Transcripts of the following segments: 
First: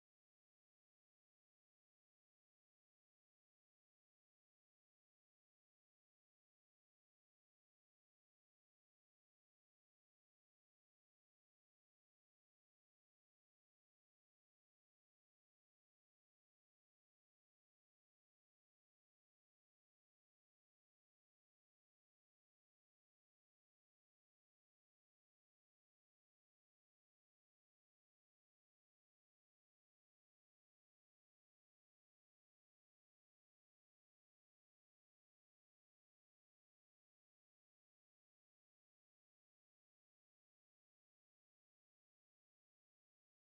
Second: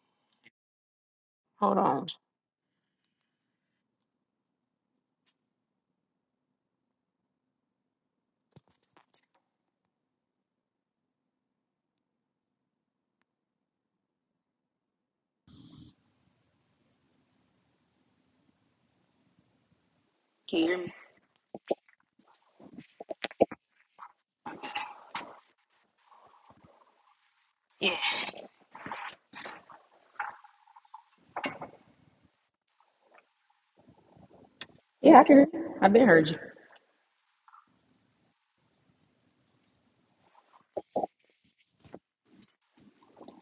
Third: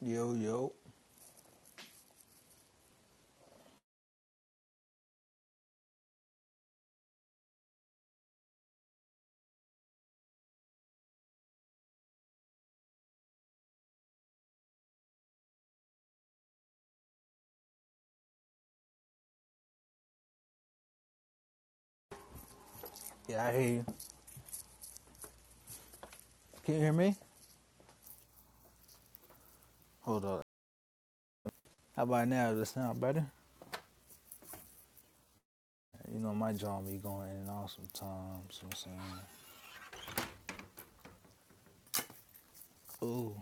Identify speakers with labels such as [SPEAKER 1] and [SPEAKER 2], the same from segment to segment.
[SPEAKER 1] Yo, yo.
[SPEAKER 2] Hold on.
[SPEAKER 1] Yeah, I hear you. Can you hear me? Hold up. How about now? Does it sound better?
[SPEAKER 2] Yeah, I can hear you. I've been
[SPEAKER 1] You
[SPEAKER 2] heard
[SPEAKER 1] know,
[SPEAKER 2] you.
[SPEAKER 1] my jaw be going in and out sometimes. You know what I'm saying? Ooh,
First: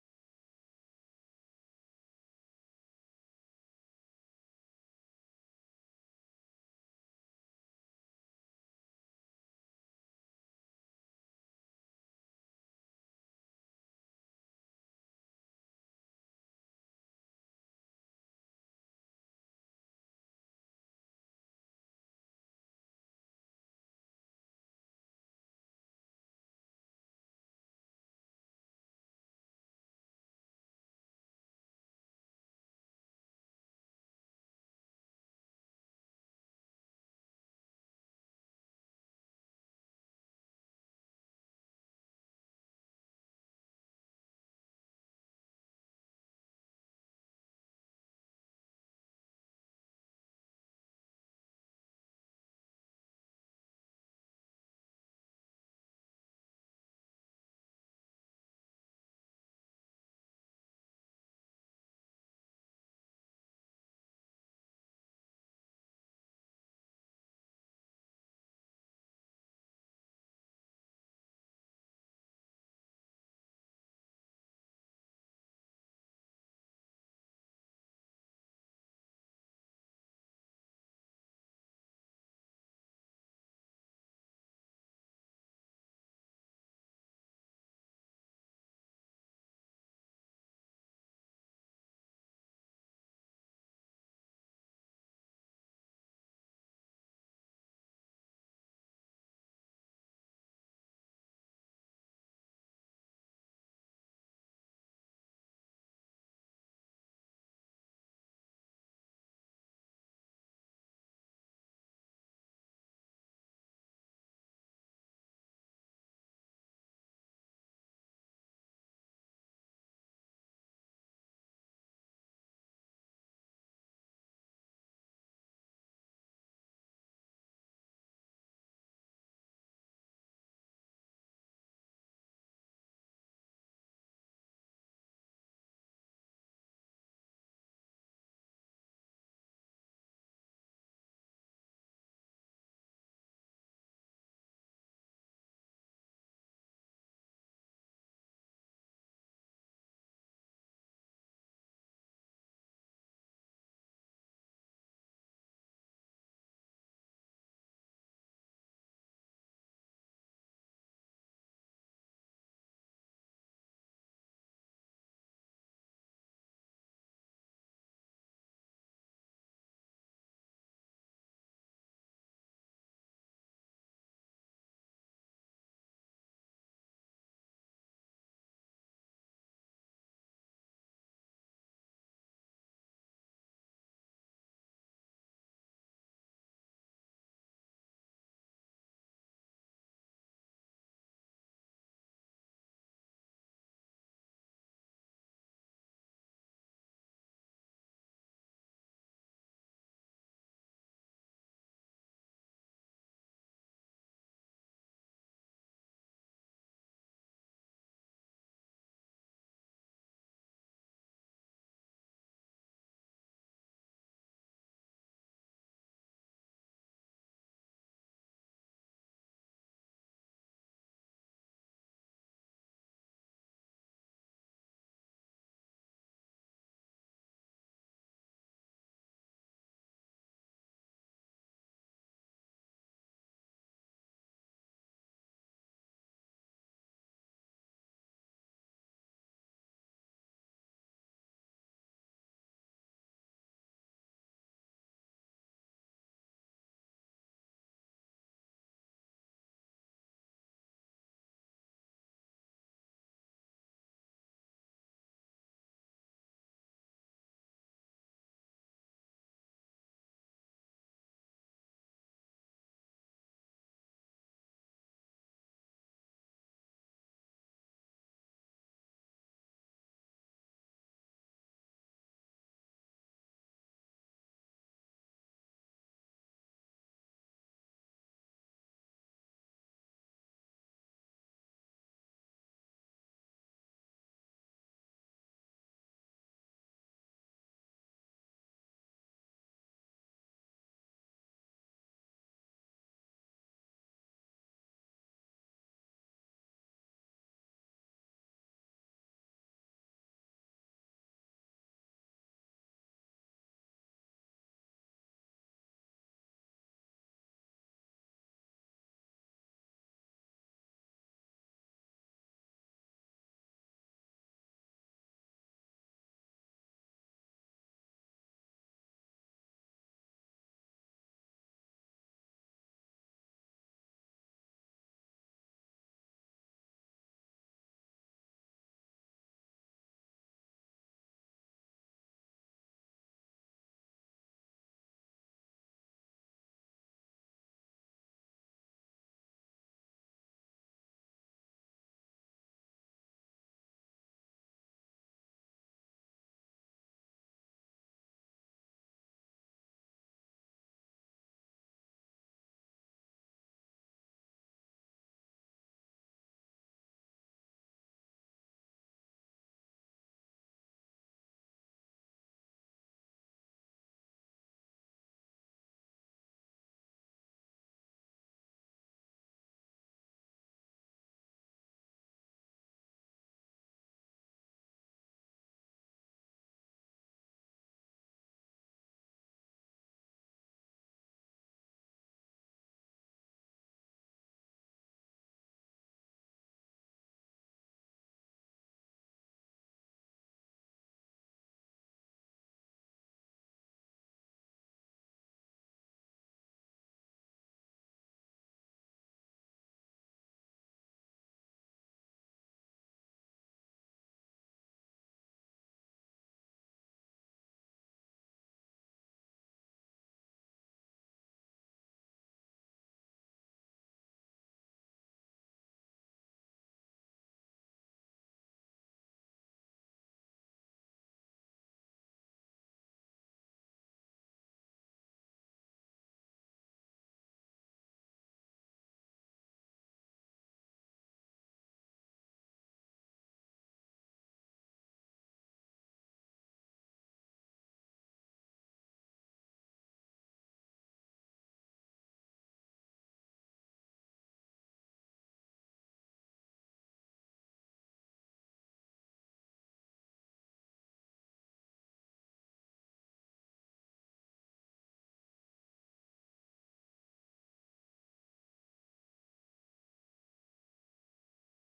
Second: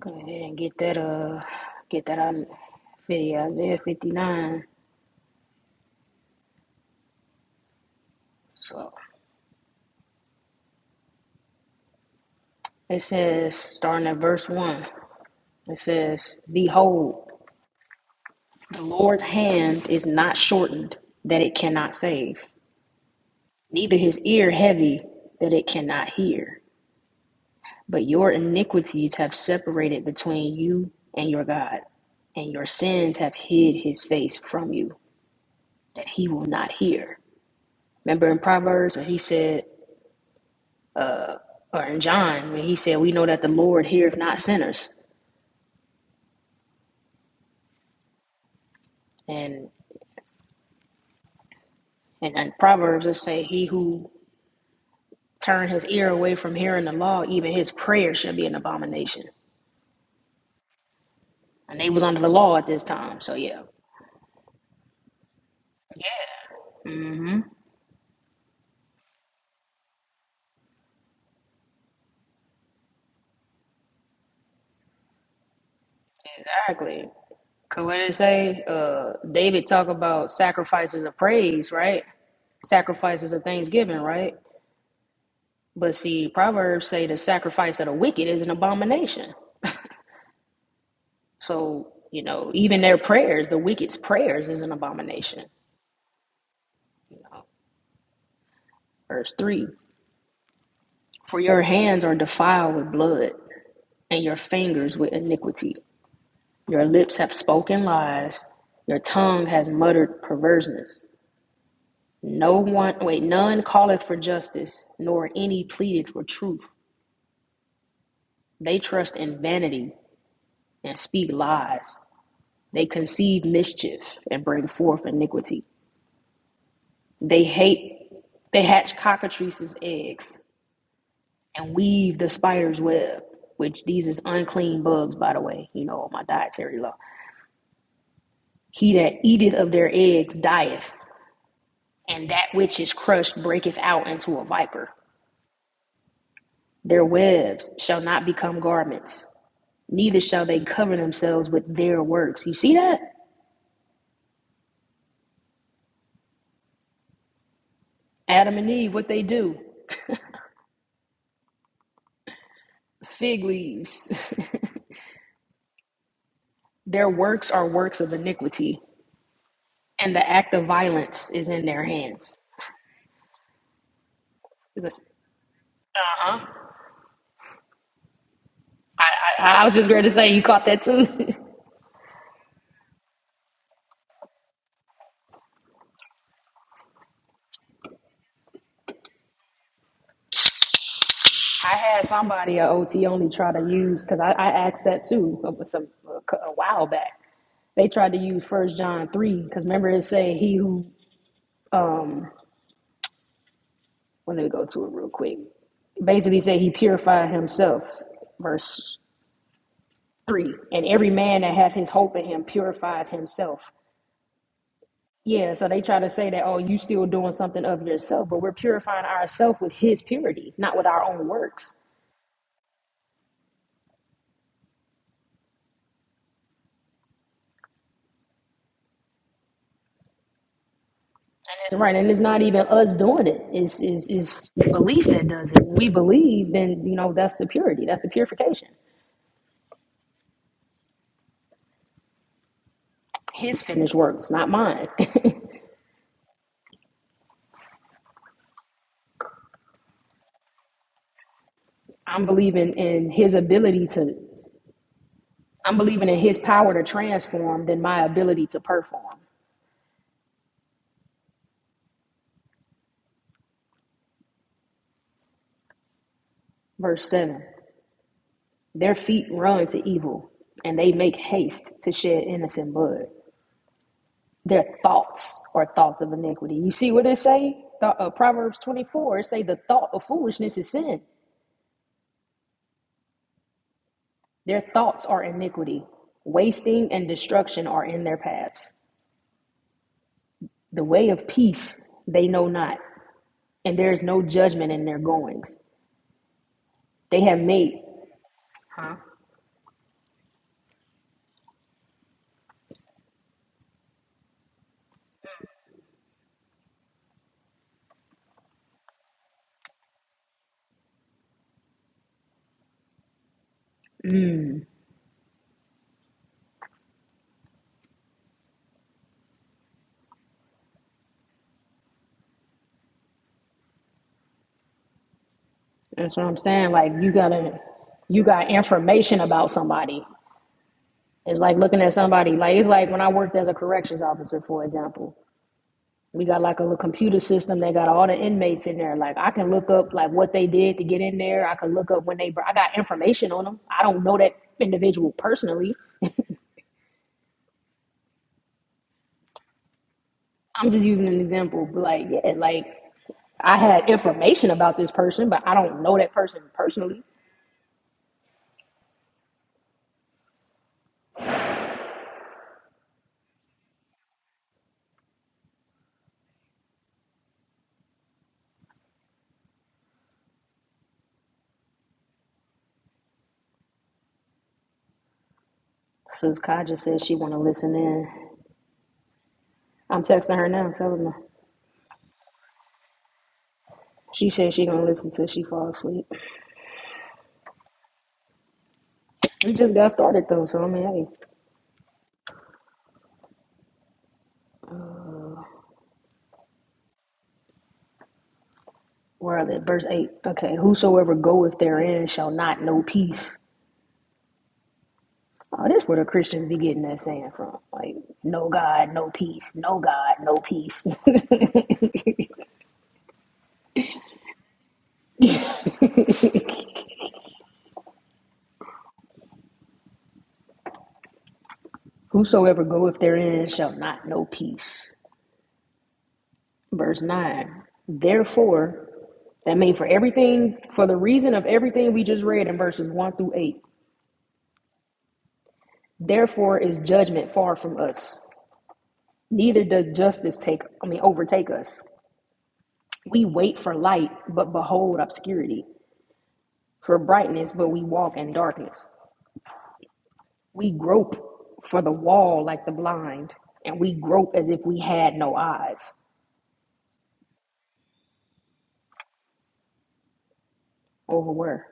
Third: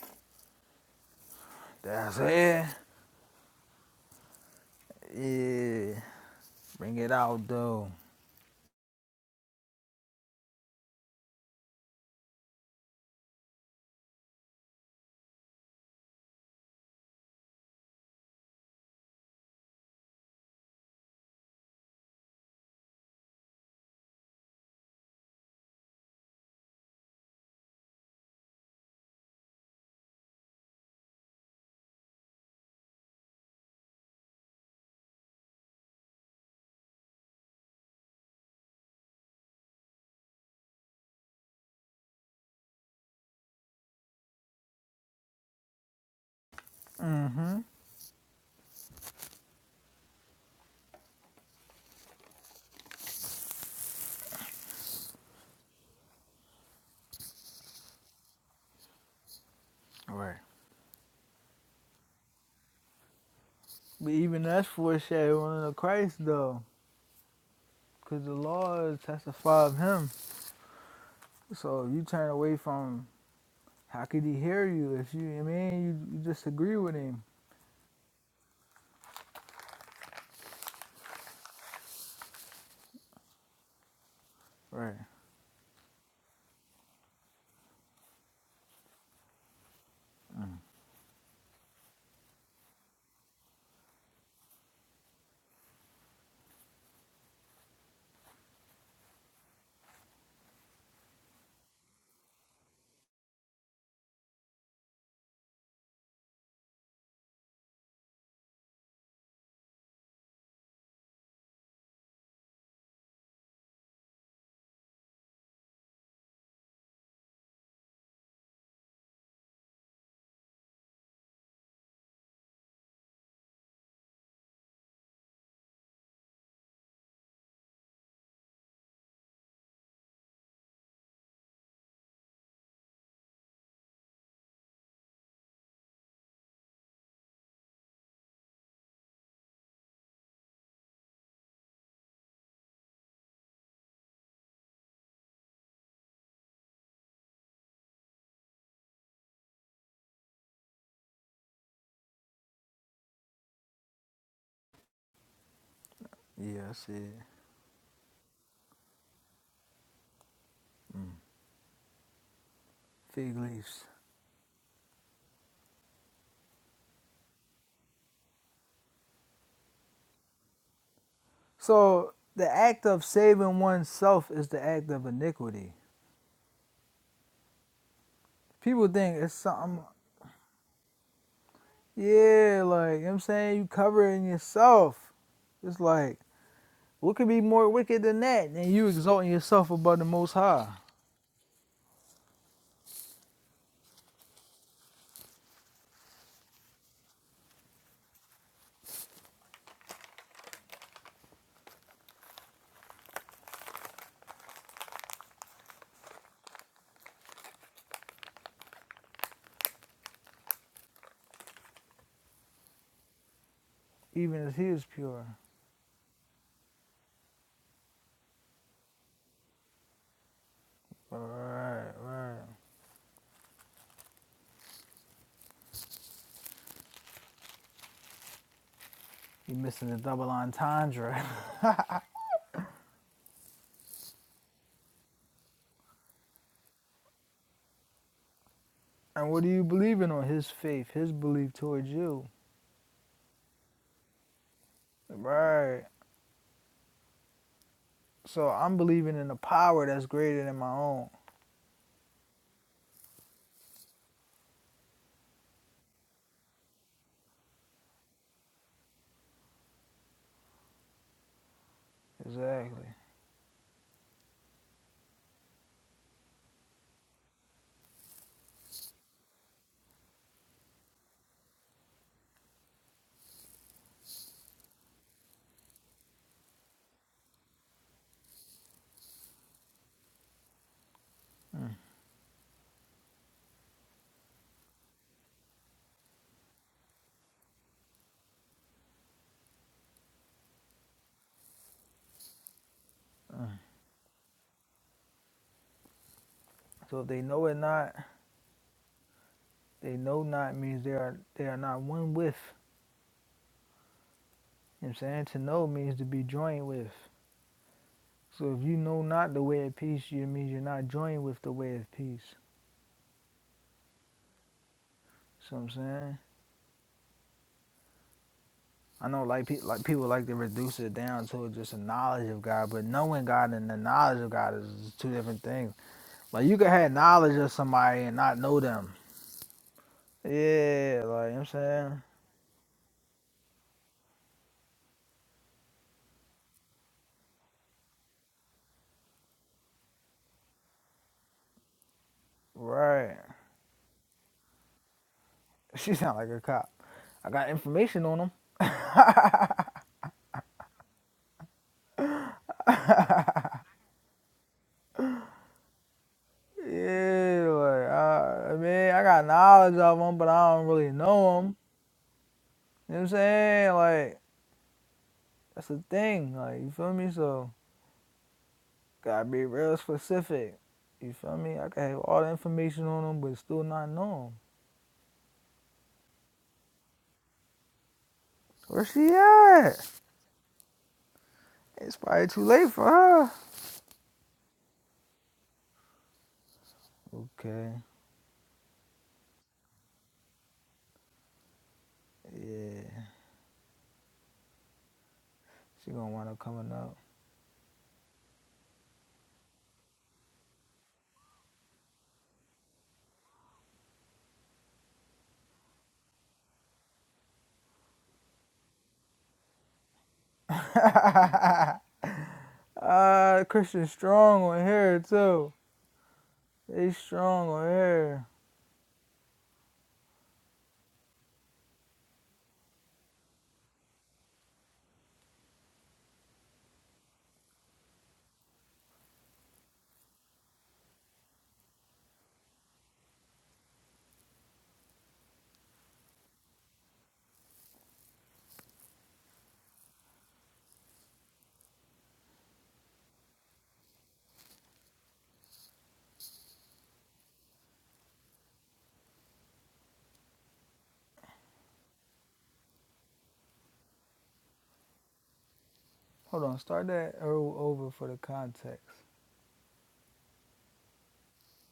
[SPEAKER 2] Go ahead and get that uh get that
[SPEAKER 1] that's
[SPEAKER 2] Isaiah
[SPEAKER 1] it.
[SPEAKER 2] 50, Isaiah 59.
[SPEAKER 1] Yeah. Bring it out, though.
[SPEAKER 2] So it says starting at verse one, it says, Behold, the Lord's hand is not shortened that it cannot save, neither his ear heavy that it cannot hear. But your iniquities have separated between you and your God, and your sins have hid his face from you, that he will not hear. Remember in Proverbs when he said, or in John when he said, "We know that the Lord heareth not sinners."
[SPEAKER 1] Mm-hmm.
[SPEAKER 2] And and in Proverbs it say, "He who turned his ear away from hearing the law, even his prayer shall be an abomination."
[SPEAKER 1] All Right.
[SPEAKER 2] And they was under the law at this time, so yeah.
[SPEAKER 1] But even that's foreshadowing of Christ,
[SPEAKER 2] Yeah.
[SPEAKER 1] though.
[SPEAKER 2] Mm-hmm.
[SPEAKER 1] Because the law testifies of him. So if you turn away from how could he hear you if you, I mean, you, you disagree with
[SPEAKER 2] Exactly.
[SPEAKER 1] him.
[SPEAKER 2] Cause what did it say? Uh, David talk about sacrifices of praise, right? Sacrifices of thanksgiving, right?
[SPEAKER 1] Right.
[SPEAKER 2] But see, Proverbs say the sacrifice of the wicked is an abomination.
[SPEAKER 1] Mm.
[SPEAKER 2] So, you know, even their prayers, the wicked's prayers is an abomination. You know, verse 3 For your hands are defiled with blood, and your fingers with iniquity. Your lips have spoken lies, your tongue has muttered perverseness. No one, wait, none calleth for justice, nor any pleaded for truth. They trust in vanity and speak lies. They conceive mischief and bring forth iniquity. They hate, they hatch cockatrices' eggs and weave the spider's web, which these is unclean bugs, by the way, you know, my dietary law. He that eateth of their eggs dieth, and that which is crushed breaketh out into a viper. Their webs shall not become garments, neither shall they cover themselves with their works. You see that?
[SPEAKER 1] Yeah, I see it.
[SPEAKER 2] Adam and Eve, what they do?
[SPEAKER 1] Fig
[SPEAKER 2] Fig
[SPEAKER 1] leaves.
[SPEAKER 2] leaves. their works are works of iniquity, and the act of violence is in their
[SPEAKER 1] So
[SPEAKER 2] hands.
[SPEAKER 1] the act of saving oneself is the
[SPEAKER 2] Is
[SPEAKER 1] act
[SPEAKER 2] this-
[SPEAKER 1] of iniquity. People
[SPEAKER 2] I,
[SPEAKER 1] think it's
[SPEAKER 2] I, I was
[SPEAKER 1] something,
[SPEAKER 2] just going to say, you caught that too.
[SPEAKER 1] yeah, like, you know what I'm saying? You covering yourself. It's like, what could be more wicked than that? Than you exalting yourself above the Most High,
[SPEAKER 2] I had somebody at OT only try to use because I, I asked that too uh, some a, a while back. They tried to use First John three because remember it say he who um well, let me go to it real quick. Basically say he purified himself, verse three, and every man that hath his hope in him purified himself.
[SPEAKER 1] even as He is pure.
[SPEAKER 2] Yeah, so they try to say that oh you still doing something of yourself, but we're purifying ourselves with his purity, not with our own works.
[SPEAKER 1] Right, right. you missing the double entendre.
[SPEAKER 2] That's right, and it's not even us doing it. It's it's, it's belief that does it. we believe, then you know that's the purity, that's the purification.
[SPEAKER 1] and what are you believing on? His faith, His belief towards you.
[SPEAKER 2] His finished works, not mine.
[SPEAKER 1] Right. So I'm believing in a power that's greater than my own.
[SPEAKER 2] I'm believing in His ability to. I'm believing in His power to transform than my ability to perform.
[SPEAKER 1] Exactly.
[SPEAKER 2] Verse seven: Their feet run to evil, and they make haste to shed innocent blood. Their thoughts are thoughts of iniquity. You see what it say? Th- uh, Proverbs 24 it say the thought of foolishness is sin. Their thoughts are iniquity. Wasting and destruction are in their paths. The way of peace they know not, and there is no judgment in their goings.
[SPEAKER 1] So if
[SPEAKER 2] They
[SPEAKER 1] they
[SPEAKER 2] have
[SPEAKER 1] know it
[SPEAKER 2] made.
[SPEAKER 1] not,
[SPEAKER 2] Huh?
[SPEAKER 1] They know not means they are they are not one with. You know what I'm saying? To know means to be joined with. So if you know not the way of peace, you means you're not joined with the way of peace. So I'm saying? I know like pe- like people like to reduce it down to just a knowledge of God, but knowing God and the knowledge of God is two different things.
[SPEAKER 2] That's what I'm
[SPEAKER 1] Like you can
[SPEAKER 2] saying. Like
[SPEAKER 1] have
[SPEAKER 2] you
[SPEAKER 1] knowledge of
[SPEAKER 2] gotta,
[SPEAKER 1] somebody and
[SPEAKER 2] you
[SPEAKER 1] not
[SPEAKER 2] got
[SPEAKER 1] know them.
[SPEAKER 2] information about somebody.
[SPEAKER 1] Yeah, like you know what
[SPEAKER 2] It's
[SPEAKER 1] I'm
[SPEAKER 2] like looking at
[SPEAKER 1] saying?
[SPEAKER 2] somebody. Like it's like when I worked as a corrections officer, for example. We got like a little computer system that got all the inmates in there. Like I can look up like what they did to get in there. I can look up when they. I got
[SPEAKER 1] Right.
[SPEAKER 2] information on them. I don't know that individual personally,
[SPEAKER 1] She sound like a cop. I got information on them.
[SPEAKER 2] I'm just using an example, but like, yeah, like I had information about this person, but I don't know that person personally.
[SPEAKER 1] Yeah, like I, I mean, I got knowledge of them, but I don't really know them. You know what I'm saying? Like that's the thing. Like you feel me? So gotta be real specific. You feel me? I can have all the information on them, but still not know 'em.
[SPEAKER 2] So Kai just said she want to listen in.
[SPEAKER 1] Where she at?
[SPEAKER 2] I'm texting her now, telling her.
[SPEAKER 1] It's probably too late for her.
[SPEAKER 2] She said she gonna listen till she fall asleep.
[SPEAKER 1] Okay.
[SPEAKER 2] We just got started though, so I mean, hey,
[SPEAKER 1] Yeah, she gonna wind up coming up.
[SPEAKER 2] where are they? Verse eight. Okay, whosoever goeth therein shall not know peace. Oh, that's where the Christians be getting that saying from. Like, no God, no peace. No God, no peace.
[SPEAKER 1] uh, Christian Strong on here too. They strong on here.
[SPEAKER 2] Whosoever goeth therein shall not know peace. verse 9 therefore that means for everything for the reason of everything we just read in verses 1 through 8 therefore is judgment far from us neither does justice take i mean overtake us we wait for light but behold obscurity for brightness but we walk in darkness we grope for the wall like the blind and we grope as if we had no eyes
[SPEAKER 1] Hold on, start that o- over for the context.
[SPEAKER 2] over where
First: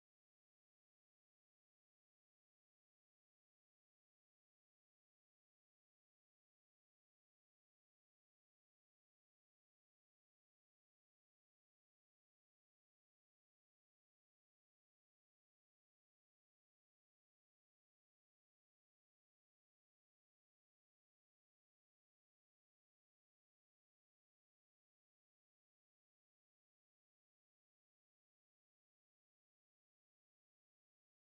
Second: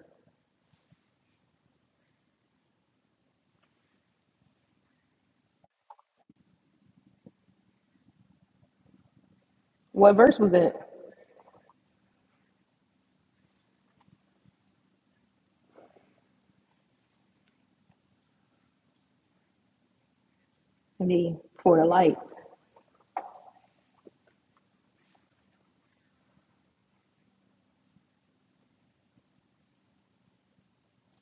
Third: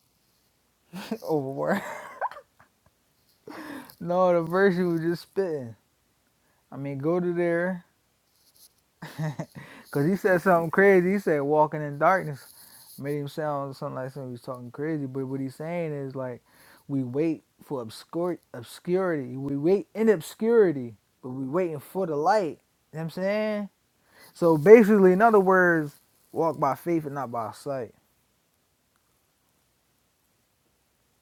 [SPEAKER 1] overboard. no, the verse you was just spitting. I mean, go to there. Because
[SPEAKER 2] what
[SPEAKER 1] he
[SPEAKER 2] verse
[SPEAKER 1] said
[SPEAKER 2] was
[SPEAKER 1] something
[SPEAKER 2] that
[SPEAKER 1] crazy. He said walking in darkness. Made him sound something like somebody was talking crazy. But what he's saying is like, we wait for obscur- obscurity. We wait in obscurity, but
[SPEAKER 2] the
[SPEAKER 1] we
[SPEAKER 2] for
[SPEAKER 1] waiting
[SPEAKER 2] the
[SPEAKER 1] for the
[SPEAKER 2] light
[SPEAKER 1] light. You know what I'm saying? So basically, in other words, walk by faith and not by sight.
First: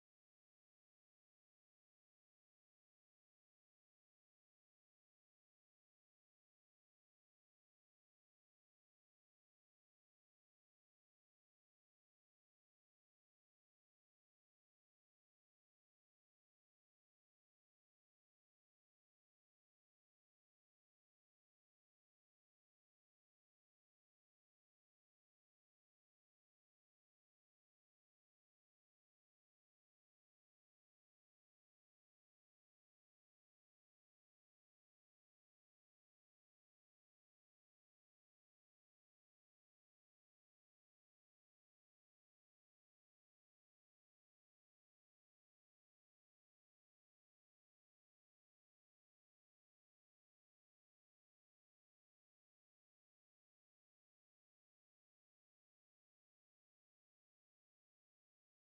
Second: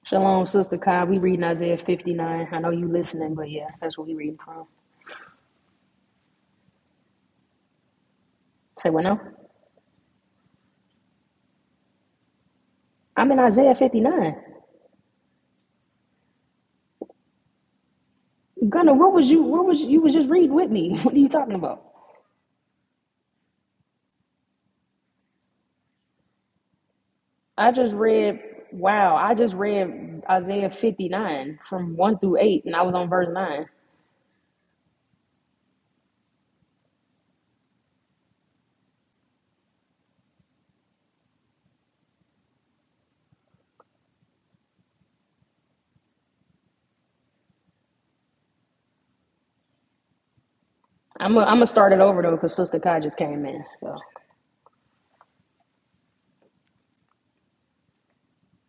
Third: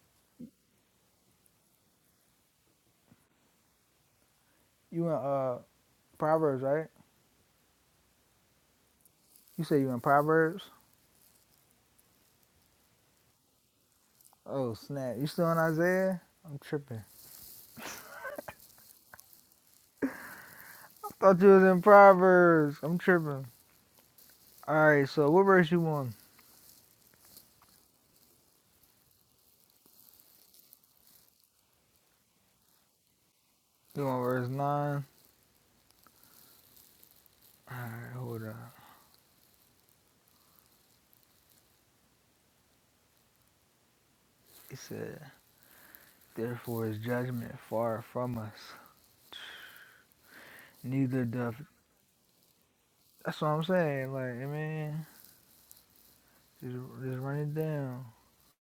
[SPEAKER 2] Shalom, Sister Kai. We reading Isaiah 59. I know you listening, but yeah, that's what we reading from.
[SPEAKER 1] You in uh Proverbs, right?
[SPEAKER 2] Say what now?
[SPEAKER 1] You say you in Proverbs?
[SPEAKER 2] I'm in Isaiah 59.
[SPEAKER 1] Oh, snap. You still in Isaiah? I'm tripping.
[SPEAKER 2] Gunner, what was you what was you was just reading with me? What are you
[SPEAKER 1] Thought you
[SPEAKER 2] talking
[SPEAKER 1] was
[SPEAKER 2] about?
[SPEAKER 1] in Proverbs. I'm tripping. Alright, so what verse you want?
[SPEAKER 2] I just read wow, I just read Isaiah 59 from 1 through 8 and I was on verse 9.
[SPEAKER 1] You want verse 9? Alright, hold on. It said, Therefore is judgment far from us. Neither
[SPEAKER 2] I'm gonna I'm
[SPEAKER 1] doth.
[SPEAKER 2] gonna start it over though because Sister Kai just
[SPEAKER 1] That's
[SPEAKER 2] came
[SPEAKER 1] what I'm
[SPEAKER 2] in. So
[SPEAKER 1] saying. Like, I mean, just, just run it down.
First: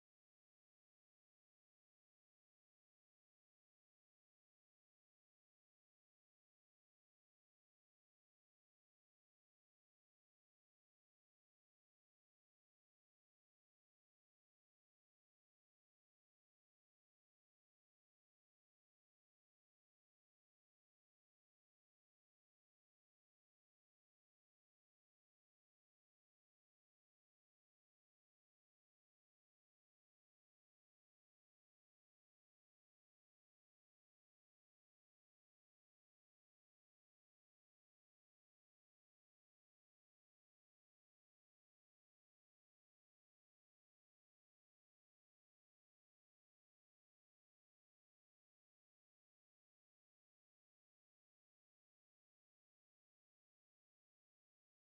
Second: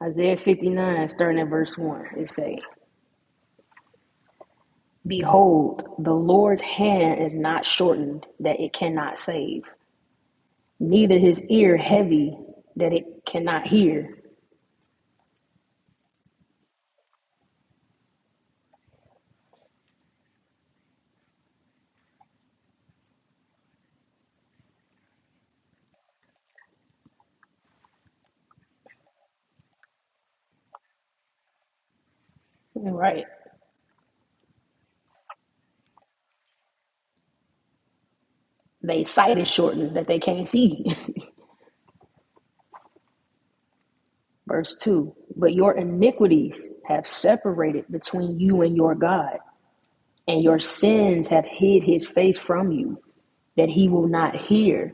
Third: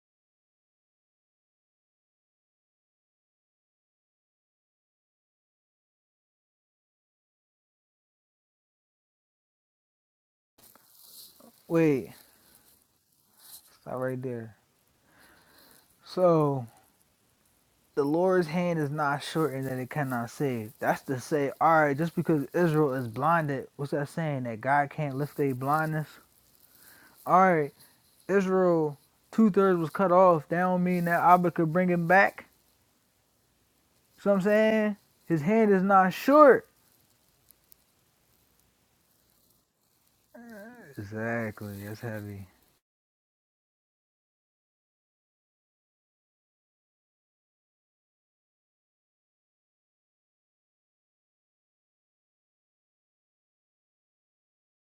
[SPEAKER 2] Isaiah 59 starting at verse 1. It say, Behold, the Lord's hand is not shortened that it cannot save neither his ear
[SPEAKER 1] Wait,
[SPEAKER 2] heavy that it cannot
[SPEAKER 1] stop
[SPEAKER 2] hear.
[SPEAKER 1] right there. So, the Lord's hand is not shortened that it cannot save. That's to say, alright, just because Israel is blinded, what's that saying? That God can't lift their blindness? All right. Israel two thirds was cut off, that don't mean that Abba could bring him back.
[SPEAKER 2] Right.
[SPEAKER 1] So I'm saying his hand is not short.
[SPEAKER 2] They sight is shortened that they can't see.
[SPEAKER 1] Exactly, that's heavy.
[SPEAKER 2] Verse 2 But your iniquities have separated between you and your God, and your sins have hid his face from you, that he will not hear.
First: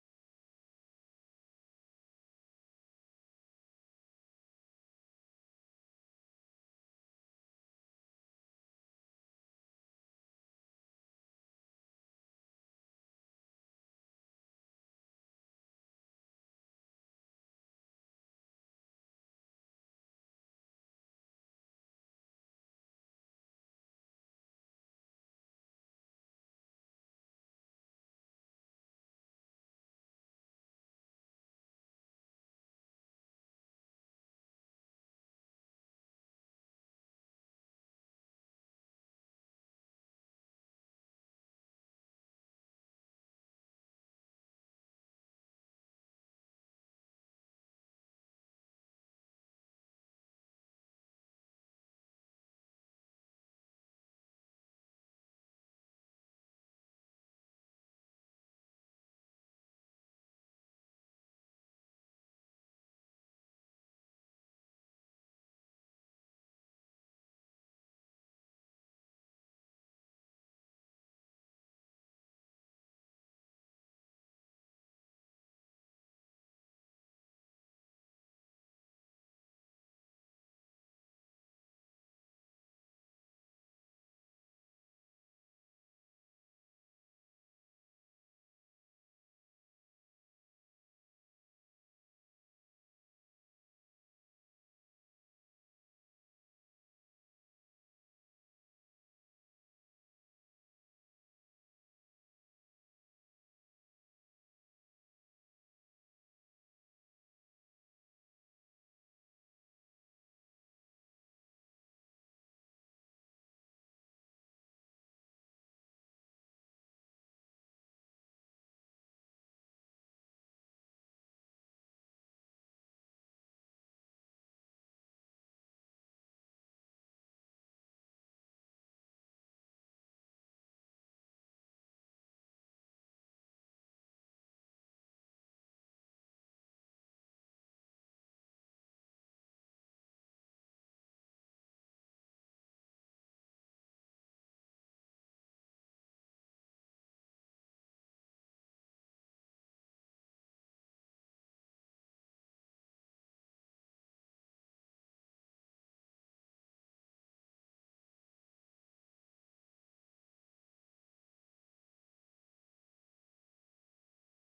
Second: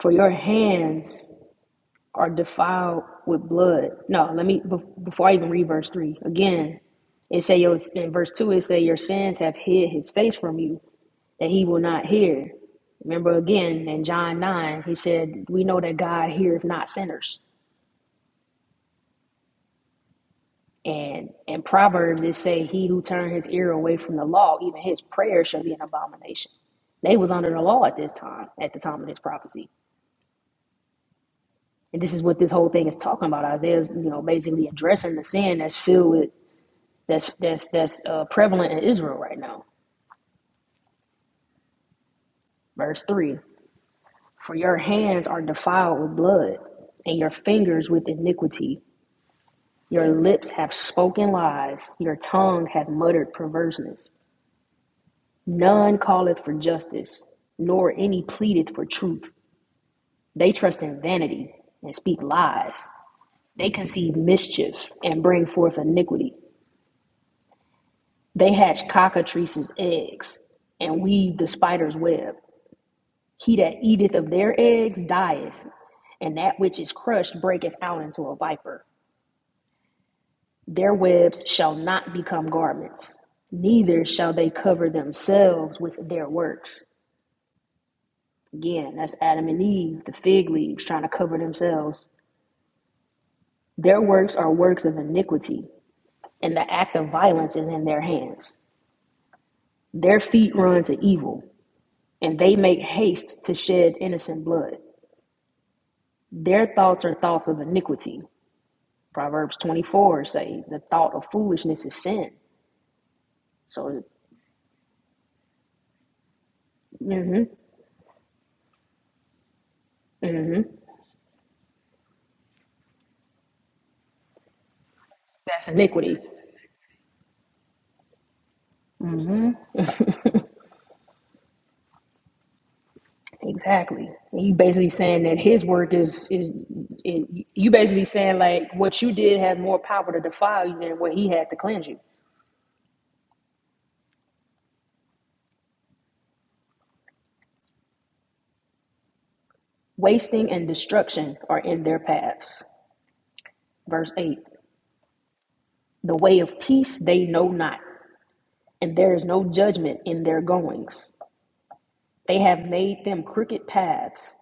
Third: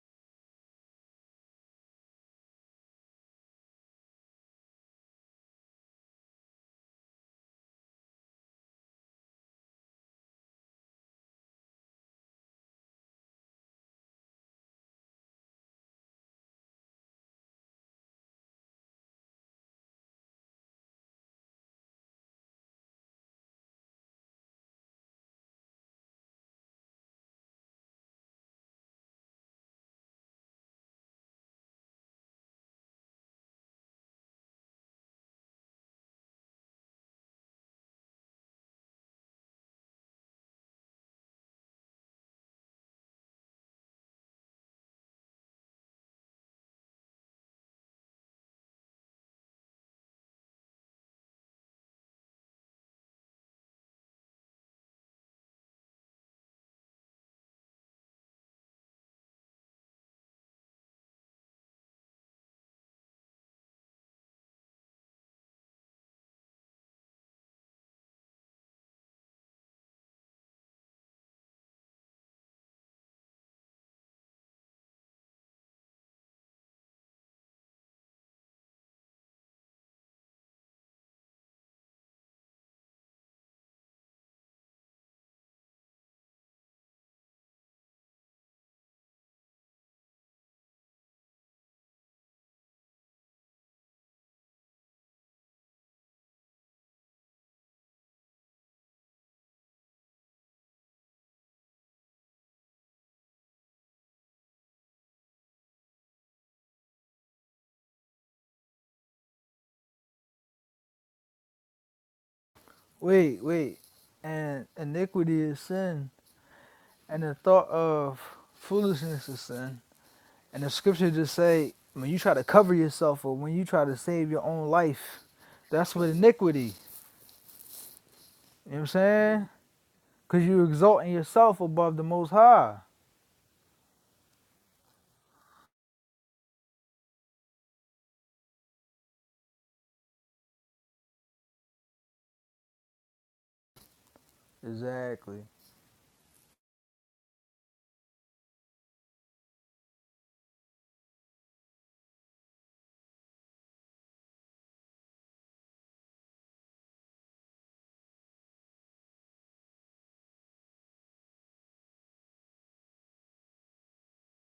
[SPEAKER 2] For your hands are defiled with blood. No, let me, before I even read verse 3, again, it say your in verse two. It say your sins have hid His face from you, that he will not hear. Remember again in John 9, he said, We know that God heareth not sinners. And in Proverbs it say, He who turned his ear away from the law, even his prayer shall be an abomination. They was under the law at this time, at the time of this prophecy. And this is what this whole thing is talking about. Isaiah's, you know, basically addressing the sin that's filled with that's that's that's uh, prevalent in Israel right now. Verse three: For your hands are defiled with blood, and your fingers with iniquity. Your lips have spoken lies, your tongue hath muttered perverseness. None calleth for justice, nor any pleadeth for truth. They trust in vanity and speak lies. They conceive mischief and bring forth iniquity. They hatch cockatrices' eggs and weave the spider's web. He that eateth of their eggs dieth, and that which is crushed breaketh out into a viper. Their webs shall not become garments, neither shall they cover themselves with their works. Again, that's Adam and Eve, the fig leaves, trying to cover themselves. Their works are works of iniquity, and the act of violence is in their hands. Their feet run to evil, and they make haste to shed innocent blood. Their thoughts are thoughts of iniquity. Proverbs 24 say, the thought of foolishness is sin.
[SPEAKER 1] Wait, wait,
[SPEAKER 2] So,
[SPEAKER 1] and iniquity is sin, and the
[SPEAKER 2] hmm
[SPEAKER 1] thought of foolishness is sin.
[SPEAKER 2] hmm
[SPEAKER 1] And the scripture just say when you try to cover yourself or when you try to save your own life,
[SPEAKER 2] that's
[SPEAKER 1] that's what
[SPEAKER 2] iniquity.
[SPEAKER 1] iniquity. You know what I'm saying? Cause you exalting yourself above the Most High.
[SPEAKER 2] Exactly. And you basically saying that his work is is it, you basically saying like what you did had more power to defile you than what he had to cleanse you.
[SPEAKER 1] Exactly.
[SPEAKER 2] Wasting and destruction are in their paths. Verse 8. The way of peace they know not, and there is no judgment in their goings. They have made them crooked paths.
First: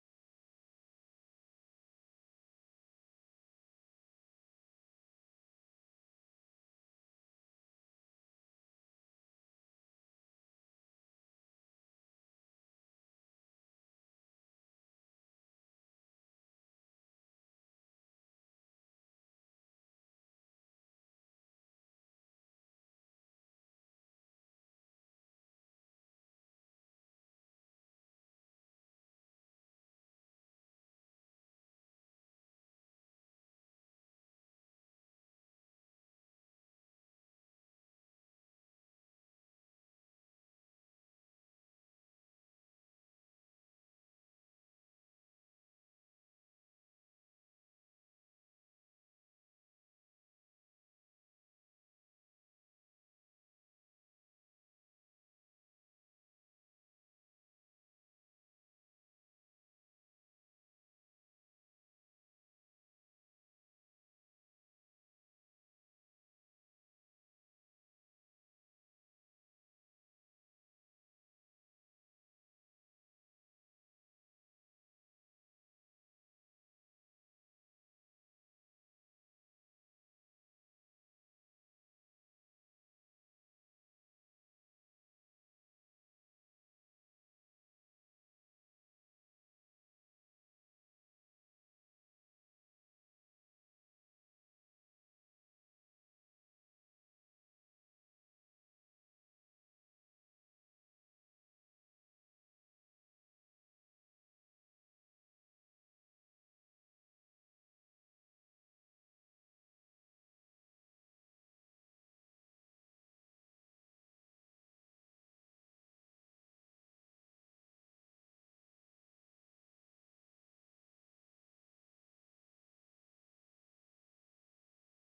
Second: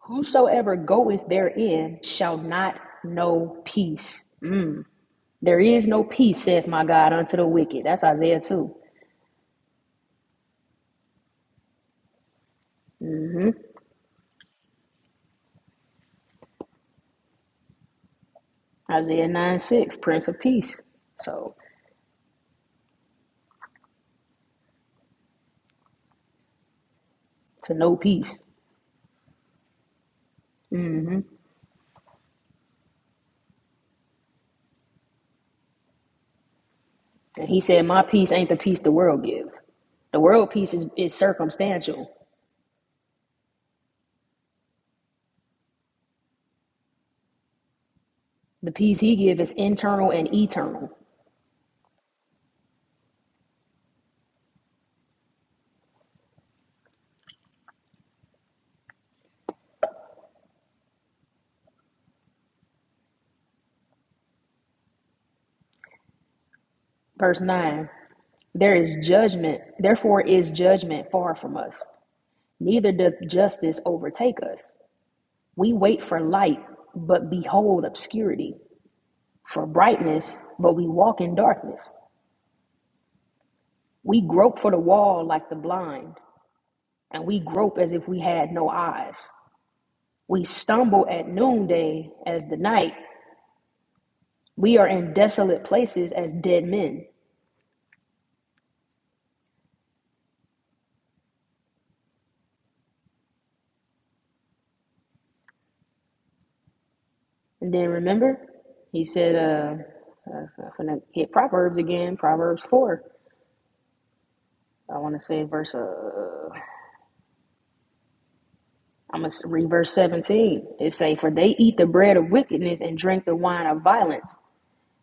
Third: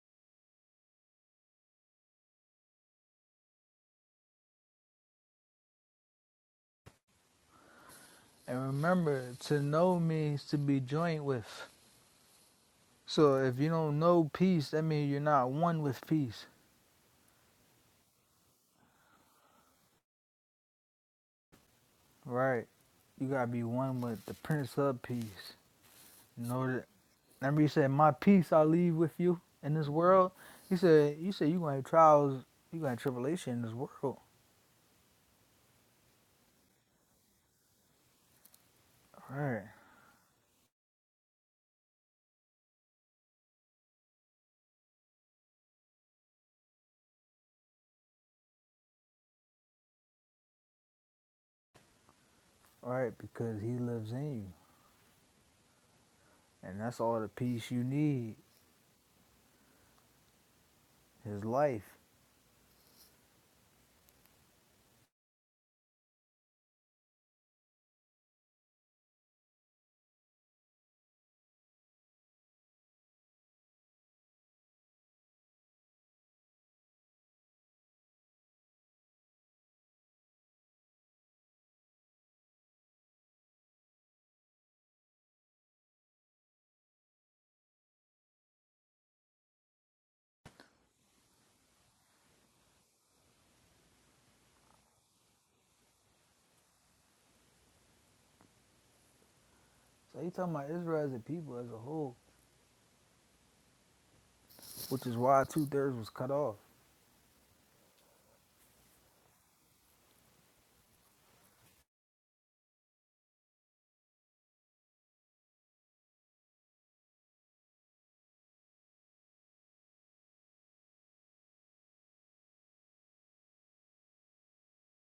[SPEAKER 2] Whosoever goeth therein shall not know peace. There is no peace, saith my God, unto the wicked. That's Isaiah
[SPEAKER 1] And
[SPEAKER 2] 2.
[SPEAKER 1] remember, to know means to be joined with. So if you don't know peace, that means you're not one with peace,
[SPEAKER 2] Isaiah 9 6, Prince of Peace. So
[SPEAKER 1] right? You gotta be one with the Prince of Peace. You know that. Remember, he
[SPEAKER 2] to
[SPEAKER 1] said,
[SPEAKER 2] know
[SPEAKER 1] "My
[SPEAKER 2] peace.
[SPEAKER 1] peace I leave with you in this world." He said, "You said you gonna have trials, you gonna have tribulation in this world,
[SPEAKER 2] And he said, My peace ain't the peace the world give.
[SPEAKER 1] right?
[SPEAKER 2] The world peace is, is circumstantial. The peace he give is internal and eternal.
[SPEAKER 1] Right? Because He lives in you, and that's all the peace you need. His life."
[SPEAKER 2] Verse 9 There is judgment, therefore is judgment far from us. Neither doth justice overtake us. We wait for light, but behold obscurity. For brightness, but we walk in darkness. We grope for the wall like the blind, and we grope as if we had no eyes. We stumble at noonday as the night. We are in desolate places as dead men.
[SPEAKER 1] So he talking about Israel as a people as a whole, which is why two thirds was cut off.
[SPEAKER 2] And then remember, he said, uh, uh, I'm gonna hit Proverbs again, Proverbs 4. I want to say verse, uh, I'm gonna read verse 17. It say, For they eat the bread of wickedness and drink the wine of violence.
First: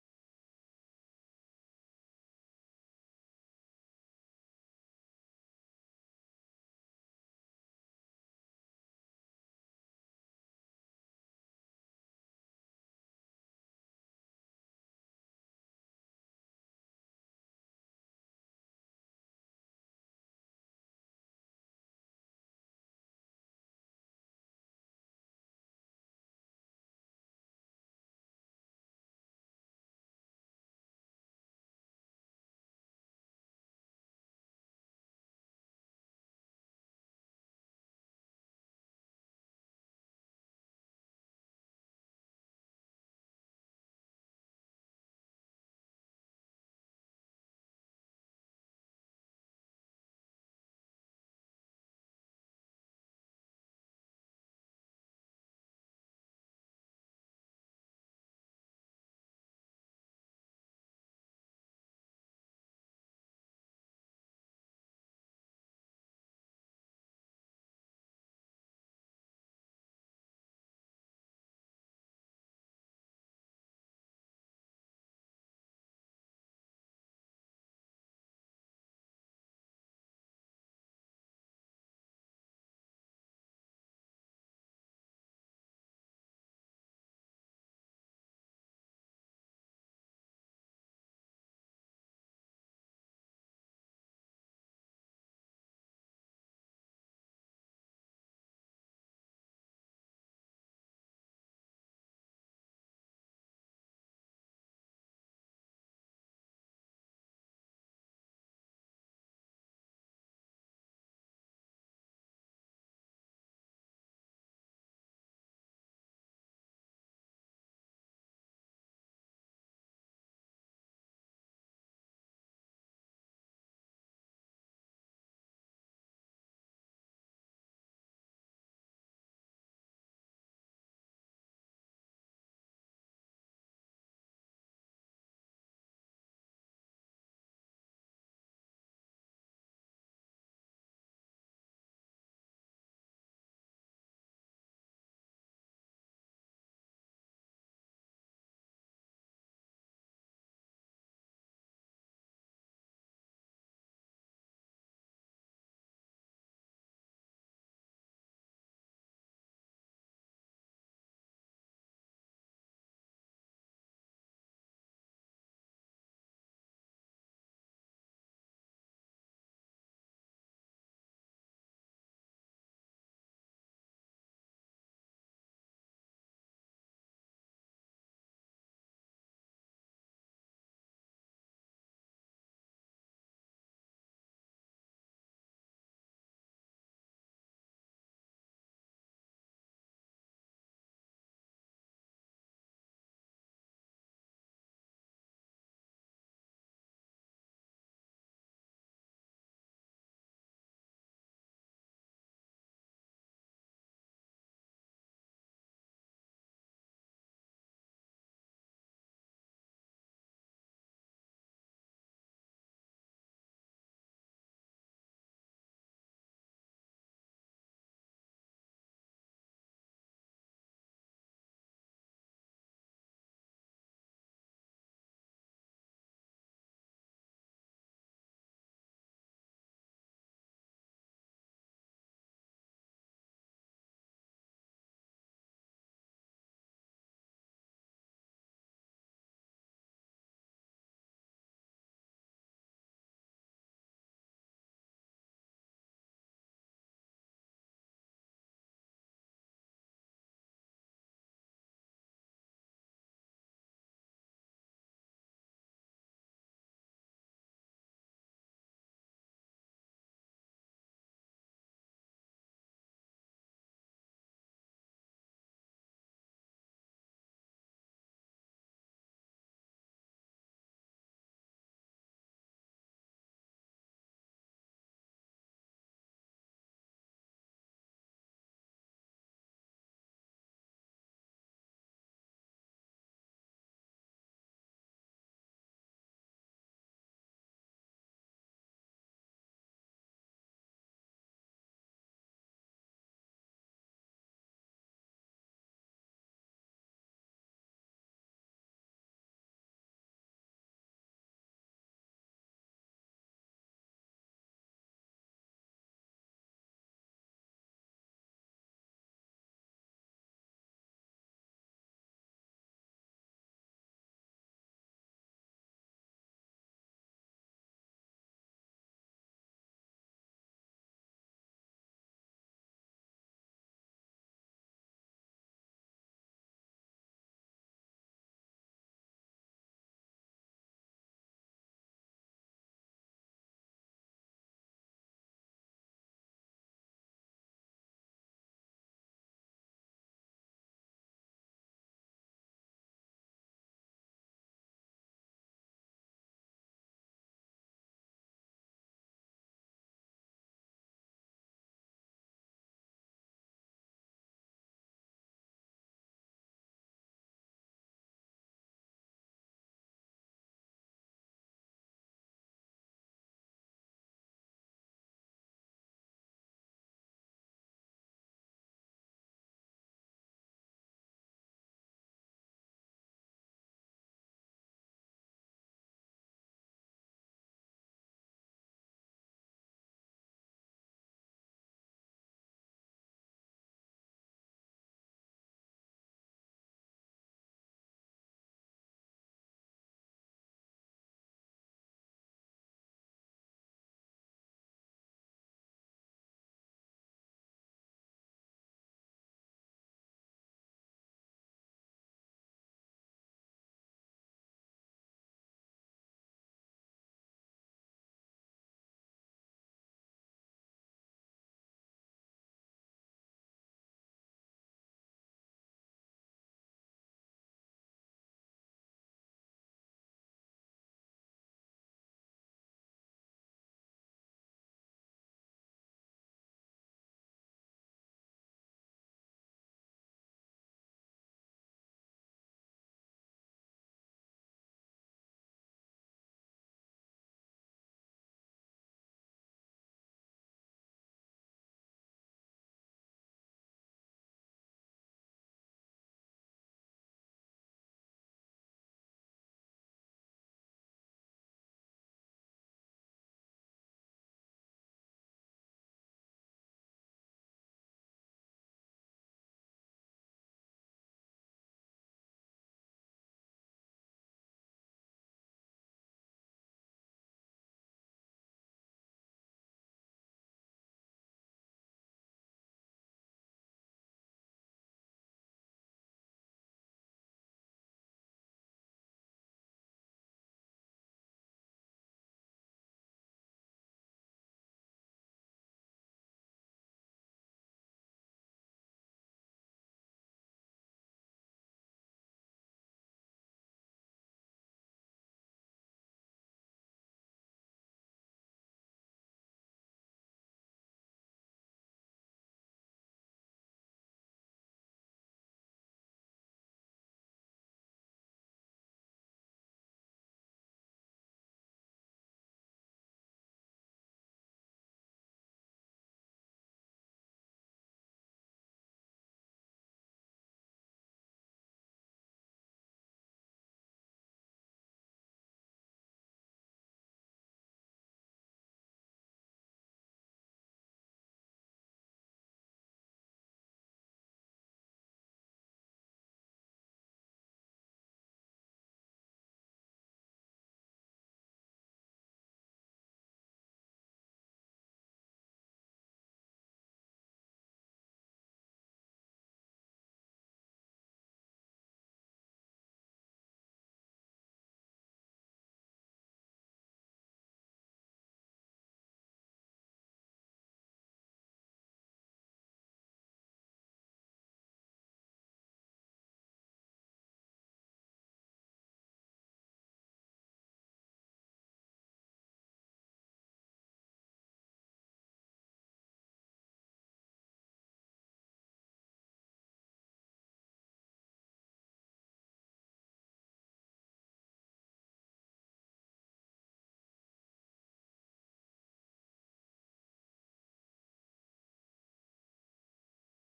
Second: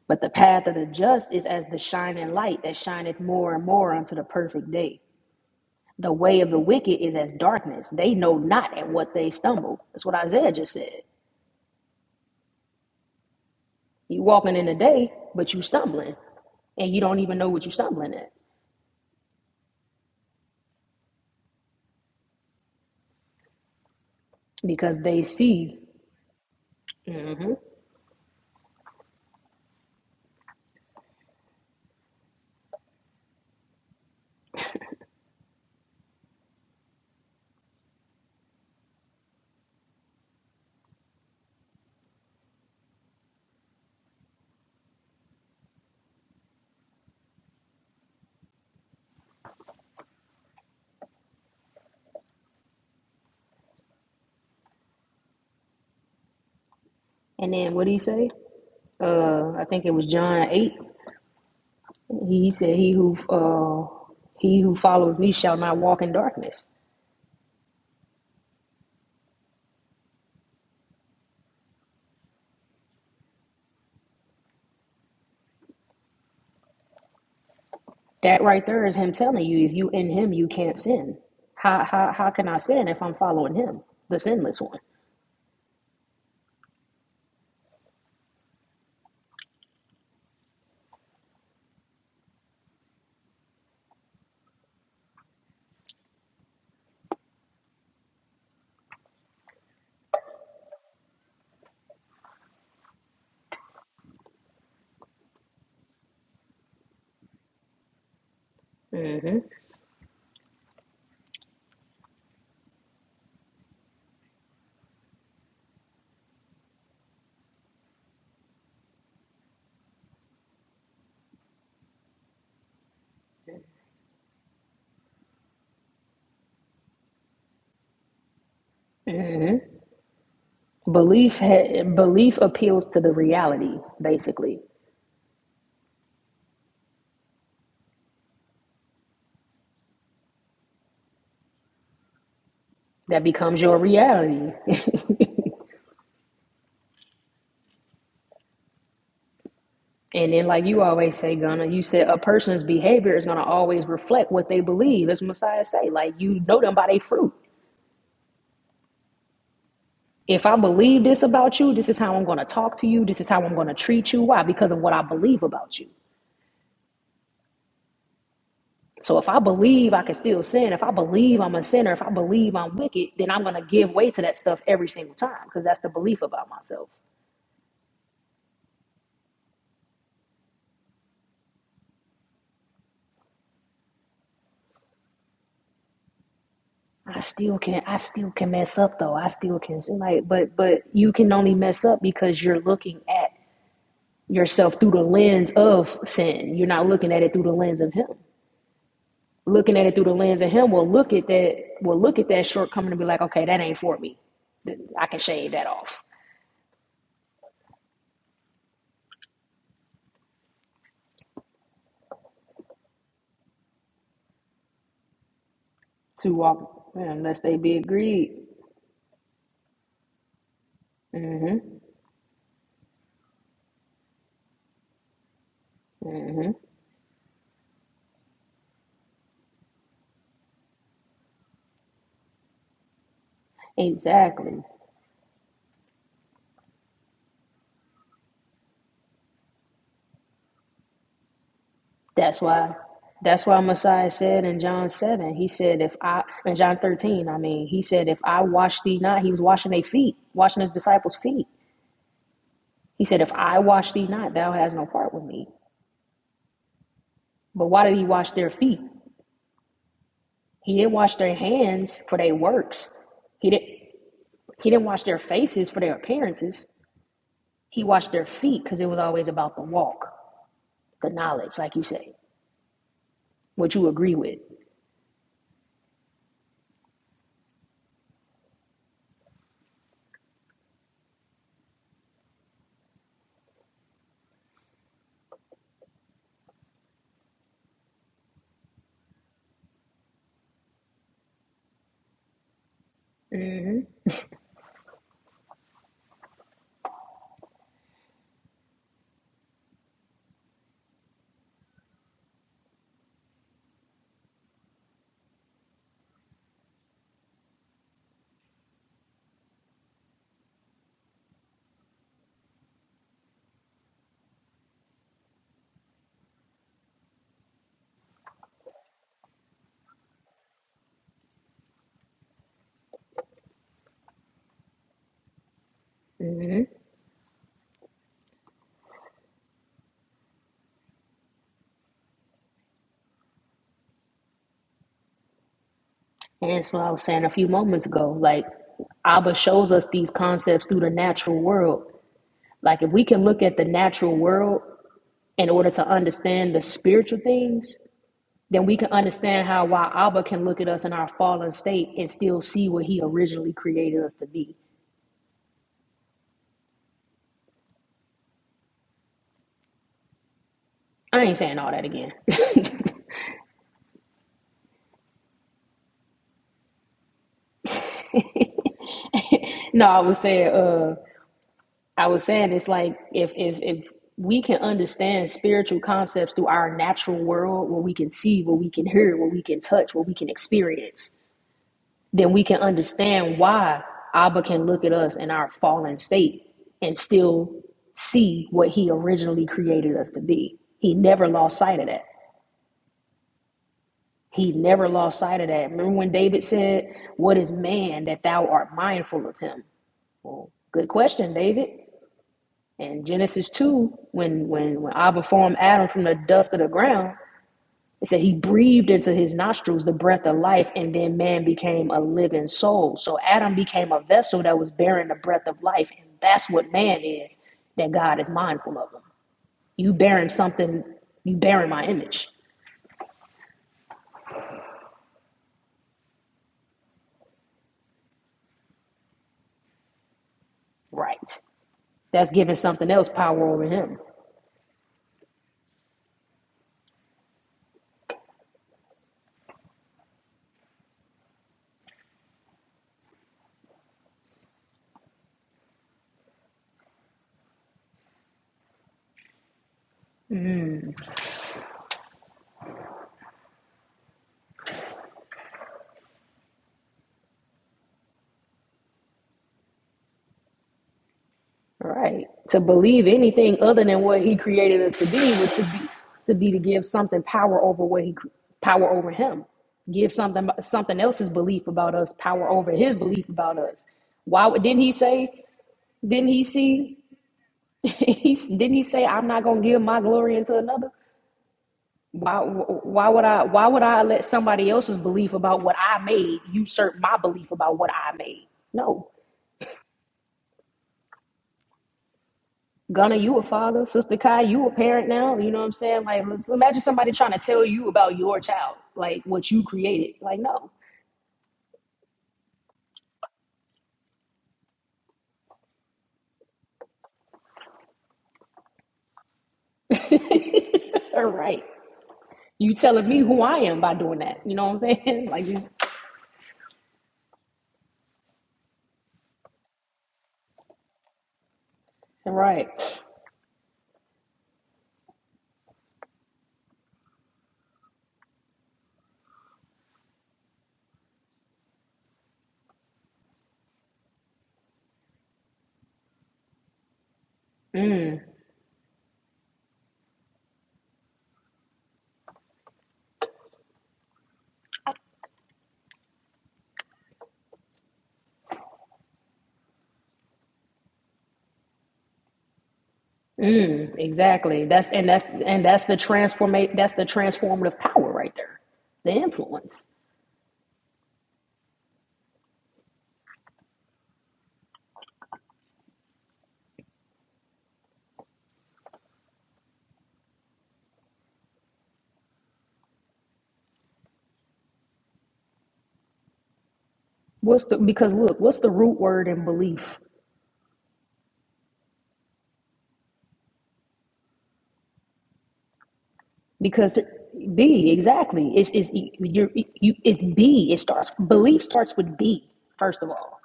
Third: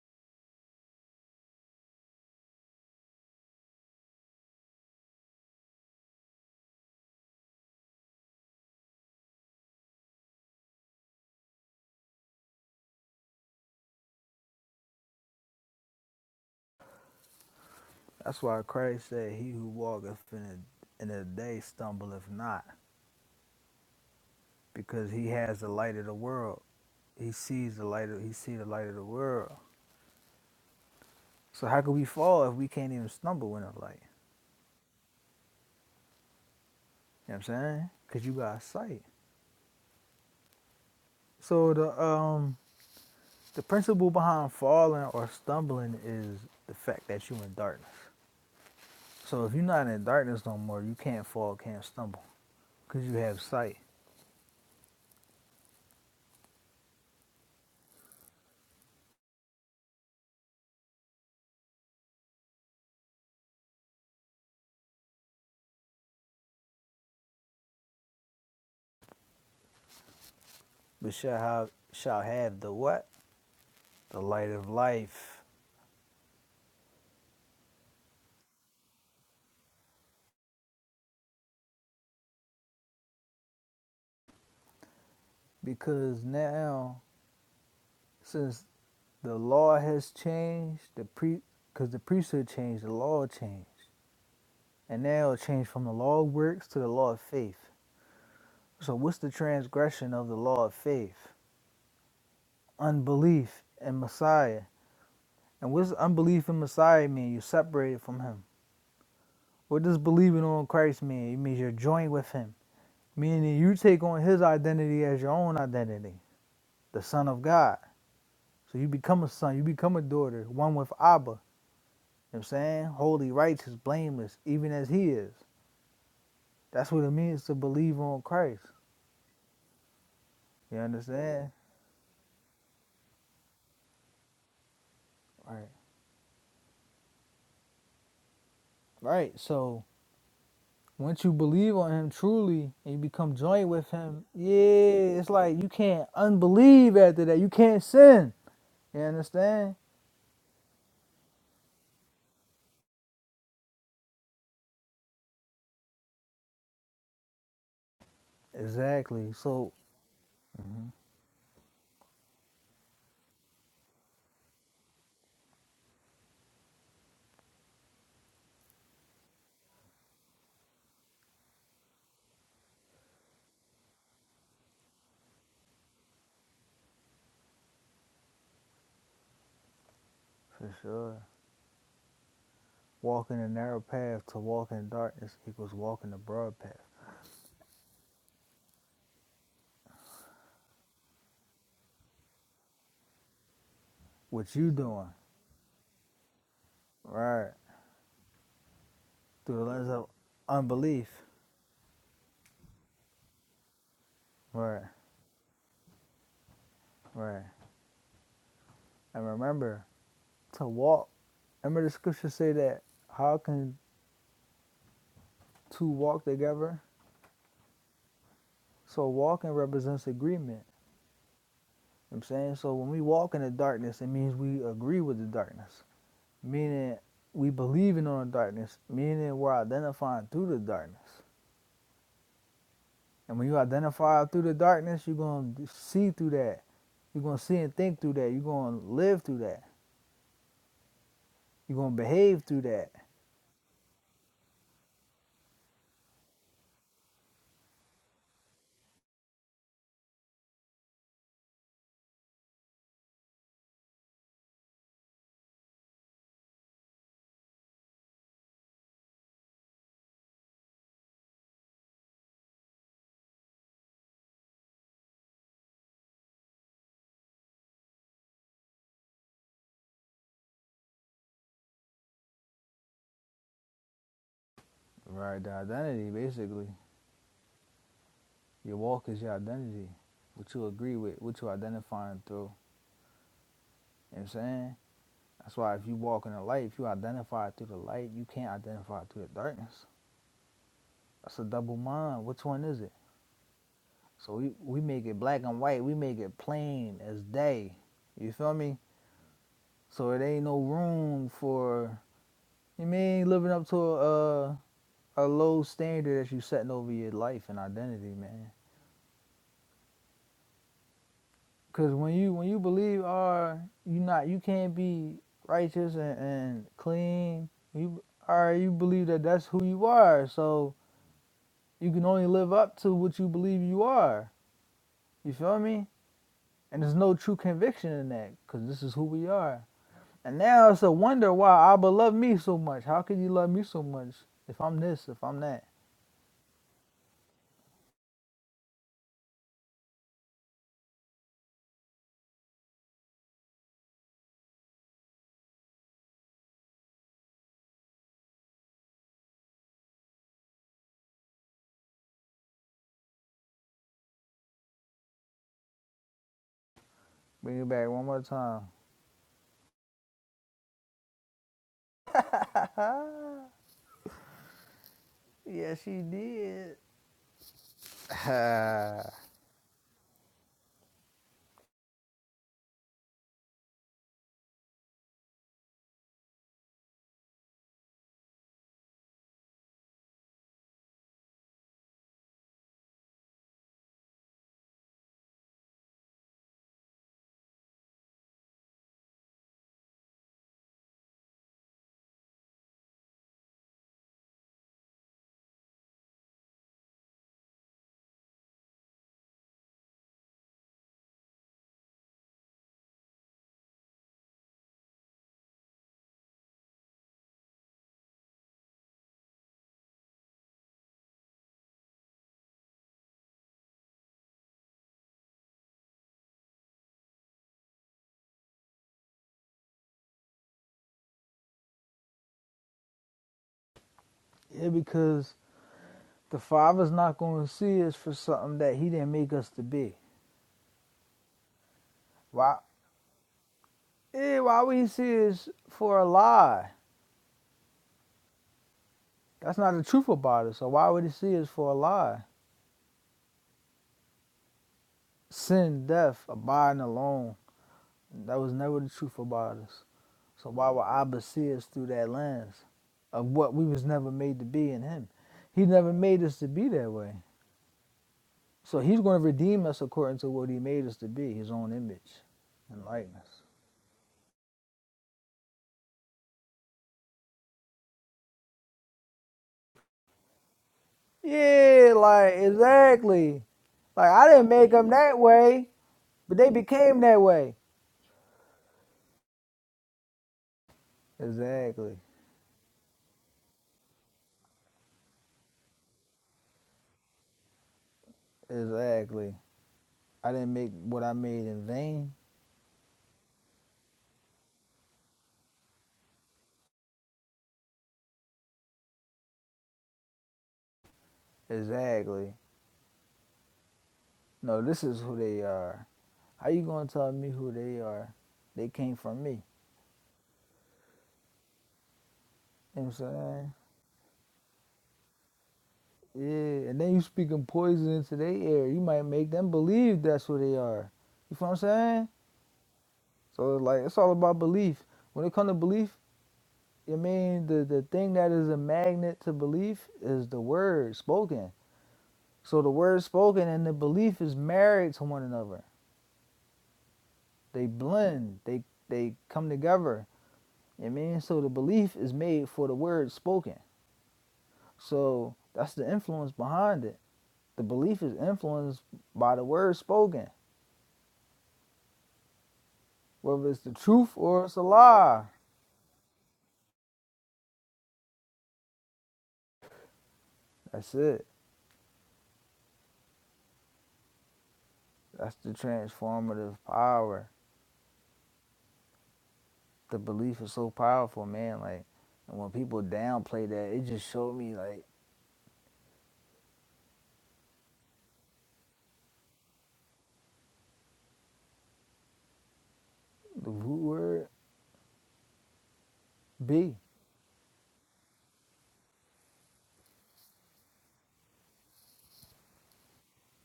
[SPEAKER 2] But the path of the just is as the shining light that shineth more and more unto the perfect day. The way of the wicked is as darkness. They know not at what they stumble. That's what Isaiah just said. You walking in the day, but you stumbling, and you don't even know what you stumbling at
[SPEAKER 1] That's why Christ said, He who walketh in the, in the day stumbleth not,
[SPEAKER 2] because
[SPEAKER 1] because
[SPEAKER 2] they
[SPEAKER 1] he has the
[SPEAKER 2] see.
[SPEAKER 1] light of the world. He
[SPEAKER 2] hmm
[SPEAKER 1] sees the light of he see the light of the world. So how could we fall if we can't even stumble in the light? You know what I'm saying? Cause you got sight. So the um the principle behind falling or stumbling is the fact that you're in darkness. So if you're not in darkness no more, you can't fall, can't stumble, cause you have sight.
[SPEAKER 2] And then what did he say? Uh, I think it was John eight. He said, "He who uh, he who follows me shall not walk in darkness."
[SPEAKER 1] But shall have shall have the what? The light of life.
[SPEAKER 2] That right there is him telling you, if you in him, you can't sin. How how how can I sin if I'm following him, the sinless one?
[SPEAKER 1] because now since the law has changed the pre because the priesthood changed the law changed and now it changed from the law of works to the law of faith so what's the transgression of the law of faith unbelief in messiah and what's unbelief in messiah mean you're separated from him
[SPEAKER 2] mm hmm
[SPEAKER 1] what does believing on christ mean it means you're joined with him meaning you take on his identity as your own identity the son of god so you become a son you become a daughter one with abba You know what I'm saying? Holy, righteous, blameless, even as he is. That's what it means to believe on Christ.
[SPEAKER 2] mm
[SPEAKER 1] You
[SPEAKER 2] hmm Belief
[SPEAKER 1] understand?
[SPEAKER 2] ha- belief appeals to the reality, basically.
[SPEAKER 1] Right. Right. So once you believe on him truly and you
[SPEAKER 2] That
[SPEAKER 1] become
[SPEAKER 2] becomes
[SPEAKER 1] joined
[SPEAKER 2] your
[SPEAKER 1] with him, yeah,
[SPEAKER 2] reality.
[SPEAKER 1] it's like you can't unbelieve after that. You can't sin. You understand?
[SPEAKER 2] And then, like you always say, Gunna, you said a person's behavior is gonna always reflect what they believe, as Messiah say. Like you know them by their fruit.
[SPEAKER 1] Exactly. So
[SPEAKER 2] If I believe this about you, this is how I'm gonna talk to you. This is how I'm gonna treat you. Why? Because of what I believe about you. So if I believe I can still sin, if I believe I'm a sinner, if I believe I'm wicked, then I'm gonna give way to that stuff every single time because that's the belief about myself.
[SPEAKER 1] for sure. Walking the narrow path to walk in darkness equals walking the broad path.
[SPEAKER 2] I still can I still can mess up though. I still can sin like but but you can only mess up because you're looking at
[SPEAKER 1] What you
[SPEAKER 2] yourself through the
[SPEAKER 1] doing?
[SPEAKER 2] lens of sin. You're not looking at it through the
[SPEAKER 1] Right.
[SPEAKER 2] lens of him.
[SPEAKER 1] Through the
[SPEAKER 2] Looking at
[SPEAKER 1] lens
[SPEAKER 2] it through
[SPEAKER 1] of
[SPEAKER 2] the lens of him will
[SPEAKER 1] unbelief.
[SPEAKER 2] look at that will look at that shortcoming and be like, okay, that ain't for me.
[SPEAKER 1] Right.
[SPEAKER 2] I can shave that off.
[SPEAKER 1] Right. And remember, to walk. Remember the scripture say that how can two walk
[SPEAKER 2] To
[SPEAKER 1] together?
[SPEAKER 2] walk unless they be agreed.
[SPEAKER 1] So walking represents agreement.
[SPEAKER 2] hmm
[SPEAKER 1] You know what I'm saying? So when we walk in the darkness, it means we agree with the darkness.
[SPEAKER 2] hmm
[SPEAKER 1] Meaning we believing on the darkness, meaning we're identifying through the darkness. And when you identify through the
[SPEAKER 2] Exactly.
[SPEAKER 1] darkness, you're gonna see through that. You're gonna see and think through that. You're gonna live through that. You're gonna
[SPEAKER 2] That's
[SPEAKER 1] behave through
[SPEAKER 2] why.
[SPEAKER 1] that.
[SPEAKER 2] That's why Messiah said in John seven. He said, "If I in John thirteen, I mean, he said, if I wash thee not, he was washing their feet, washing his disciples' feet. He said, if I wash thee not, thou hast no part with me. But why did he wash their feet? He didn't wash their hands for their works. He didn't he didn't wash their faces for their appearances. He washed their feet because it was always about the walk, the knowledge, like you say, what you agree with.
[SPEAKER 1] Right, the identity basically. Your walk is your identity. What you agree with, what you identifying through. You know what I'm saying? That's why if you walk in the light, if you identify through the light, you can't identify through the darkness. That's a double mind. Which one is it? So we, we make it black and white. We make it plain as day. You feel me? So it ain't no room for you mean living up to a a, a low standard that you setting over your life and identity, man. Cause when you when you believe are uh, you not you can't be righteous and, and clean. You are uh, you believe that that's who you are. So You can only live up to what you believe you are. You feel me?
[SPEAKER 2] hmm
[SPEAKER 1] And there's no true conviction in that because this is who we are. And now it's a wonder why Abba loved me so much. How could you love me so much if I'm this, if I'm that?
[SPEAKER 2] And that's what I was saying a few moments ago. Like Abba shows us these concepts through the natural world. Like if we can look at the natural world in order to understand the spiritual things, then we can understand how why Abba can look at us in our fallen state and still see what he originally created us to be.
[SPEAKER 1] Bring it back one more time.
[SPEAKER 2] I ain't saying all that again.
[SPEAKER 1] yes, she did. yeah,
[SPEAKER 2] no, I was saying uh I was saying it's like if if if we can understand spiritual concepts through our natural world where we can see, where we can hear, where we can touch, where we can experience, then we can understand why Abba can look at us in our fallen state and still see what he originally created us to be. He never lost sight of that. He never lost sight of that. Remember when David said, What is man that thou art mindful of him? Well, good question, David. And Genesis 2, when, when, when Abba formed Adam from the dust of the ground, it said he breathed into his nostrils the breath of life, and then man became a living soul. So Adam became a vessel that was bearing the breath of life, and that's what man is, that God is mindful of him. You bearing something, you bearing my image.
[SPEAKER 1] because the Father's not going to see us for something that He didn't make us to be.
[SPEAKER 2] Right. That's giving
[SPEAKER 1] Why?
[SPEAKER 2] something else power over him.
[SPEAKER 1] Yeah, why would He see us for a lie? That's not the truth about it. So why would He see us for a lie? Sin, death, abiding alone. That was never the truth about us. So why would Abba see us through that lens of what we was never made to be in him? He never made us to be that way. So he's going to redeem us according to what he made us to be, his own image
[SPEAKER 2] Right. To
[SPEAKER 1] and
[SPEAKER 2] believe
[SPEAKER 1] likeness.
[SPEAKER 2] anything other than what he created us to be was to be to be to give something power over what he cr- power over him. Give something something else's belief
[SPEAKER 1] Yeah,
[SPEAKER 2] about us
[SPEAKER 1] like
[SPEAKER 2] power over his belief
[SPEAKER 1] exactly.
[SPEAKER 2] about us.
[SPEAKER 1] Like I
[SPEAKER 2] Why
[SPEAKER 1] didn't
[SPEAKER 2] would-
[SPEAKER 1] make
[SPEAKER 2] didn't
[SPEAKER 1] them
[SPEAKER 2] he
[SPEAKER 1] that
[SPEAKER 2] say?
[SPEAKER 1] way,
[SPEAKER 2] Didn't
[SPEAKER 1] but
[SPEAKER 2] he
[SPEAKER 1] they
[SPEAKER 2] see?
[SPEAKER 1] became that way.
[SPEAKER 2] He s- didn't he say, "I'm not going to give my glory into another"?
[SPEAKER 1] Exactly.
[SPEAKER 2] Why? wh- Why would I? Why would I let somebody else's belief about what I made usurp my belief about what I made? No.
[SPEAKER 1] Exactly. I didn't make what I made in vain.
[SPEAKER 2] Gunner, you a father. Sister Kai, you a parent now. You know what I'm saying? Like, let's imagine somebody trying to tell you about your child, like what you created. Like, no.
[SPEAKER 1] Exactly. No, this is who they are. How you gonna tell me who they are? They came from me.
[SPEAKER 2] all right. You
[SPEAKER 1] You know what I'm
[SPEAKER 2] telling me who
[SPEAKER 1] saying?
[SPEAKER 2] I am by doing that. You know what I'm saying? Like, just,
[SPEAKER 1] Yeah, and then you speaking poison into their ear. You might make them believe that's who they are. You feel what I'm saying?
[SPEAKER 2] all right.
[SPEAKER 1] So it's like it's all about belief. When it comes to belief, I mean the, the thing that is a magnet to belief is the word spoken. So the word spoken and the belief is married to one another. They
[SPEAKER 2] Mm,
[SPEAKER 1] blend. They they come together. You mean so the belief is made for the word spoken. So that's the influence behind it. The belief is influenced by the word spoken, whether it's the
[SPEAKER 2] mm,
[SPEAKER 1] truth or it's a
[SPEAKER 2] exactly. That's and that's
[SPEAKER 1] lie.
[SPEAKER 2] and that's the transformate. That's the transformative power right there. The influence.
[SPEAKER 1] That's it. That's the transformative power. The belief is so powerful, man. Like, and when people downplay that, it just showed me like
[SPEAKER 2] What's the because look, what's the root word in belief?
[SPEAKER 1] the root word be.
[SPEAKER 2] because B exactly it's it's you are you it's B it starts belief starts with B first of all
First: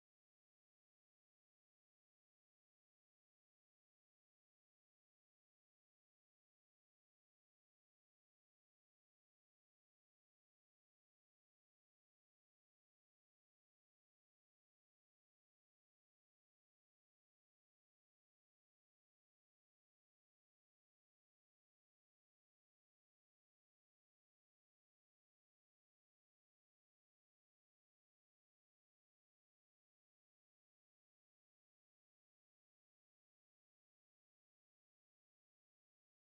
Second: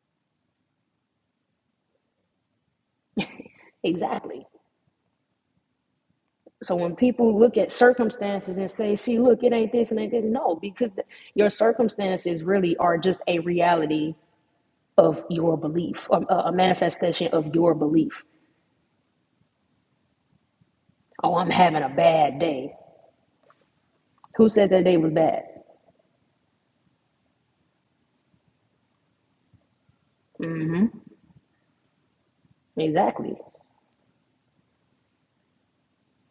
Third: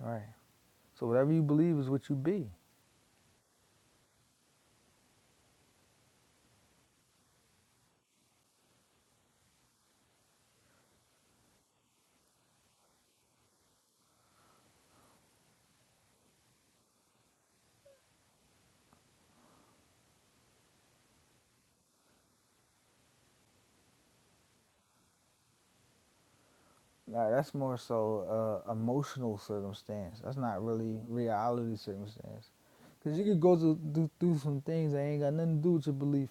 [SPEAKER 1] Right. So whatever you believe is what you be.
[SPEAKER 2] exactly so when people look at circumstances and say see look it ain't this and ain't this no because th- your circumstances really are just a reality of your belief um, a a manifestation of your belief oh I'm having a bad day who said that day was bad
[SPEAKER 1] Like that's more so uh, emotional circumstance. That's not really reality circumstance. Cause you
[SPEAKER 2] exactly
[SPEAKER 1] could go to do, do some things that ain't got nothing to do with your belief.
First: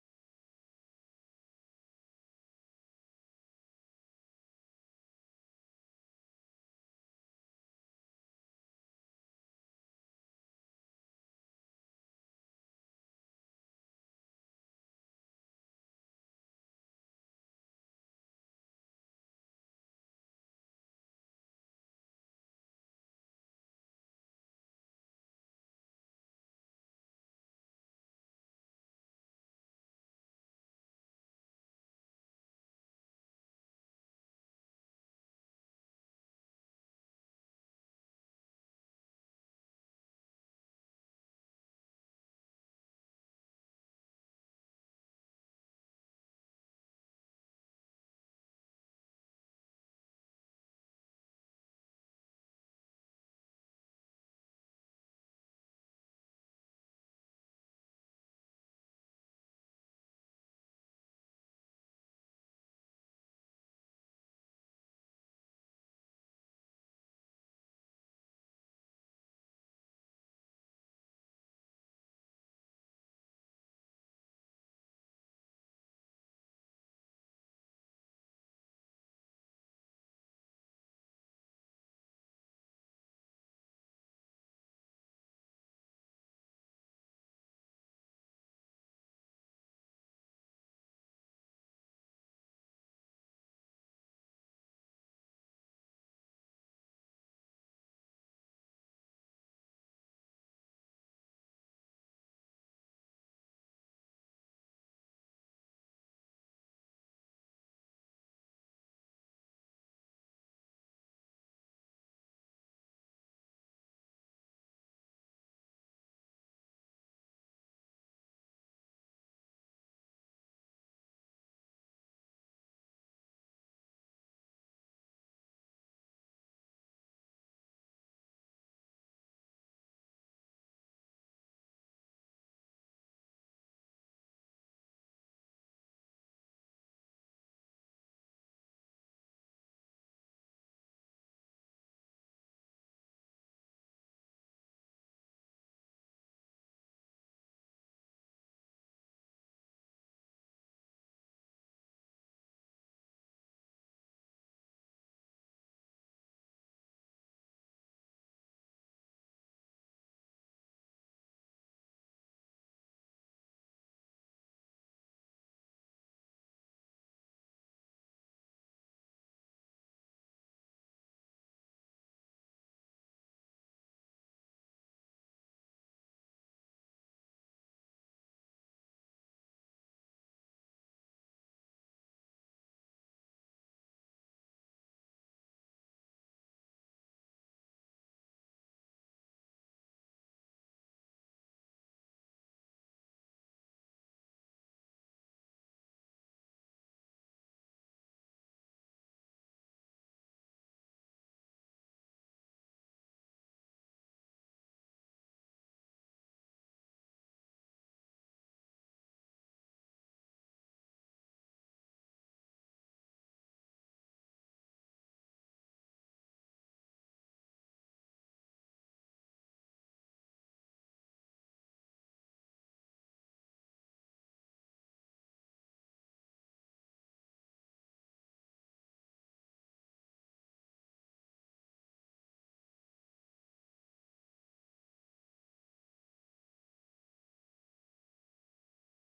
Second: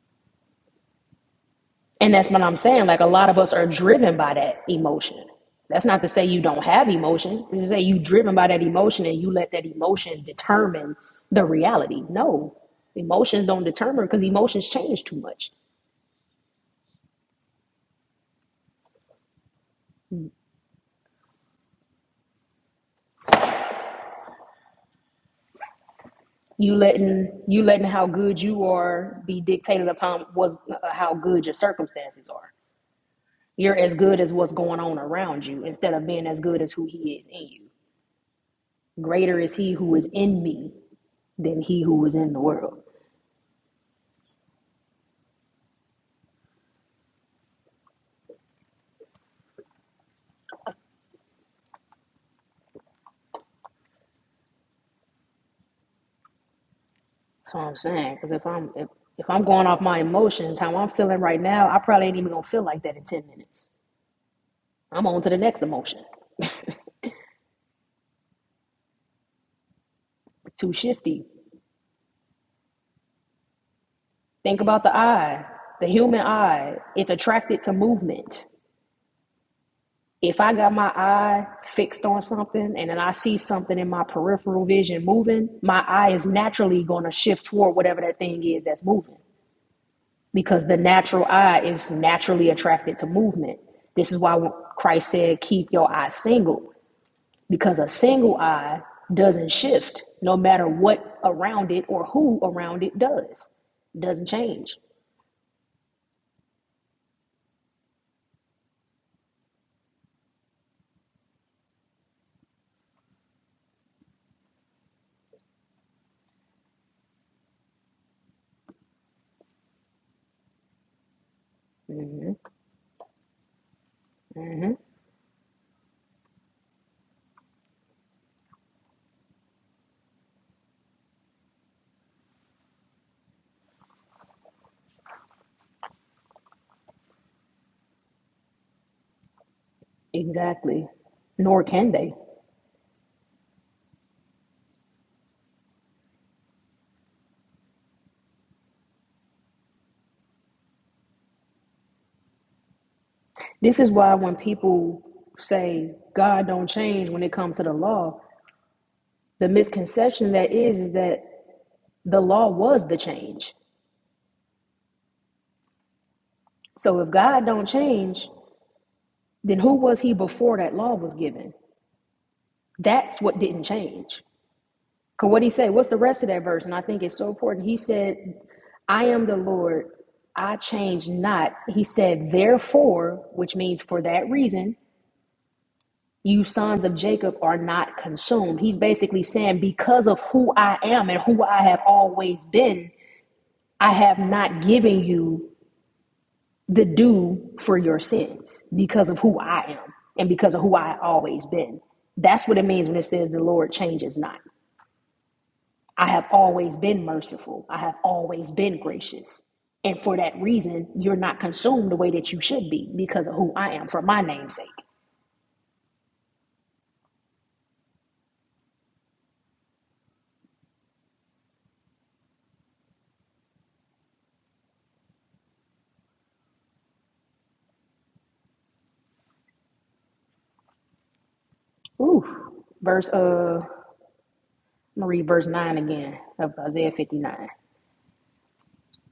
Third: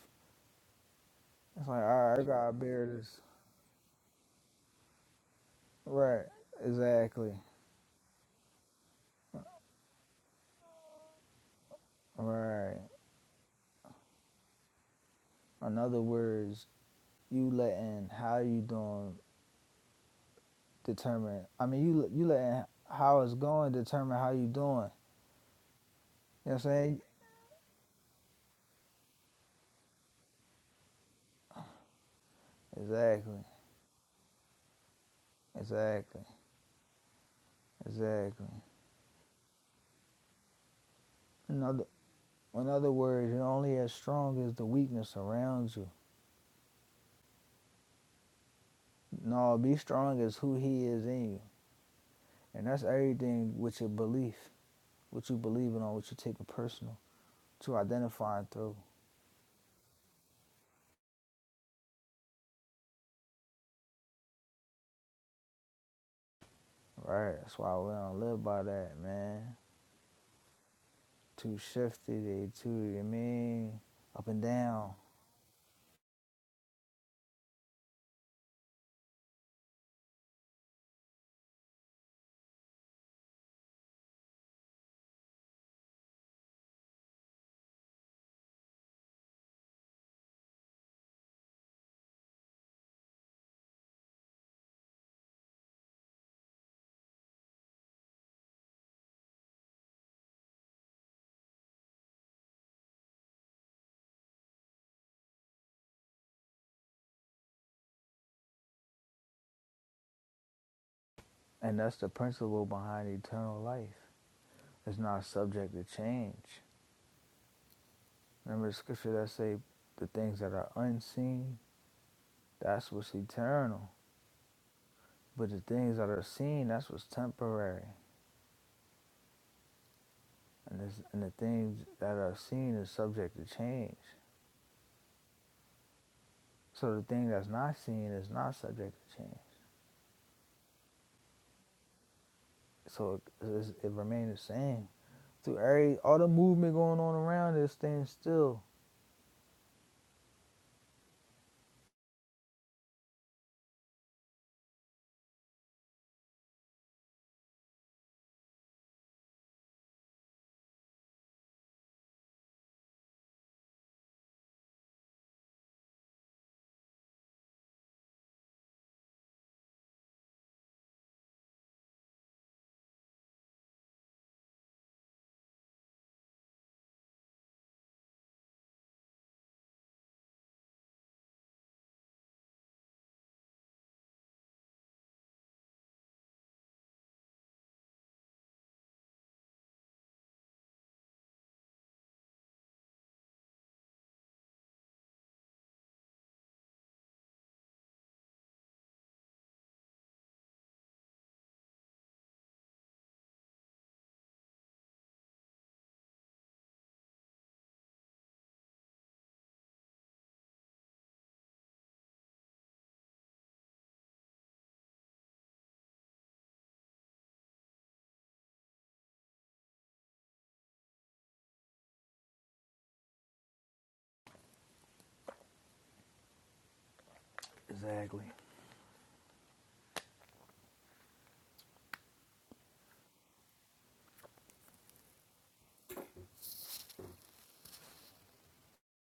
[SPEAKER 1] It's like, all
[SPEAKER 2] And
[SPEAKER 1] right, I
[SPEAKER 2] that's what
[SPEAKER 1] gotta
[SPEAKER 2] I'm saying.
[SPEAKER 1] bear
[SPEAKER 2] Like a
[SPEAKER 1] this.
[SPEAKER 2] lot of us are driven by that emotion. That's not to say
[SPEAKER 1] Right,
[SPEAKER 2] you don't have
[SPEAKER 1] exactly.
[SPEAKER 2] emotion. It's to say you driven by that emotion and you let that emotion determine the reality. No,
[SPEAKER 1] Right.
[SPEAKER 2] emotions don't determine because emotions change too much.
[SPEAKER 1] In other words, you letting how you doing determine. I mean, you you letting how it's going determine how you doing. You know what I'm
[SPEAKER 2] You
[SPEAKER 1] saying?
[SPEAKER 2] letting you letting how good you are be dictated upon what's uh, how good your circumstances are.
[SPEAKER 1] Exactly,
[SPEAKER 2] You're as good as what's going on around you instead of
[SPEAKER 1] exactly,
[SPEAKER 2] being as good as who he is in you.
[SPEAKER 1] exactly.
[SPEAKER 2] Greater is he who is in me than
[SPEAKER 1] In
[SPEAKER 2] he
[SPEAKER 1] other,
[SPEAKER 2] who is in the
[SPEAKER 1] in
[SPEAKER 2] world.
[SPEAKER 1] other words, you're only as strong as the weakness around you. No, be strong as who He is in you, and that's everything with your belief, what you believing on, what you taking personal,
[SPEAKER 2] That's what I'm
[SPEAKER 1] to
[SPEAKER 2] saying. Because if
[SPEAKER 1] identifying
[SPEAKER 2] I'm
[SPEAKER 1] through.
[SPEAKER 2] if, if I'm going off my emotions, how I'm feeling right now, I probably ain't even gonna feel like that in ten minutes. I'm on to the next emotion.
[SPEAKER 1] Right. That's why we don't live by that, man.
[SPEAKER 2] It's too shifty.
[SPEAKER 1] Too shifty, they too. you know what I mean, up and
[SPEAKER 2] Think about
[SPEAKER 1] down.
[SPEAKER 2] the eye, the human eye. It's attracted to movement. If I got my eye fixed on something and then I see something in my peripheral vision moving, my eye is naturally going to shift toward whatever that thing is that's moving because the natural eye is naturally attracted to movement. This is why Christ said, Keep your eye single because a single eye doesn't shift no matter what around it or who around it does It doesn't change
[SPEAKER 1] And that's the principle behind eternal life. It's not subject to change. Remember the scripture that say the things that are unseen, that's what's eternal. But the things that are seen, that's what's temporary. And, this, and the things that are seen is subject to change. So the thing that's not seen is not subject to change.
[SPEAKER 2] exactly nor can they
[SPEAKER 1] So it, it's- it remains the same. Through every, all the movement going on around us, staying still.
[SPEAKER 2] this is why when people say god don't change when it comes to the law the misconception that is is that the law was the change so if god don't change then who was he before that law was given that's what didn't change Cause what he said, what's the rest of that verse? And I think it's so important. He said, I am the Lord, I change not. He said, therefore, which means for that reason, you sons of Jacob are not consumed. He's basically saying, because of who I am and who I have always been, I have not given you the due for your sins because of who I am and because of who I always been. That's what it means when it says the Lord changes not. I have always been merciful. I have always been gracious. And for that reason, you're not consumed the way that you should be because of who I am for my name's sake.
[SPEAKER 1] Exactly.
[SPEAKER 2] Ooh. Verse uh I'm gonna read verse nine again of Isaiah 59.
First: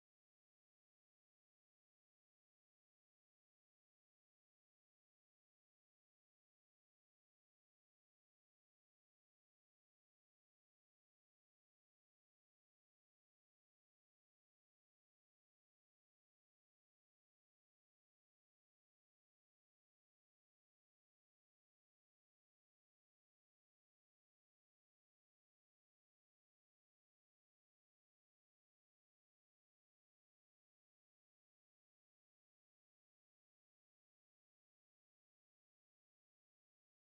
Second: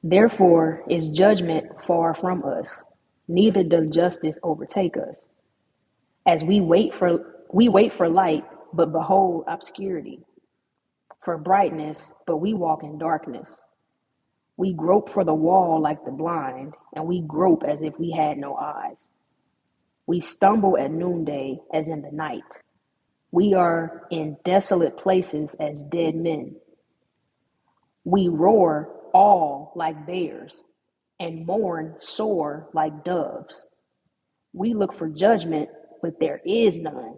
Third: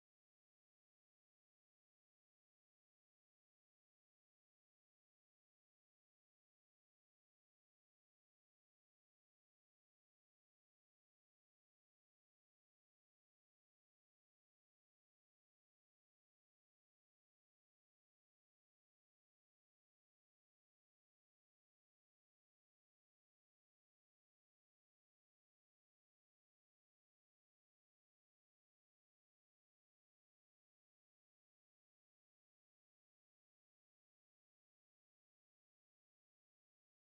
[SPEAKER 2] Therefore is judgment far from us, neither does justice overtake us. As we wait for we wait for light, but behold obscurity, for brightness, but we walk in darkness. We grope for the wall like the blind, and we grope as if we had no eyes. We stumble at noonday as in the night. We are in desolate places as dead men. We roar all like bears, and mourn sore like doves. We look for judgment, but there is none,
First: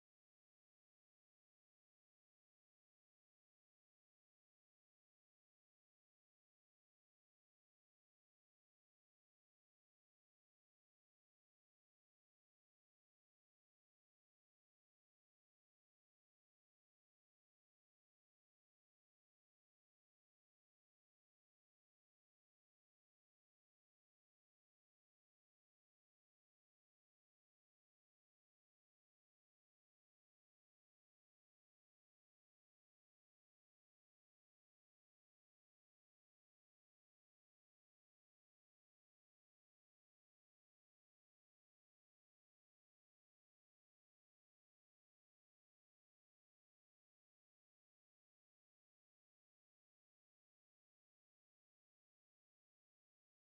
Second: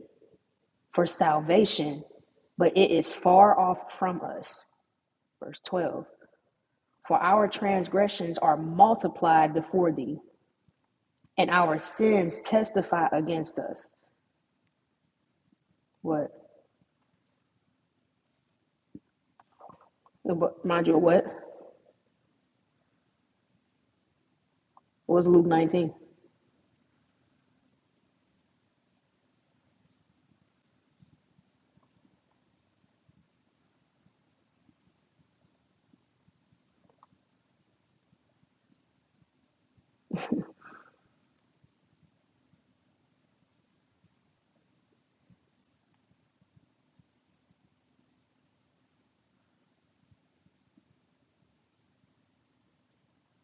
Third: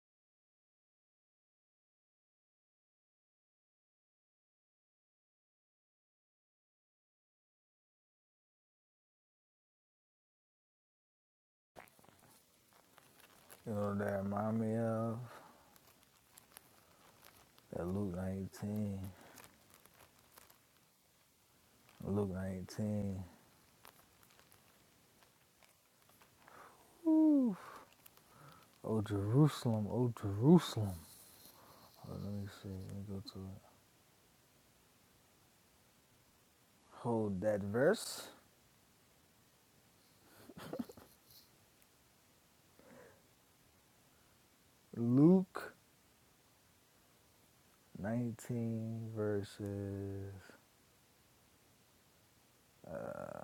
[SPEAKER 2] for salvation, but it is far off from us. Verse 12 For our transgressions are multiplied before thee, and our sins testify against
[SPEAKER 1] You know
[SPEAKER 2] us.
[SPEAKER 1] what that remind me of?
[SPEAKER 2] What?
[SPEAKER 1] That Luke 19.
[SPEAKER 2] Mind you, what?
[SPEAKER 1] Luke 19.
[SPEAKER 2] What's Luke 19?
[SPEAKER 1] Ooh. Oh Jerusalem, oh Jerusalem. Oh, let me see. Let me go to it. Hold that verse. Luke 19 verses uh,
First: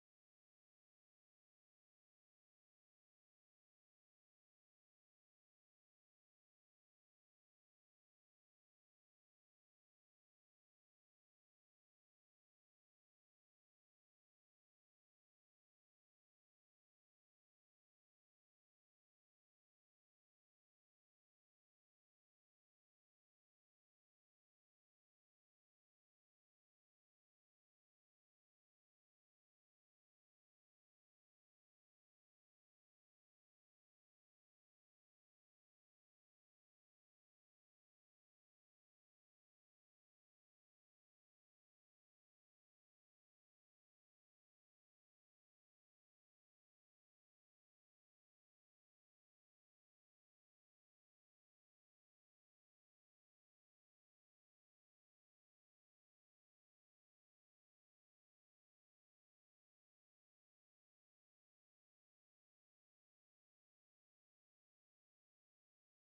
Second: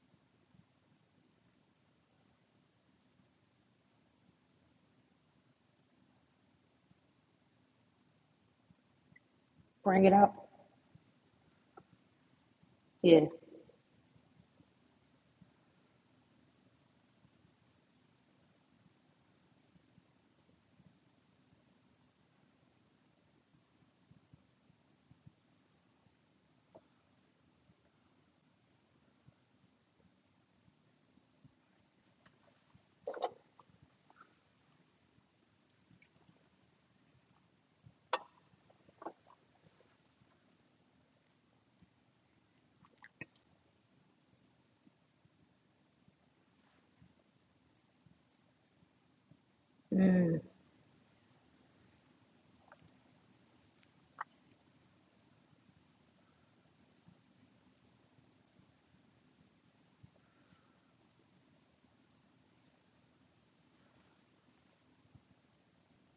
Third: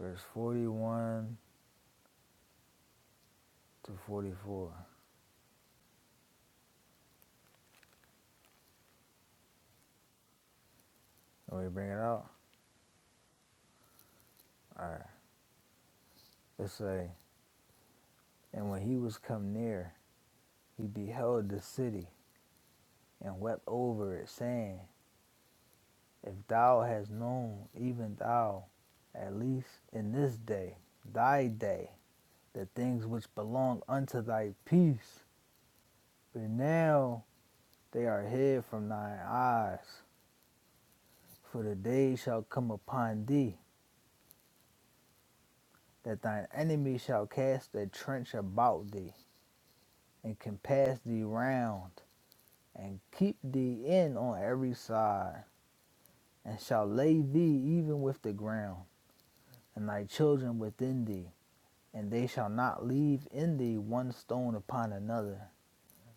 [SPEAKER 1] verse 41 to 44.
[SPEAKER 2] Bring it out.
[SPEAKER 1] Let me bring it out.
[SPEAKER 2] Yeah.
[SPEAKER 1] All right. Let's say, and when he was come near, he beheld the city and wept over it, saying, If thou hast known, even thou, at least in this day, thy day, the things which belong unto thy peace, but now they are hid from thine eyes. For the day shall come upon thee, that thine enemy shall cast a trench about thee, and compass thee round, and keep thee in on every side, and shall lay thee even with the ground, and thy children within thee. and they shall not leave in thee one stone upon another,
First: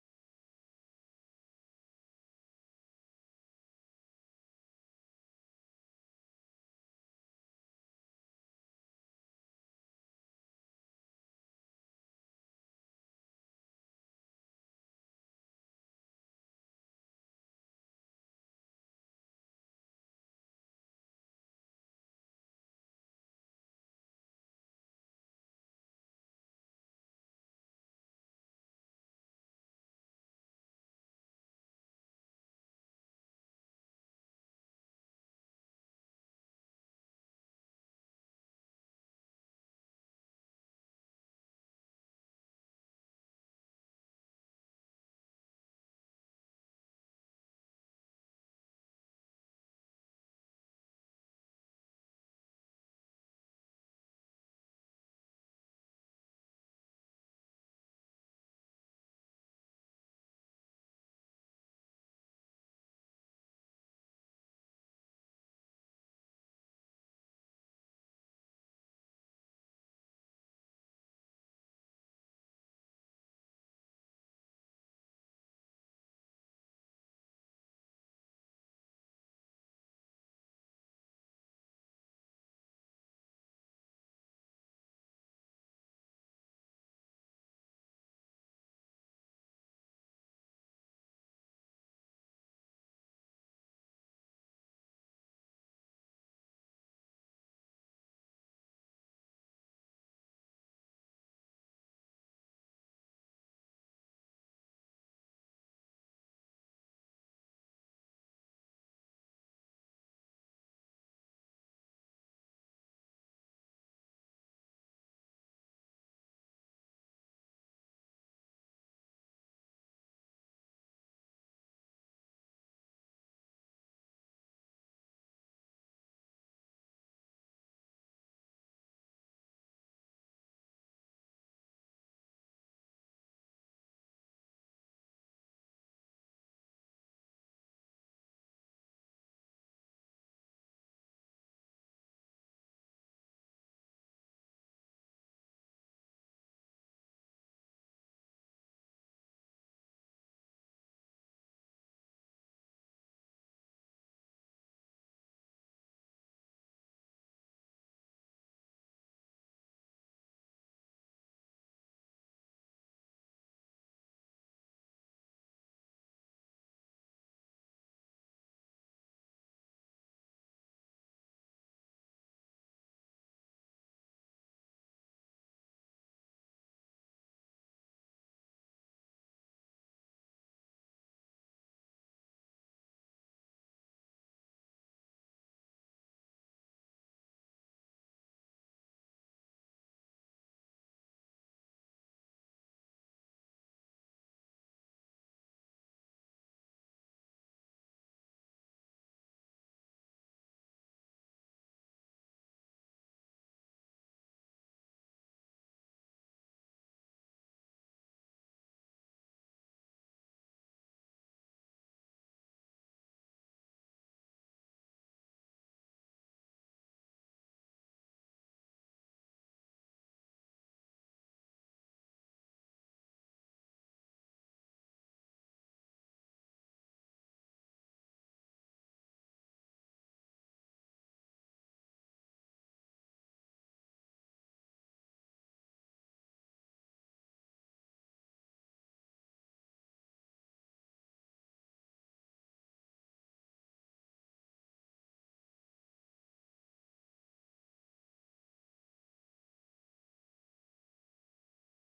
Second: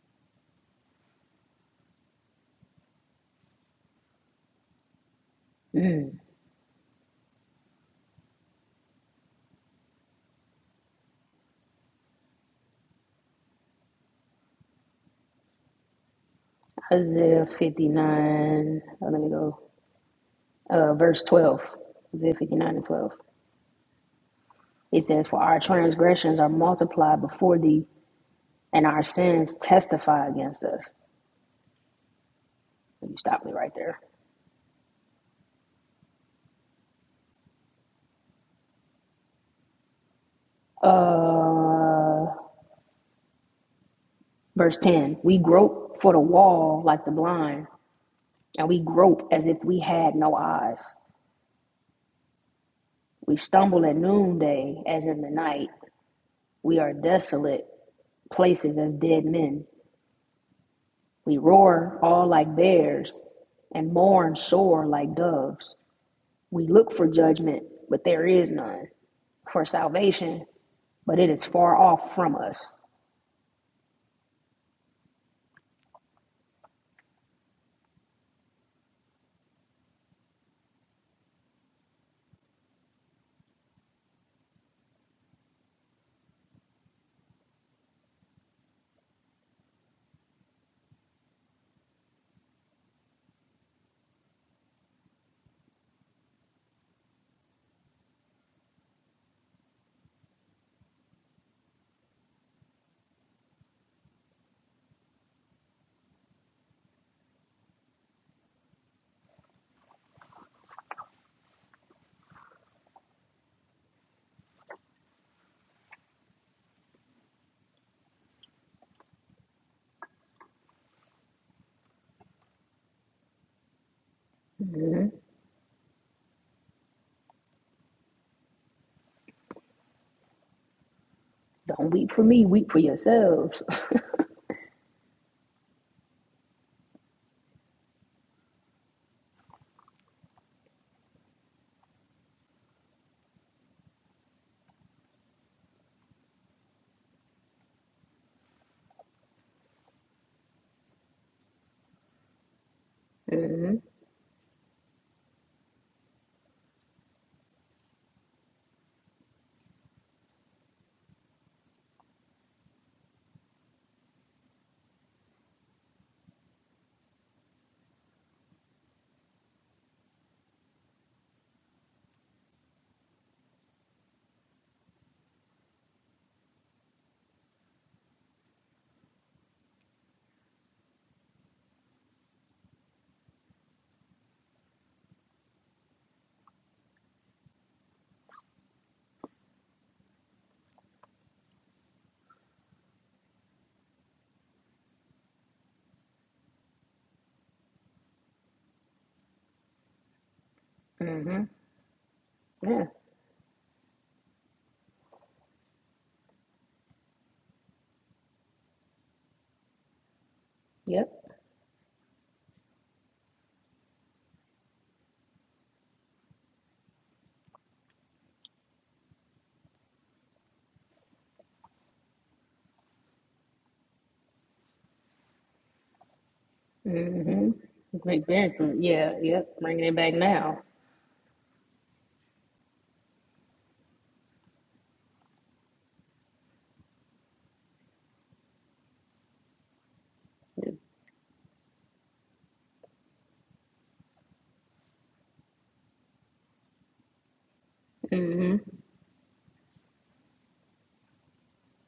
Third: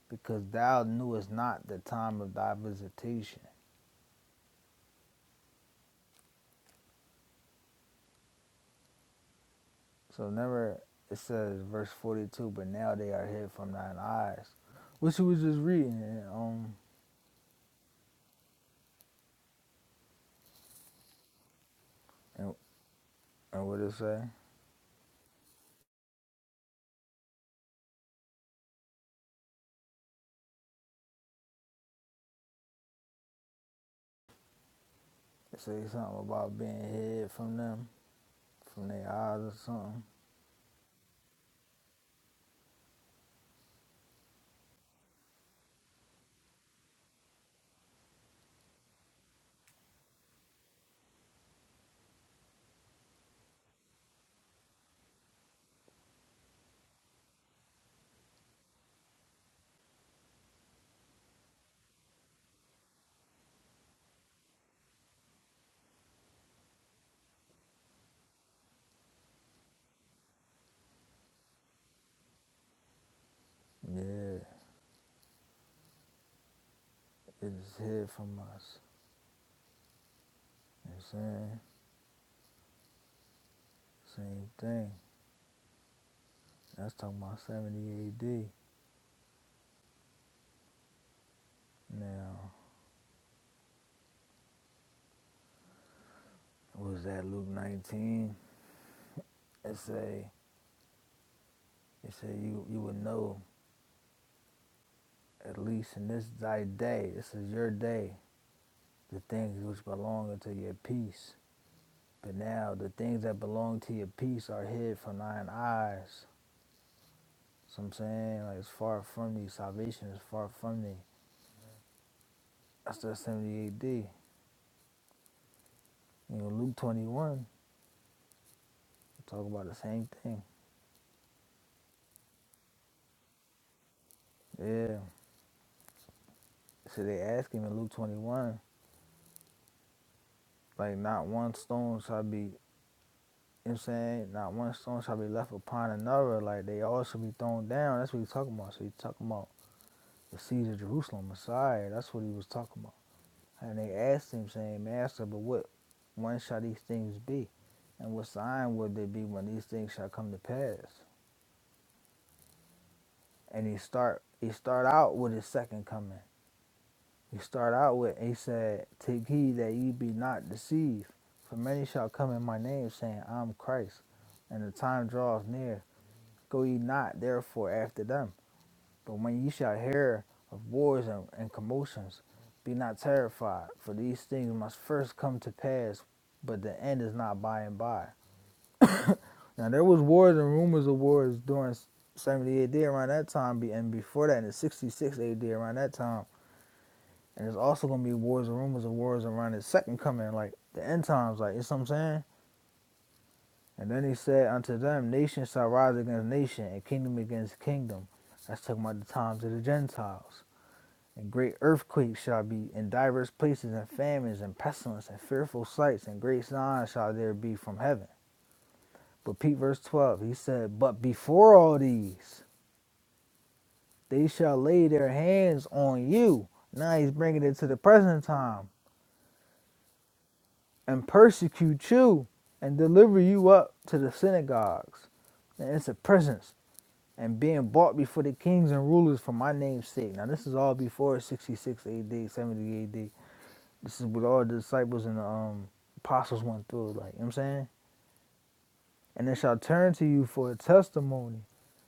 [SPEAKER 1] because thou knewest not the time of thy visitation. So never it says verse forty two, but now they are hid from thine eyes. Which you was just reading and um
[SPEAKER 2] Isaiah 59. oh, let me go. Uh, verse 12. Isaiah
[SPEAKER 1] and,
[SPEAKER 2] 59 and 12.
[SPEAKER 1] and what it say?
[SPEAKER 2] It says, For our transgressions are multiplied before thee, and our sins testify against us. You stop me right there.
[SPEAKER 1] It say something about being hid from them, from their eyes or something.
[SPEAKER 2] Uh, verse 10. We grope for the wall like the blind, and we grope as if we had no eyes. We stumble at noonday as in the night. We are desolate places as dead men. We roar all like bears and mourn sore like doves. We look for judgment, but there is none. For salvation, but it is far off from us.
[SPEAKER 1] Yeah, it is hid from us. You know what I'm saying? Same thing. That's talking about seventy AD. Now was that Luke nineteen? It say, it say you you would know at least in this thy day. This is your day. The things which belong unto your peace. But now the things that belong to your peace are hid from thine eyes. So I'm saying like it's far from thee. Salvation is far from thee. That's the 78 D.
[SPEAKER 2] Mhm.
[SPEAKER 1] You know Luke 21 talk about the same thing.
[SPEAKER 2] Don't weep for me, weep for yourselves.
[SPEAKER 1] Yeah. So they ask him in Luke 21 like not one stone shall be. You know what I'm saying? Not one stone shall be left upon another. Like they all should be thrown down. That's what he's talking about. So he's talking about the siege of Jerusalem, Messiah. That's what he was talking about.
[SPEAKER 2] hmm
[SPEAKER 1] And they asked him, saying, Master, but what when shall these things be? And what sign will there be when these things shall come to pass? And he start he start out with his second coming. He start out with he said, Take heed that ye be not deceived, for many shall come in my name, saying, I'm Christ, and the time draweth near. Go ye not therefore after them. But when ye shall hear of wars and, and commotions, be not terrified, for these things must first come to pass, but the end is not by and by. Now there was wars and rumors of wars during 70 AD around that time, and before that in 66 AD around that time. And there's also gonna be wars and rumors of wars around the second coming, like the end times,
[SPEAKER 2] hmm
[SPEAKER 1] like you know what I'm saying?
[SPEAKER 2] Yeah.
[SPEAKER 1] And then he said unto them, Nation shall rise against nation, and kingdom against kingdom. That's talking about the times of the Gentiles.
[SPEAKER 2] Yep.
[SPEAKER 1] And great earthquakes shall be in divers places, and famines, and pestilence, and fearful sights, and great signs shall there be from heaven. But Pete, verse 12, he said, But before all these, they shall lay their hands on you. Now he's bringing
[SPEAKER 2] hmm
[SPEAKER 1] it to the present
[SPEAKER 2] Great Bear.
[SPEAKER 1] time,
[SPEAKER 2] Yeah. Yep. Bringing it back now.
[SPEAKER 1] and persecute you, and deliver you up to the synagogues. And it's a presence and being bought before the kings and rulers for my name's sake. Now this is all before 66 AD, 70 AD. This is what all the disciples and the um, apostles went through, like, you know what I'm saying?
[SPEAKER 2] hmm
[SPEAKER 1] And they shall turn to you for a testimony.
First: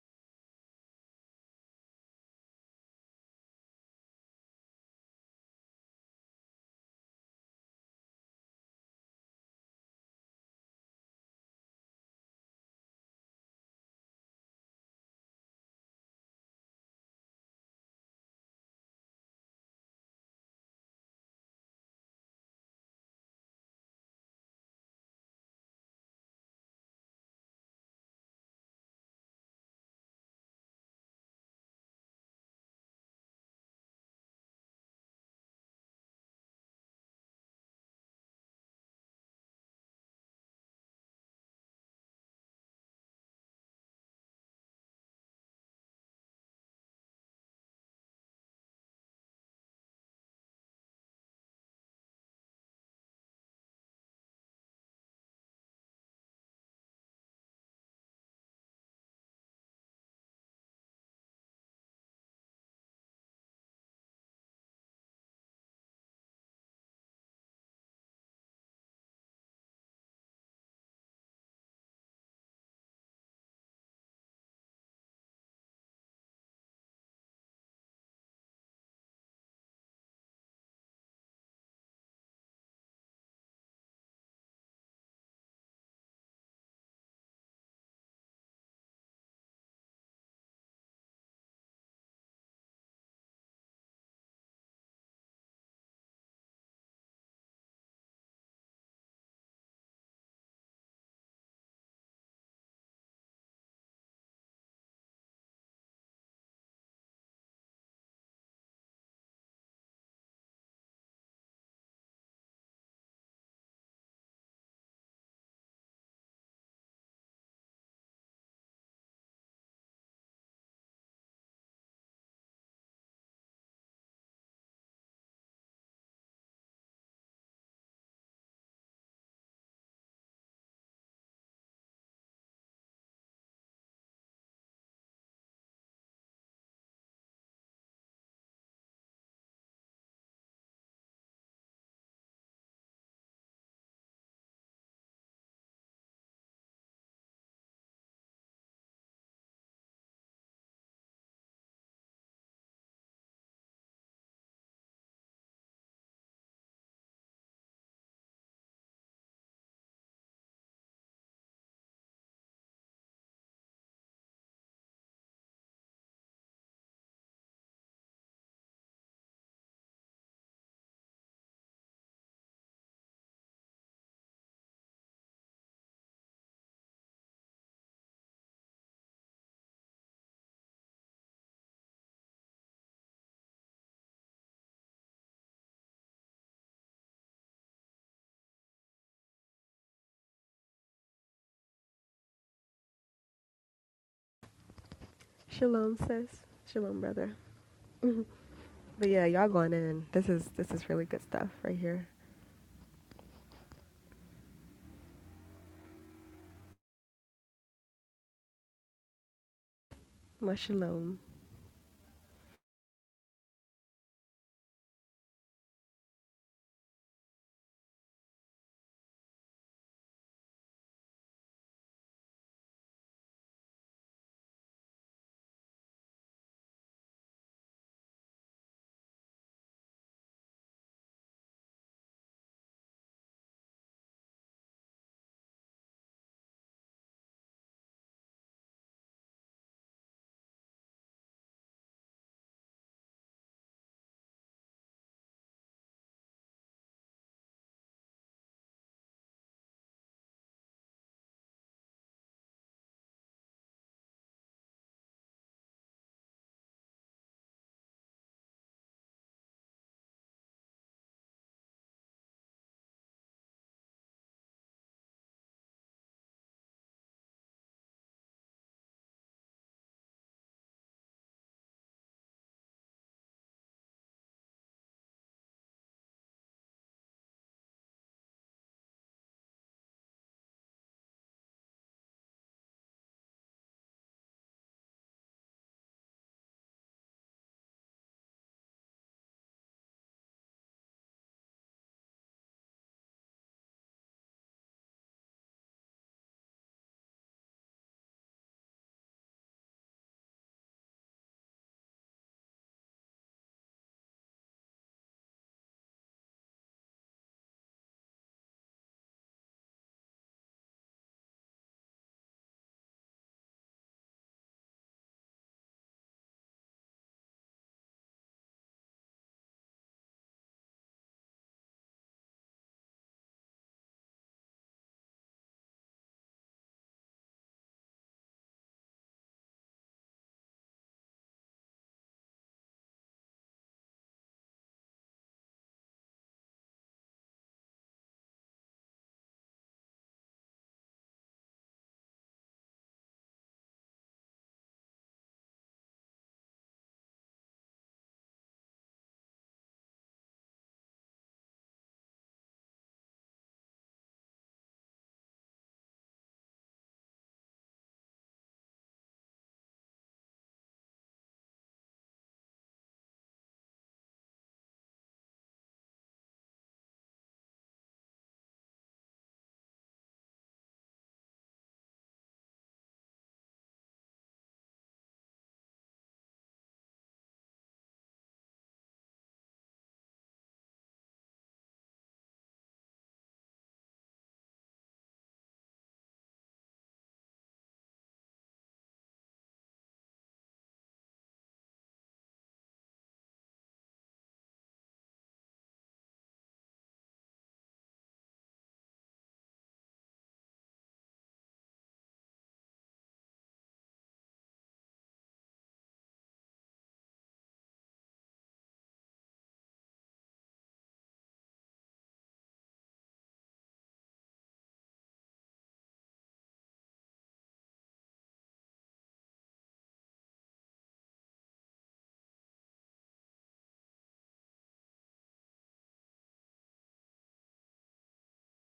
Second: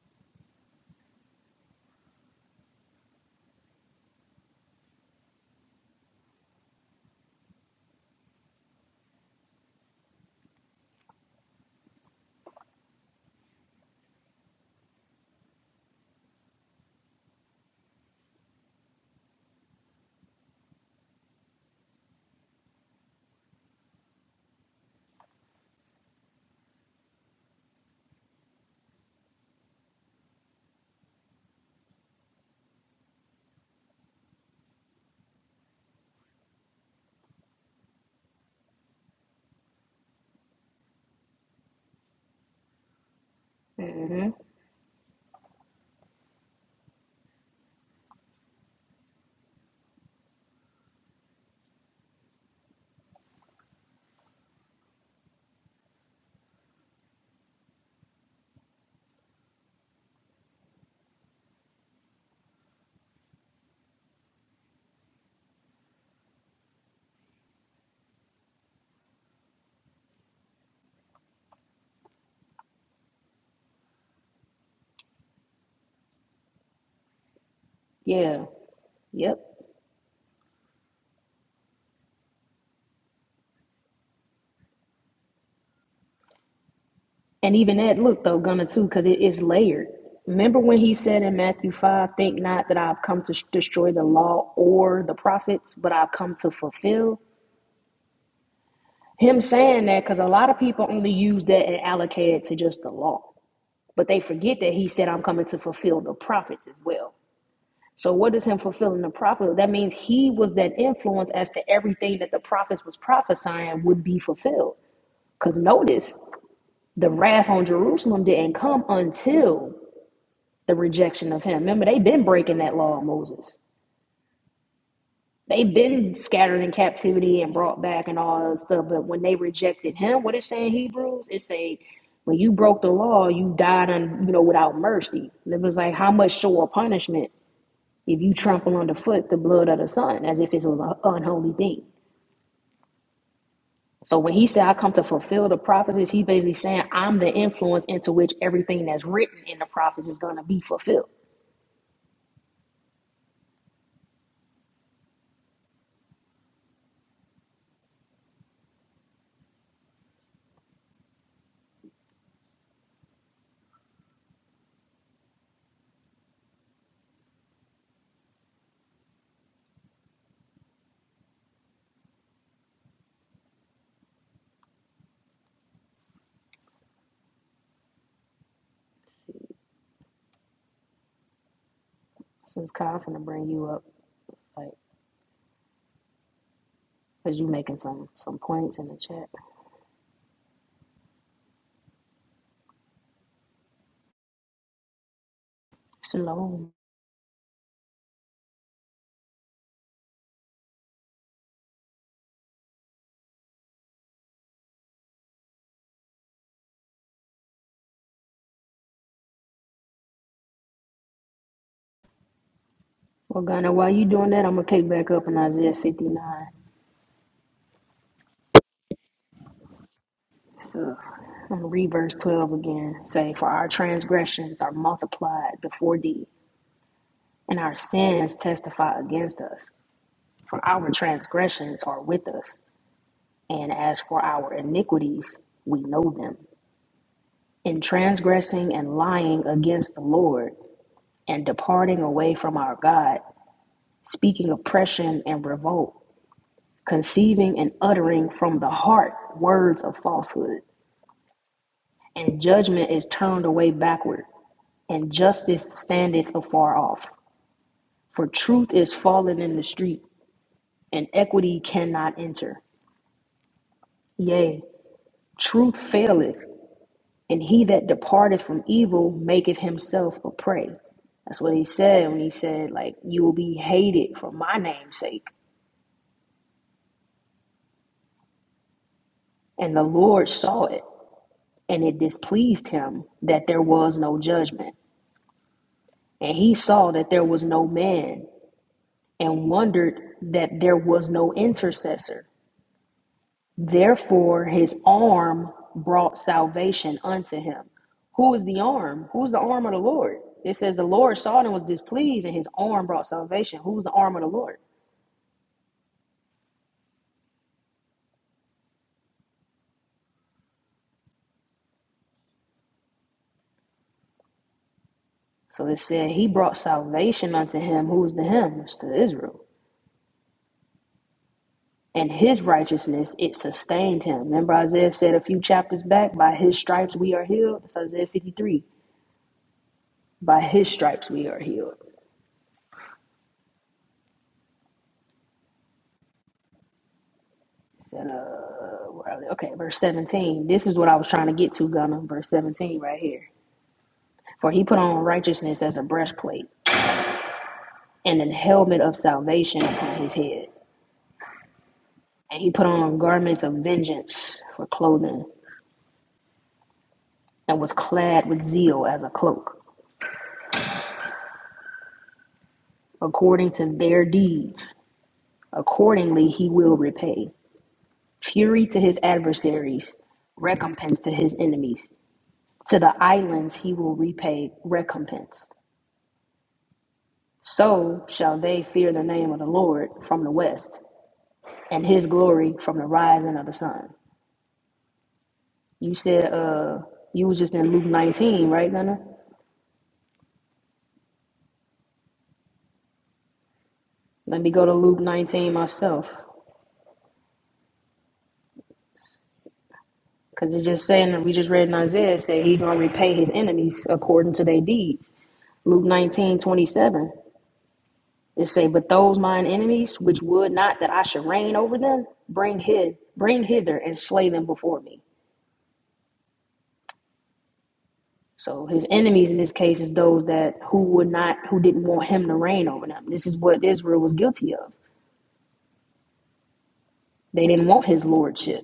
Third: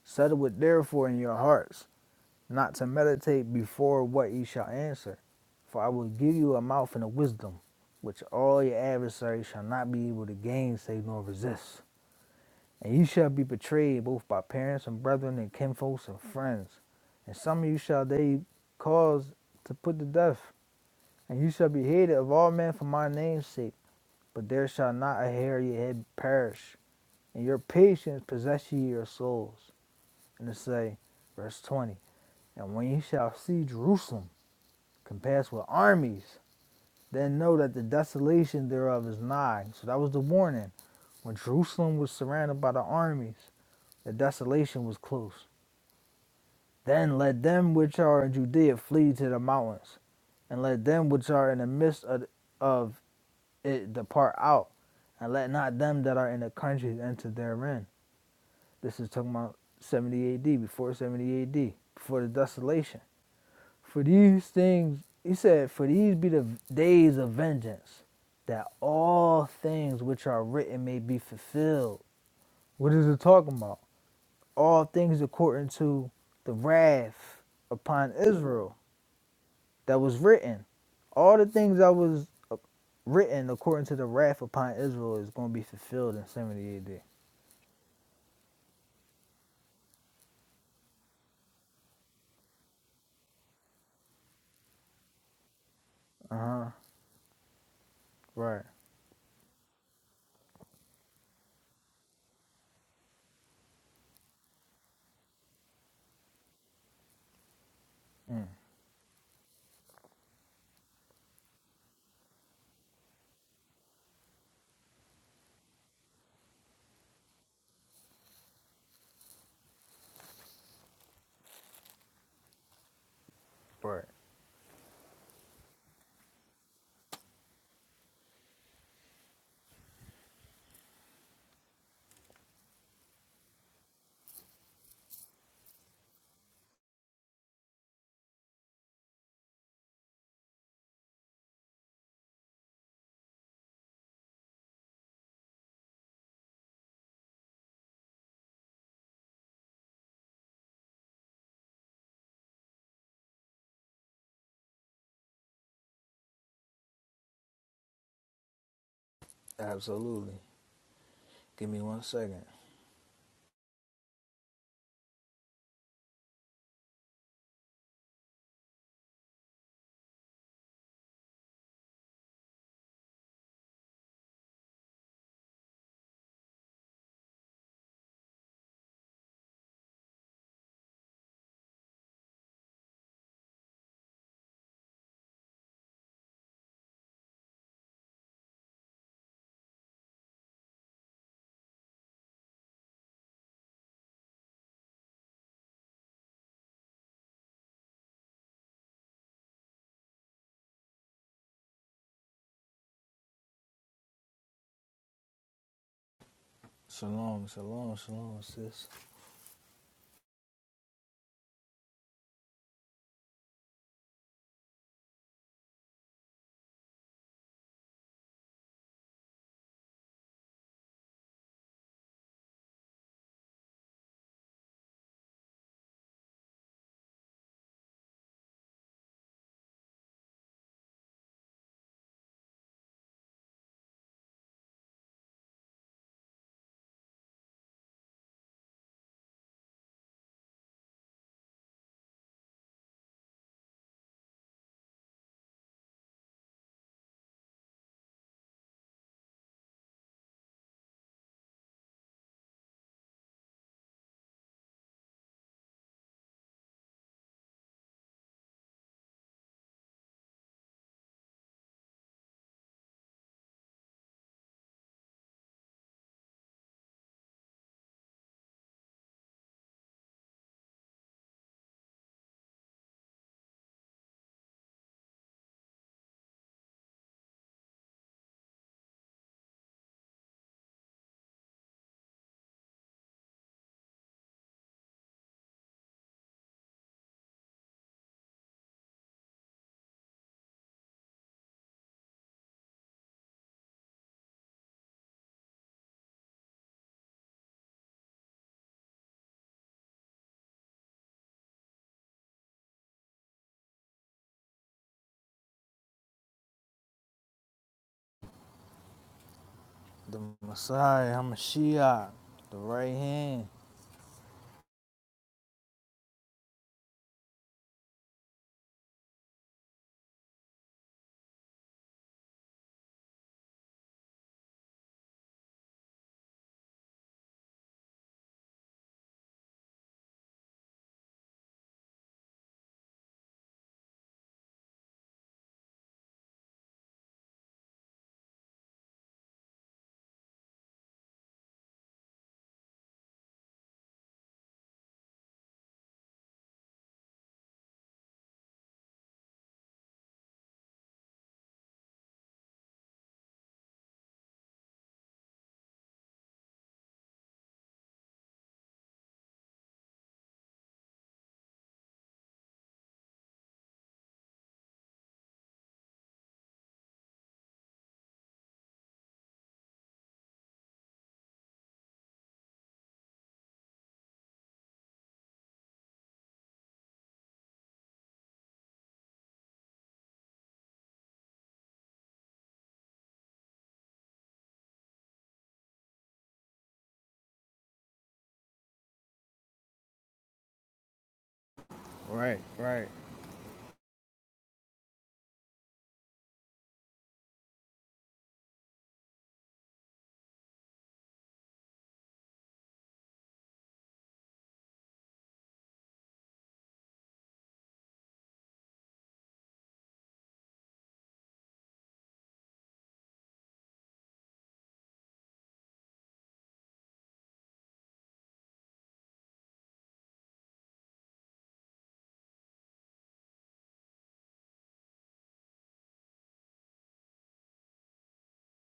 [SPEAKER 1] Settle it therefore in your hearts, not to meditate before what ye shall answer. For I will give you a mouth and a wisdom, which all your adversaries shall not be able to gainsay nor resist. And you shall be betrayed both by parents and brethren and kinfolks and friends. And some of you shall they cause to put to death. And you shall be hated of all men for my name's sake. But there shall not a hair of your head perish. And your patience possess ye your souls. And it say, verse 20, And when ye shall see Jerusalem compassed with armies, then know that the desolation thereof is nigh. So that was the warning. When Jerusalem was surrounded by the armies, the
[SPEAKER 2] hmm
[SPEAKER 1] desolation was close. Then let them which are in Judea flee to the mountains, and let them which are in the midst of, of it depart out, and let not them that are in the countries enter therein. This is talking about 70 AD, before 70 AD, before the desolation. For these things, he said, for these be the days of vengeance, that all things which are written may be fulfilled. What is it talking about? All things according to the wrath upon
[SPEAKER 2] Yeah.
[SPEAKER 1] Israel
[SPEAKER 2] Yep.
[SPEAKER 1] that was written. All the things that was uh, written according to the wrath upon Israel is going to be fulfilled in 70 AD.
[SPEAKER 2] And even that, look though, Gunna too, because it is layered. Remember when he said in Matthew 5, think not that I've come to sh- destroy the law or the prophets, but I've come
[SPEAKER 1] Uh
[SPEAKER 2] to
[SPEAKER 1] huh.
[SPEAKER 2] fulfill?
[SPEAKER 1] Right.
[SPEAKER 2] Him saying that because a lot of people only use that and allocate it to just the law, but they forget that he said, I'm coming to fulfill the prophets as well. So what is
[SPEAKER 1] Mm,
[SPEAKER 2] him fulfilling the prophet? That means he was that influence as to everything that the prophets was prophesying would be fulfilled. Because notice, the wrath on Jerusalem didn't come until the rejection of him. Remember, they've been breaking that law of Moses.
[SPEAKER 1] right.
[SPEAKER 2] They've been scattered in captivity and brought back and all that stuff. But when they rejected him, what it say in Hebrews? It say, when you broke the law, you died on you know without mercy. And it was like how much sure punishment if you trample underfoot the blood of the son, as if it was an unholy thing. So when he said, I come to fulfill the prophecies, he basically saying, I'm the influence into which everything that's written in the prophets is gonna be fulfilled.
[SPEAKER 1] Absolutely. Give me one second.
[SPEAKER 2] So it's kind of gonna bring you up. like. Cause you making some some points in the chat.
[SPEAKER 3] Shalom, sis.
[SPEAKER 2] Shalom.
[SPEAKER 3] Shalom, brother. But yeah, y'all going in. This is this is really good stuff right here.
[SPEAKER 1] Shalom, shalom, shalom, sis.
[SPEAKER 3] My shalom.
[SPEAKER 2] Well, Ghana, while you doing that, I'm gonna pick back up in Isaiah 59. So I'm gonna read verse 12 again. Say, for our transgressions are multiplied before thee, and our sins testify against us. For our transgressions are with us, and as for our iniquities, we know them. In transgressing and lying against the Lord, and departing away from our God, speaking oppression and revolt conceiving and uttering from the heart words of falsehood, and judgment is turned away backward, and justice standeth afar off. For truth is fallen in the street, and equity cannot enter. Yea, truth faileth, and he that departeth from evil maketh himself a prey. That's what he said when he said, like, you will be hated for my name's sake. And the Lord saw it, and it displeased him that there was no judgment. And he saw that there was no man and wondered that there was no intercessor. Therefore, his arm brought salvation unto him. Who is the arm? Who's the arm of the Lord? It says the Lord saw it and was displeased, and his arm brought salvation. Who's the arm of the Lord?
[SPEAKER 1] The Messiah, Hamashiach, the right hand.
[SPEAKER 2] So it said he brought salvation unto him. Who's the him? It's to Israel. And his righteousness, it sustained him. Remember, Isaiah said a few chapters back, by his stripes we are healed. That's Isaiah 53. By his stripes we are healed. uh, where are they? okay, verse 17. This is what I was trying to get to, Gunner. Verse 17 right here. For he put on righteousness as a breastplate and an helmet of salvation upon his head. And he put on garments of vengeance for clothing and was clad with zeal as a cloak. According to their deeds, accordingly he will repay. Fury to his adversaries, recompense to his enemies. To the islands he will repay recompense. So shall they fear the name of the Lord from the west, and his glory from the rising of the sun. You said uh you was just in Luke 19, right, Gunna?
[SPEAKER 1] Right, right.
[SPEAKER 2] Let me go to Luke 19 myself. Cause it's just saying that we just read in Isaiah it said he gonna repay his enemies according to their deeds. Luke 19 27. It say, But those mine enemies which would not that I should reign over them, bring hit bring hither and slay them before me. So his enemies in this case is those that who would not who didn't want him to reign over them. This is what Israel was guilty of. They didn't want his lordship.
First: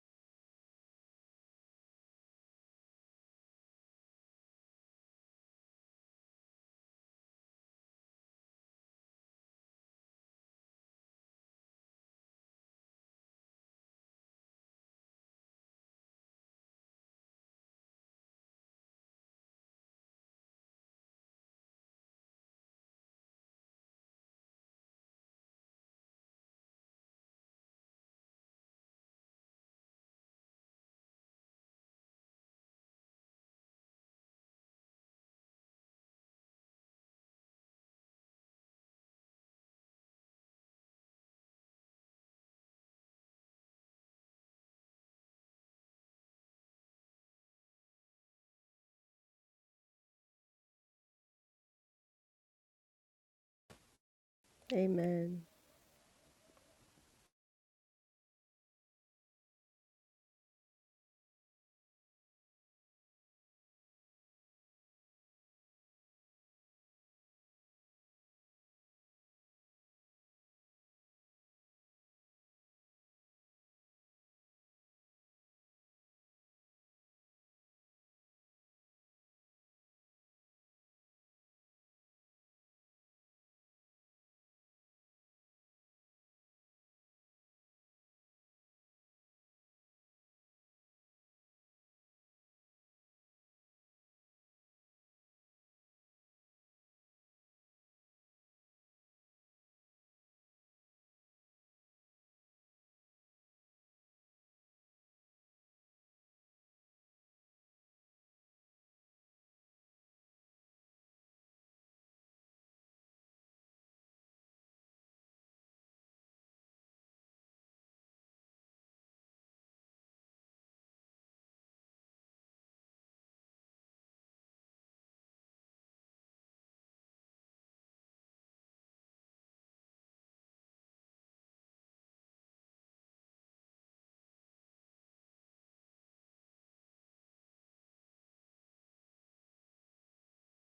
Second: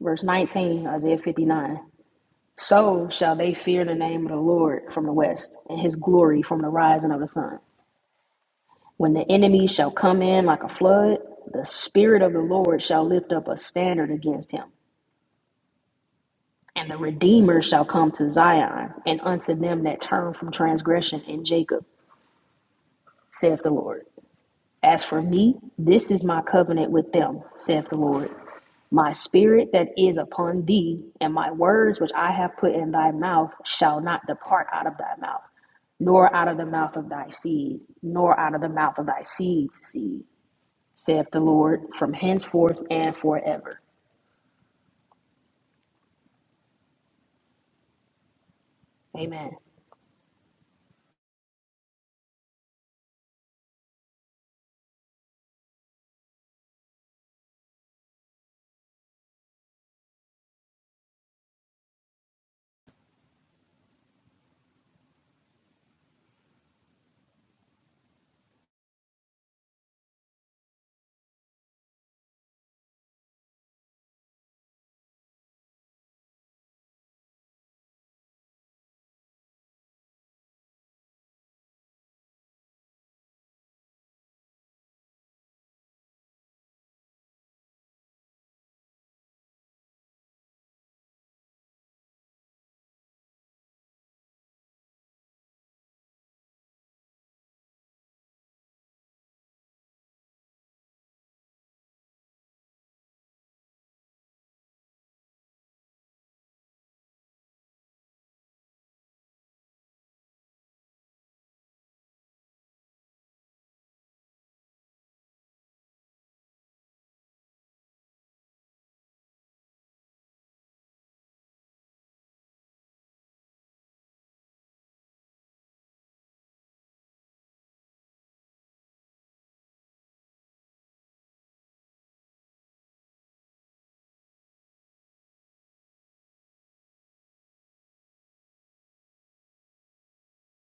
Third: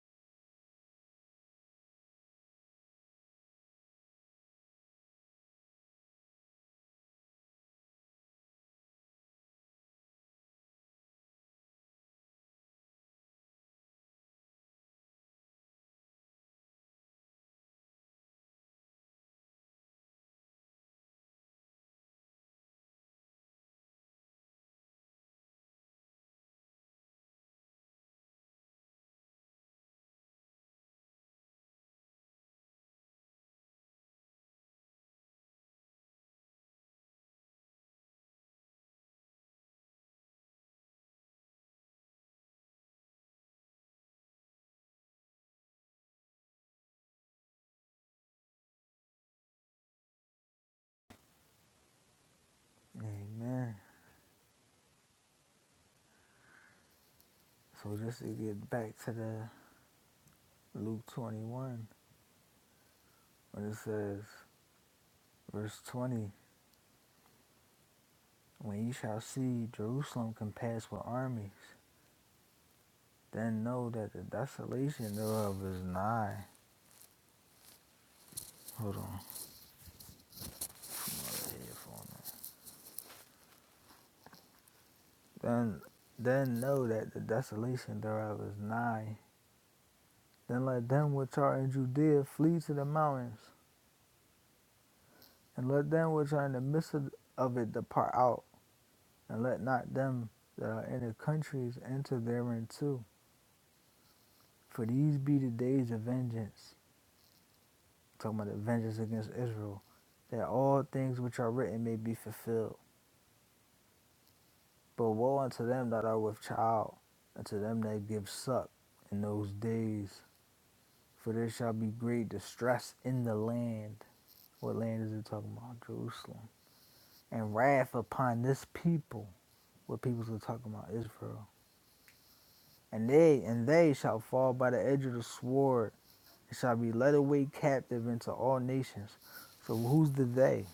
[SPEAKER 2] Verse 19, Isaiah 59. So shall they fear the name of the Lord from the west, and his glory from the rising of the sun. When the enemy shall come in like a flood, the spirit of the Lord shall lift up a standard against him. And the Redeemer shall come to Zion, and unto them that turn from transgression in Jacob, saith the Lord. As for me, this is my covenant with them, saith the Lord. My spirit that is upon thee, and my words which I have put in thy mouth shall not depart out of thy mouth, nor out of the mouth of thy seed, nor out of the mouth of thy seed's seed, saith the Lord, from henceforth and forever. Amen.
[SPEAKER 1] Amen.
[SPEAKER 3] Amen.
[SPEAKER 1] So just to get back to the Luke 21, when it says, verse 20, when ye shall see Jerusalem compassed with armies, then know that the desolation thereof is nigh. Hold on, Then, then know that the desolation thereof is nigh. Then let them which are in Judea flee to the mountains, and let them which are in the midst of of it depart out, and let not them that are in the countries enter therein too. For these be the days of vengeance, I'm talking about the vengeance against Israel, that all things which are written may be fulfilled. But woe unto them that are with child, and to them that give suck in those days. For there shall be great distress in the land. What land is it talking about? Jerusalem. And wrath upon this people. What peoples are talking about? Israel. And they and they shall fall by the edge of the sword, and shall be led away captive into all nations. So who's the they?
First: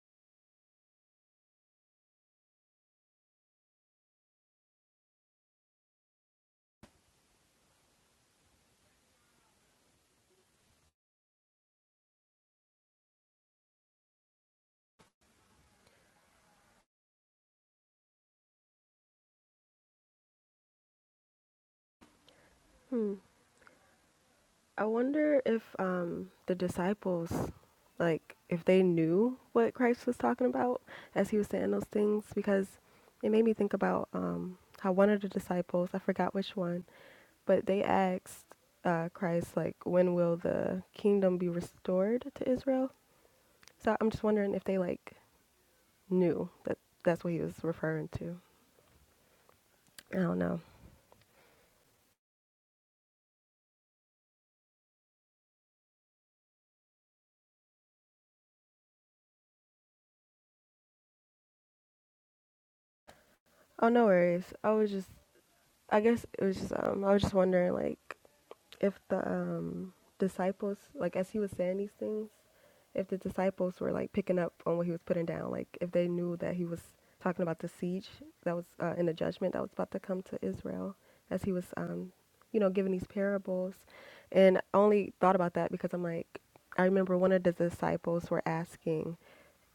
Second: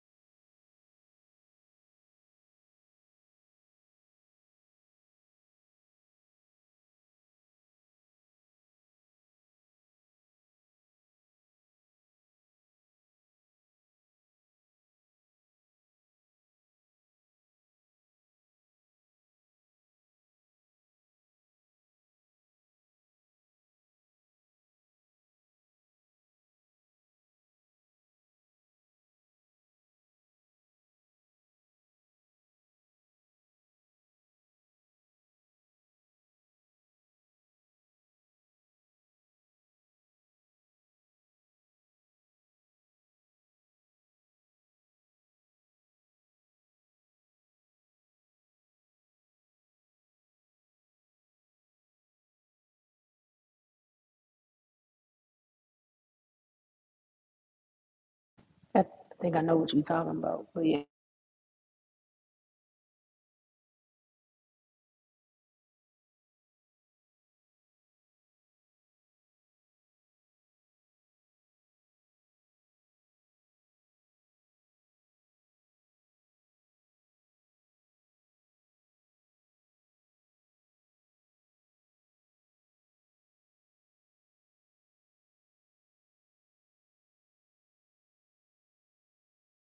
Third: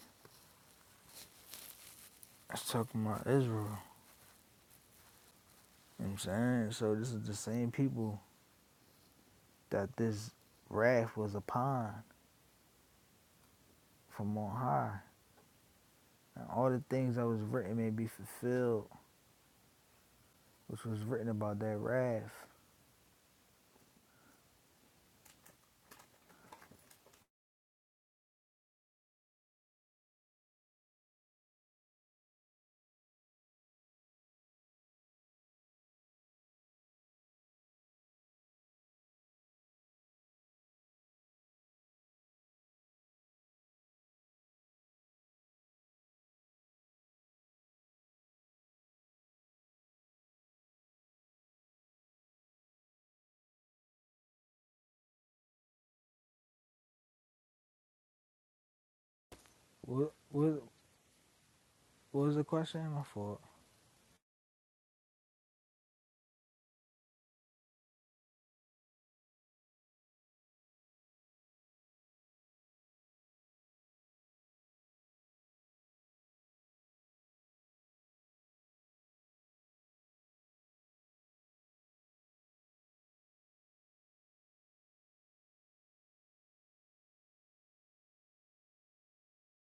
[SPEAKER 1] It's talking about Israel. You know what I'm saying? So this is the same people that this wrath was upon. from on high. And all the things that was written may be fulfilled, which was written about that wrath.
[SPEAKER 3] Hmm. I wonder if um the disciples, like, if they knew what Christ was talking about as he was saying those things, because it made me think about um how one of the disciples, I forgot which one, but they asked uh, Christ like, when will the kingdom be restored to Israel? So I'm just wondering if they like knew that that's what he was referring to. I don't know.
[SPEAKER 2] I think I know what you're talking
[SPEAKER 1] What,
[SPEAKER 2] about,
[SPEAKER 1] what,
[SPEAKER 2] but yeah.
[SPEAKER 1] what was the question? My fault.
[SPEAKER 3] Oh, no worries. I was just, I guess it was just, um, I was just wondering, like, if the um, disciples, like, as he was saying these things, if the disciples were like picking up on what he was putting down, like if they knew that he was talking about the siege that was uh, in the judgment that was about to come to Israel, as he was, um, you know, giving these parables, and I only thought about that because I'm like, I remember one of the disciples were asking.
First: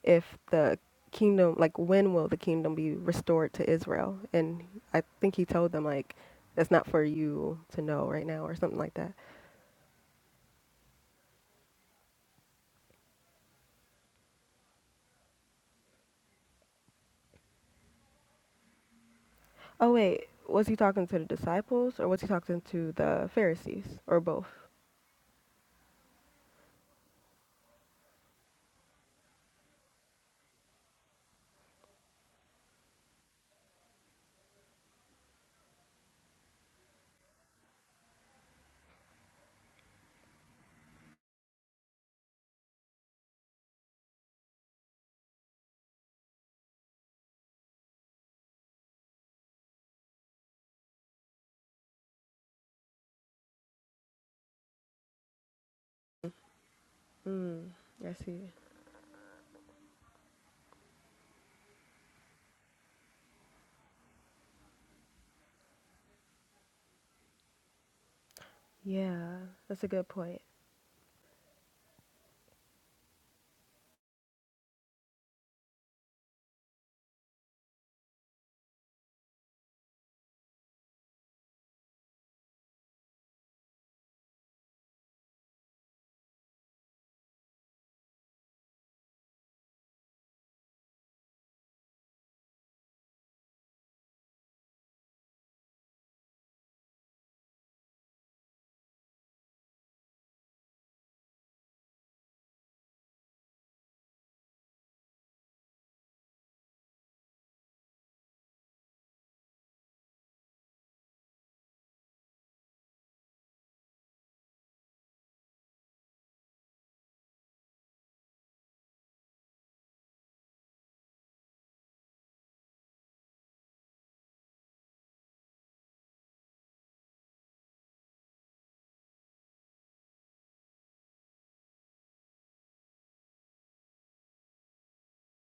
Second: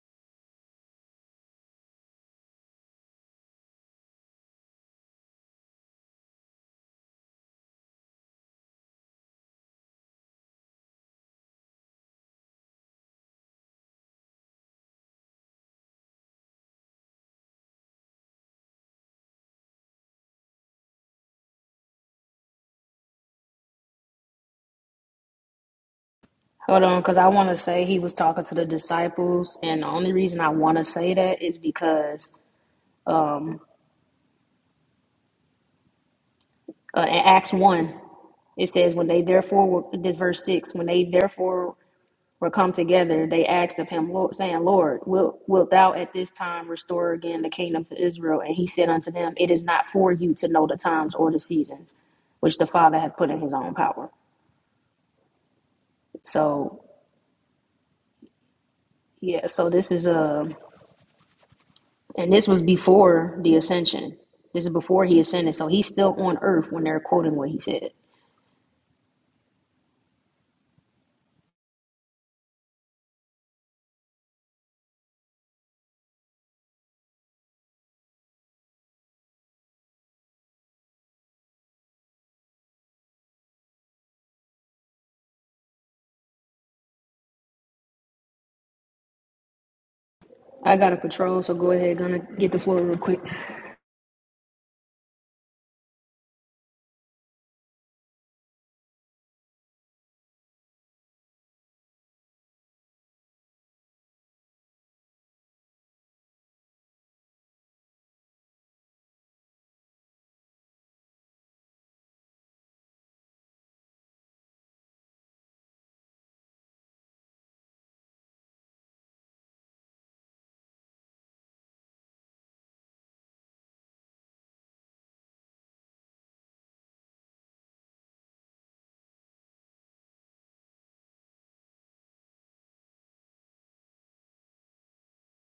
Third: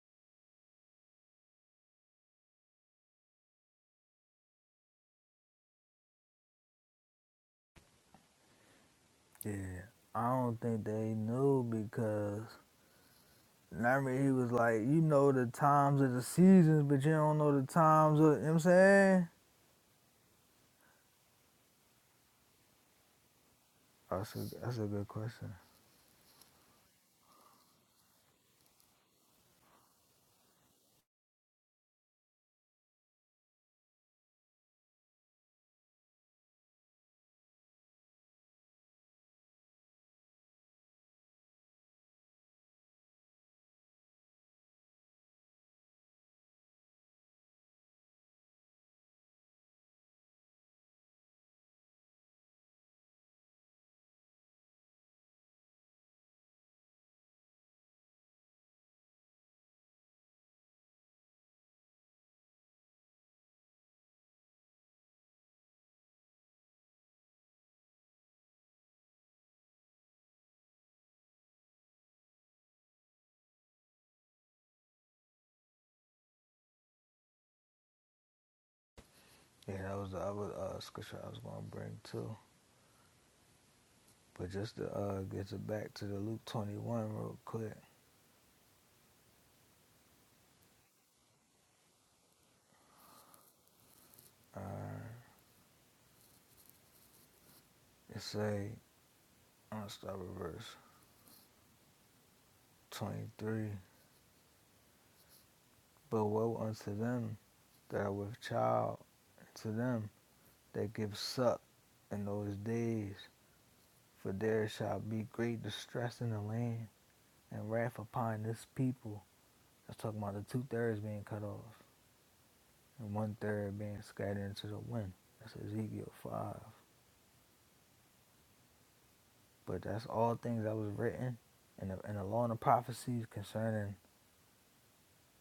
[SPEAKER 3] if the kingdom, like when will the kingdom be restored to Israel? And I think he told them like that's not for you to know right now or something like that.
[SPEAKER 1] Yeah. I don't think they knew because remember he was like, you know the times of the seasons, but you don't know the times of, you know what I'm saying?
[SPEAKER 3] Oh wait, was he talking to the disciples or was he talking to the Pharisees or
[SPEAKER 1] That's
[SPEAKER 3] both?
[SPEAKER 1] a, that's a good question.
[SPEAKER 2] Hold on, because I want to say he was talking to the disciples, and the only reason I want to say that is because um, uh, in Acts 1, It says, when they therefore, were, this verse 6, when they therefore were come together, they asked of him, Lord, saying, Lord, wilt, wilt thou at this time restore again the kingdom to Israel? And he said unto them, It is not for you to know the times or the seasons, which the Father hath put in his own power. So,
[SPEAKER 3] Mm, I see.
[SPEAKER 2] yeah, so this is a, and this was before the ascension. This is before he ascended. So he's still on earth when they're quoting what he said.
[SPEAKER 3] Yeah, that's a good point.
[SPEAKER 1] Yeah, that was the other uh, scripture I was going to bring too. But just to uh, get it back to the Luke 21 real quick.
[SPEAKER 2] I got a patrol, so go ahead, going get the floor real quick.
[SPEAKER 1] Uh, it say, I'm going to start with verse 23. But woe unto them that are with child, and to them that give suck in those days. For there shall be great distress in the land, and wrath upon this people. That's talking about the two thirds being cut off, and one third being scattered into the wind. That's Ezekiel 5. But that's all things that was written in the, in the law and the prophecies concerning,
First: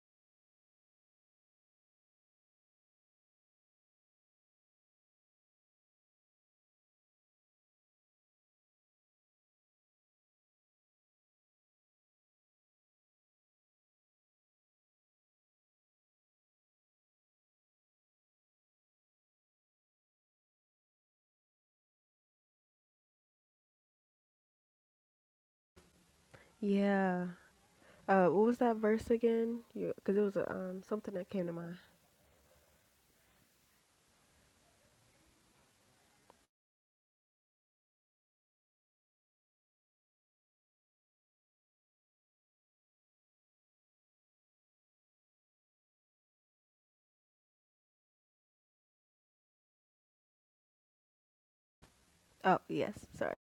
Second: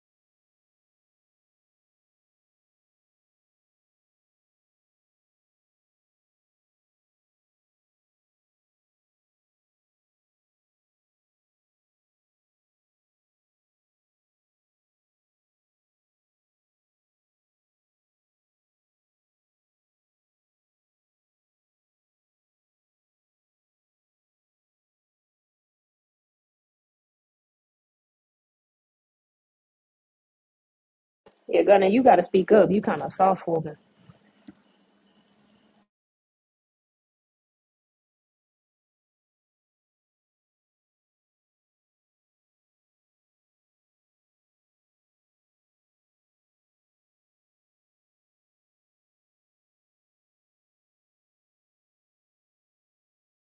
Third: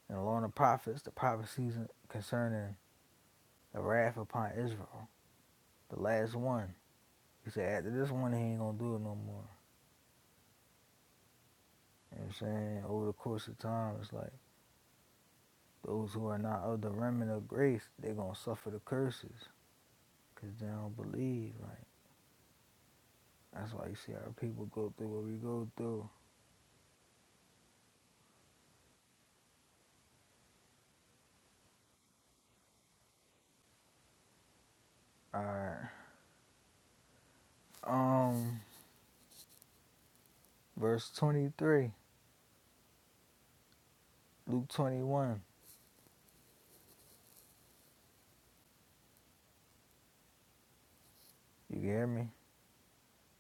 [SPEAKER 1] in the law and the prophets, the prophecies concerning the wrath upon Israel. The last one. He said after this one, he ain't gonna do it no more. You know what I'm saying? Over the course of time, it's like those who are not of the remnant of grace, they're gonna suffer the curses because they don't believe. Like that's why you see our people go through what we go through.
[SPEAKER 3] Yeah. Uh, what was that verse again? Because it was uh, um something that came to
[SPEAKER 2] Yeah,
[SPEAKER 3] mind.
[SPEAKER 2] Gunna, you gotta speak up. You kind of soft spoken.
[SPEAKER 1] All right. Um, verse 23, Luke 21. You hear me?
[SPEAKER 3] Oh yes, sorry.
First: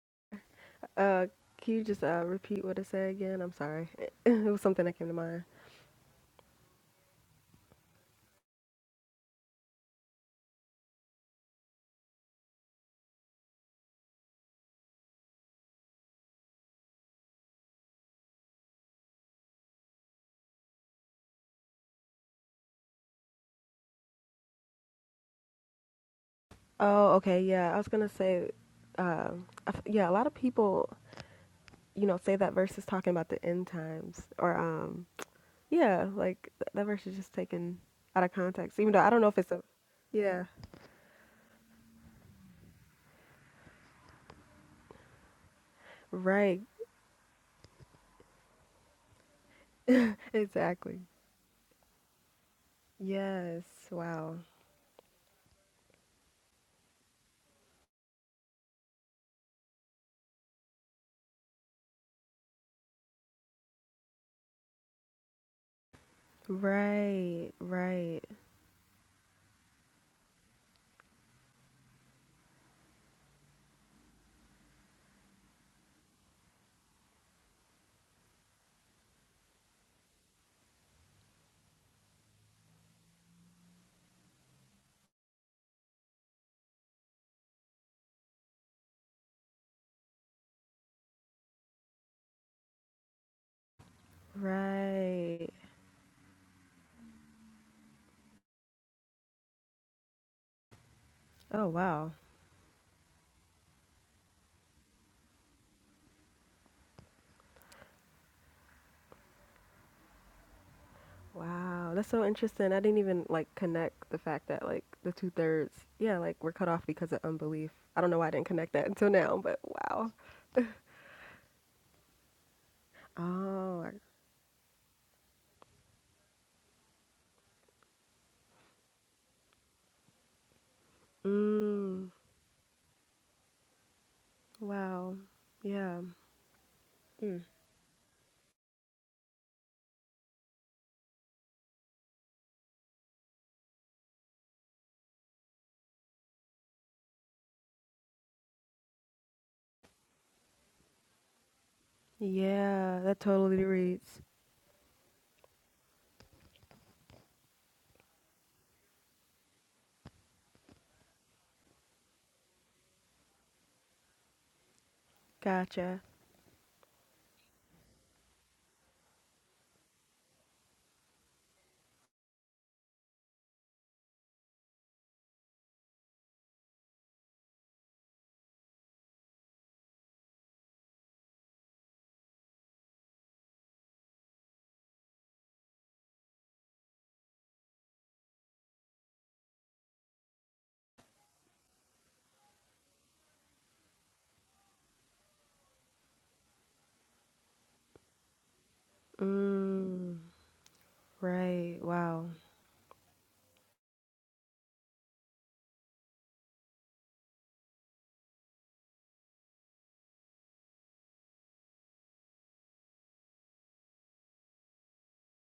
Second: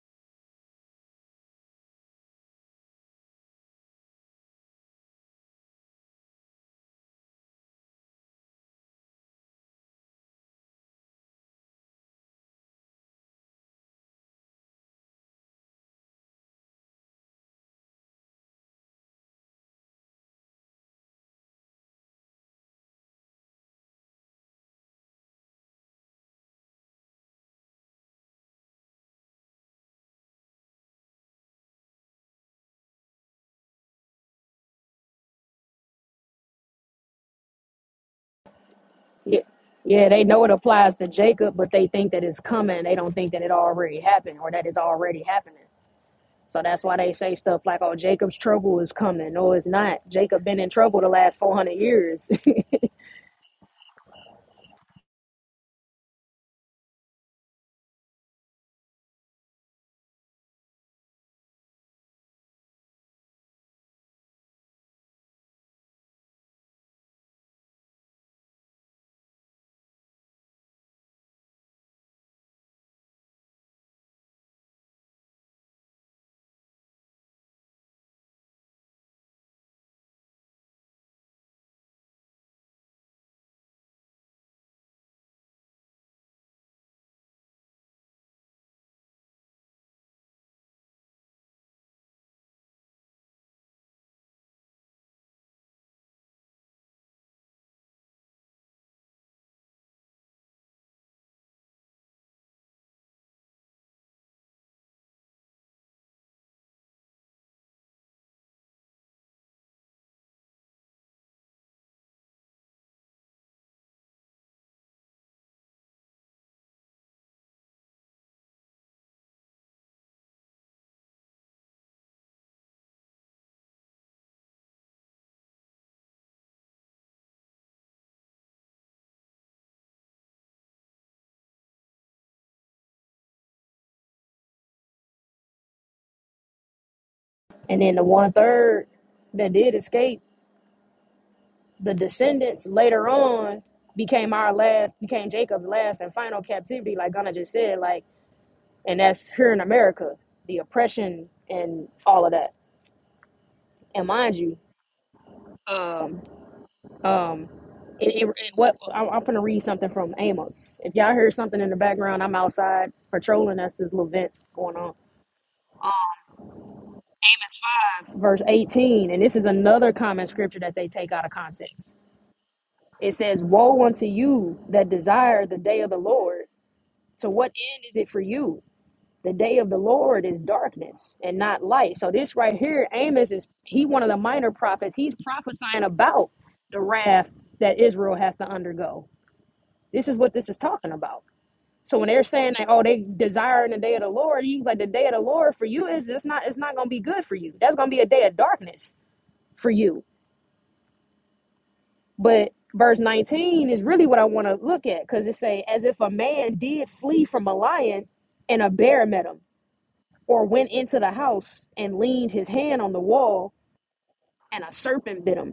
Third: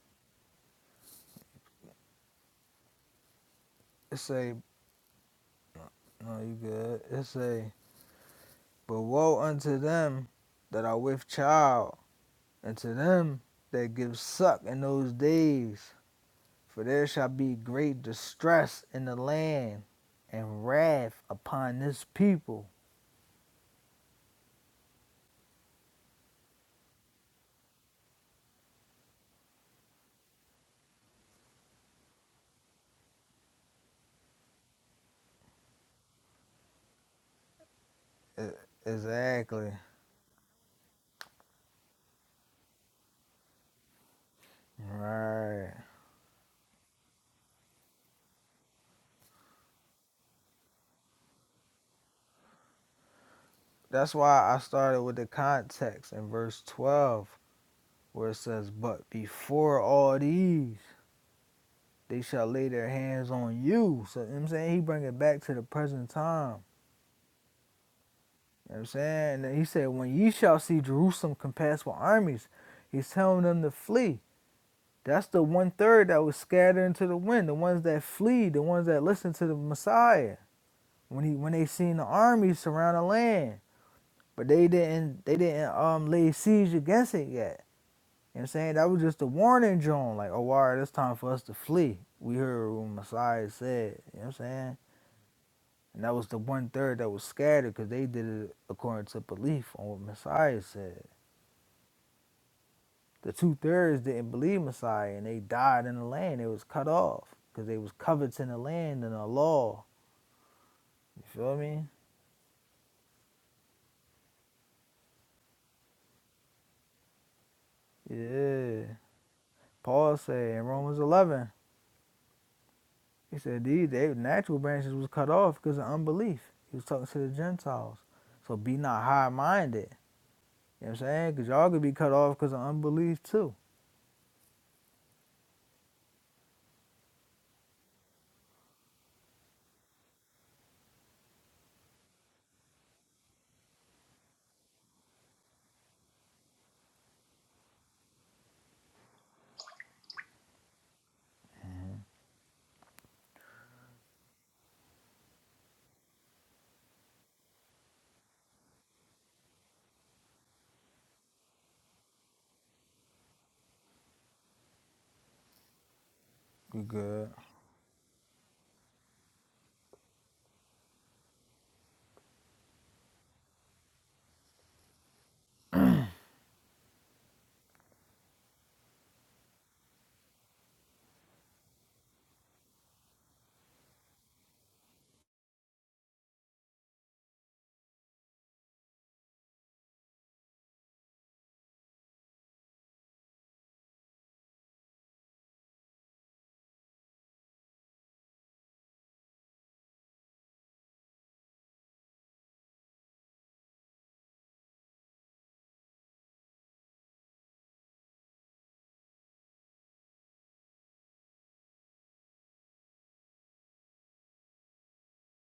[SPEAKER 3] Uh, can you just uh repeat what it said again? I'm sorry.
[SPEAKER 1] It
[SPEAKER 3] it
[SPEAKER 1] say,
[SPEAKER 3] was something that came to mind.
[SPEAKER 1] no, you good. It say, but woe unto them that are with child, and to them that give suck in those days For there shall be great distress in the land and wrath upon this people.
[SPEAKER 3] Oh, okay. Yeah, I was gonna say, um, I f- yeah, a lot of people, you know, say that verse is talking about the end times, or um, yeah, like th- that verse is just taken out of
[SPEAKER 1] E-
[SPEAKER 3] context. Even though I don't know if
[SPEAKER 2] Yeah,
[SPEAKER 3] it's a,
[SPEAKER 1] Exactly.
[SPEAKER 2] yeah, they know
[SPEAKER 3] yeah,
[SPEAKER 2] it applies to Jacob, but they think that it's coming. They don't think that it already happened or that it's already happening.
[SPEAKER 1] Right.
[SPEAKER 2] So
[SPEAKER 3] right,
[SPEAKER 2] that's why they say stuff like, "Oh, Jacob's trouble is coming." No, it's not. Jacob been in
[SPEAKER 3] exactly.
[SPEAKER 2] trouble the last four hundred years,
[SPEAKER 3] Yes.
[SPEAKER 1] That's
[SPEAKER 3] Wow.
[SPEAKER 1] why I started with the context in verse 12, where it says, But before all these, they shall lay their hands on you. So, you know what I'm saying? He bring it back to the present time. You know
[SPEAKER 3] Right. Right.
[SPEAKER 1] what I'm saying? And then he said, When ye shall see Jerusalem compassed with armies, he's telling them to flee. That's the one third that was scattered into the wind, the ones that flee, the ones that listened to the Messiah when he when they seen the army surround the land. But they didn't they didn't um lay siege against it yet. You know what I'm saying? That was just a warning drone, like, oh all right, it's time for us to flee. We heard what Messiah said, you know what I'm saying?
[SPEAKER 3] Right.
[SPEAKER 1] And that was the one third that was scattered because they did it according to belief on what Messiah said.
[SPEAKER 3] Oh, wow.
[SPEAKER 1] The two thirds didn't believe Messiah and they died in the land. They was cut off because they was coveting the land and the law. You feel me?
[SPEAKER 3] Wow, that's so interesting. I didn't even like connect the fact that like the two thirds, yeah, like we're cut off because of unbelief. I don't know why I didn't connect that
[SPEAKER 1] Yeah.
[SPEAKER 3] until now, but wow.
[SPEAKER 1] Paul said in Romans 11, he said
[SPEAKER 3] Oh,
[SPEAKER 1] these
[SPEAKER 3] I-
[SPEAKER 1] they, natural branches was cut off because of unbelief. He was talking to the Gentiles. So be not high minded. You know what I'm saying? Because y'all could be
[SPEAKER 3] mm,
[SPEAKER 1] cut off because of unbelief too.
[SPEAKER 3] wow. Yeah. Mm.
[SPEAKER 2] and then the one third that did escape, the descendants later on became our last, became Jacob's last and final captivity, like Gunna just said. Like, and that's here in America, the oppression and all of that.
[SPEAKER 3] Yeah, that totally
[SPEAKER 2] And
[SPEAKER 3] reads.
[SPEAKER 2] mind you, um, Um, it and- and what I'm, I'm gonna read something from Amos. If y'all hear something in the background, I'm outside patrolling. That's this little vent going on.
[SPEAKER 3] Gotcha.
[SPEAKER 1] You good.
[SPEAKER 2] Amos five, verse eighteen, and this is another common scripture that they take out of context. It says, "Woe unto you that desire the day of the Lord! To what end is it for you? The day of the Lord is darkness and not light." So this right here, Amos is he one of the minor prophets. He's prophesying about the wrath that Israel has to undergo This is what this is talking about. So when they're saying that, oh, they desiring the day of the Lord, he was like, the day of the Lord for you is it's not it's not gonna be good for you. That's gonna be a day of darkness for you.
[SPEAKER 3] Mm, right. Wow.
[SPEAKER 2] But verse 19 is really what I want to look at because it say, as if a man did flee from a lion and a bear met him, or went into the house and leaned his hand on the wall and a serpent bit him.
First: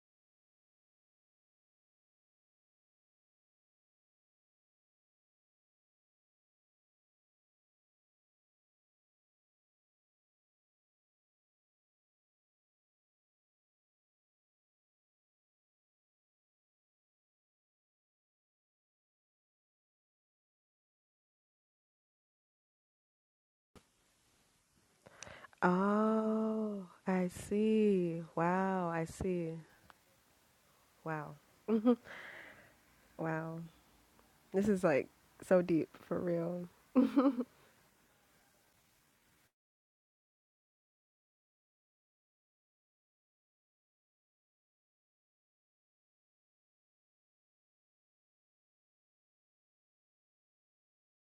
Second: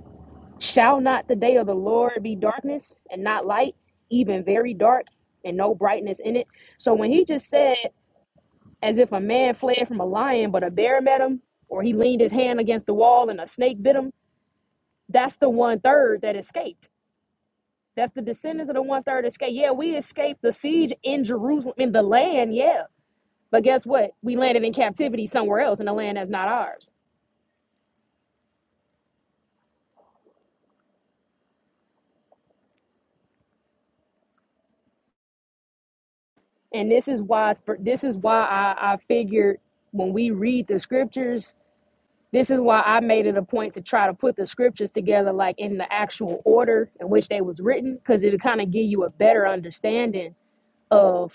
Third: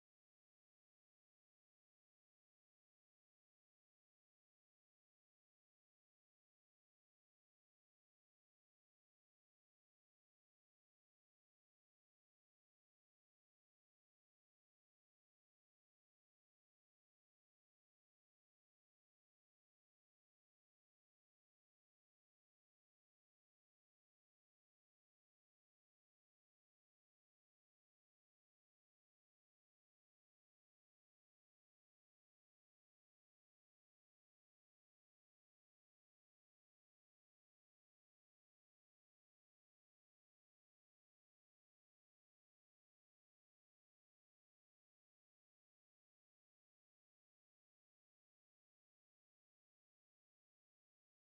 [SPEAKER 2] Shall not the day of the Lord be darkness and not light, even very dark and no brightness in it? So when he just said as if a man fled from a lion, but a bear met him, or he leaned his hand against the wall and a snake bit him. That's the one third that escaped. That's the descendants of the one third escape. Yeah, we escaped the siege in Jerusalem, in the land, yeah. But guess what? We landed in captivity somewhere else in a land that's not
[SPEAKER 3] Oh,
[SPEAKER 2] ours.
[SPEAKER 3] I see. Wow, I see. Wow. Wow. This is like so deep for real.
[SPEAKER 2] And this is why this is why I, I figured when we read the scriptures, this is why I made it a point to try to put the scriptures together like in the actual order in which they was written, because it'll kind of give you a better understanding of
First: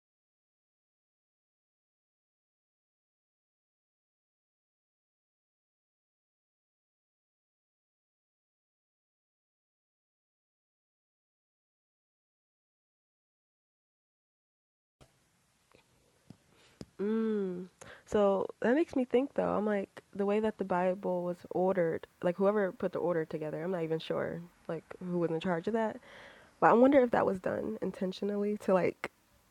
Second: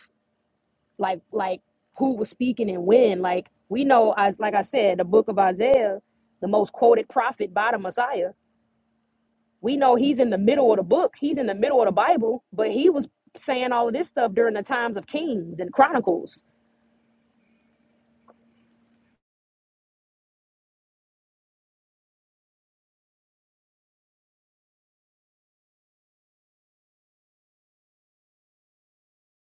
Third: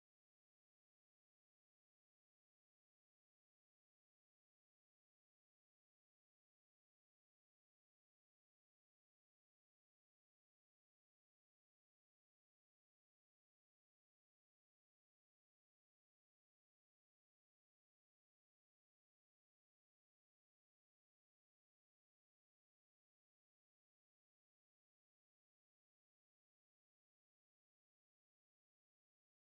[SPEAKER 2] like like who was speaking and when. Like we know, as like I said, the book of Isaiah, the most quoted prophet by the Messiah. We know he's in the middle of the book. He's in the middle of the Bible, but he was saying all of this stuff during the times of Kings and Chronicles.
[SPEAKER 3] Mm. So that makes me think though. I'm like the way that the Bible was ordered, like whoever put the order together, I'm not even sure like who was in charge of that But I wonder if that was done intentionally to like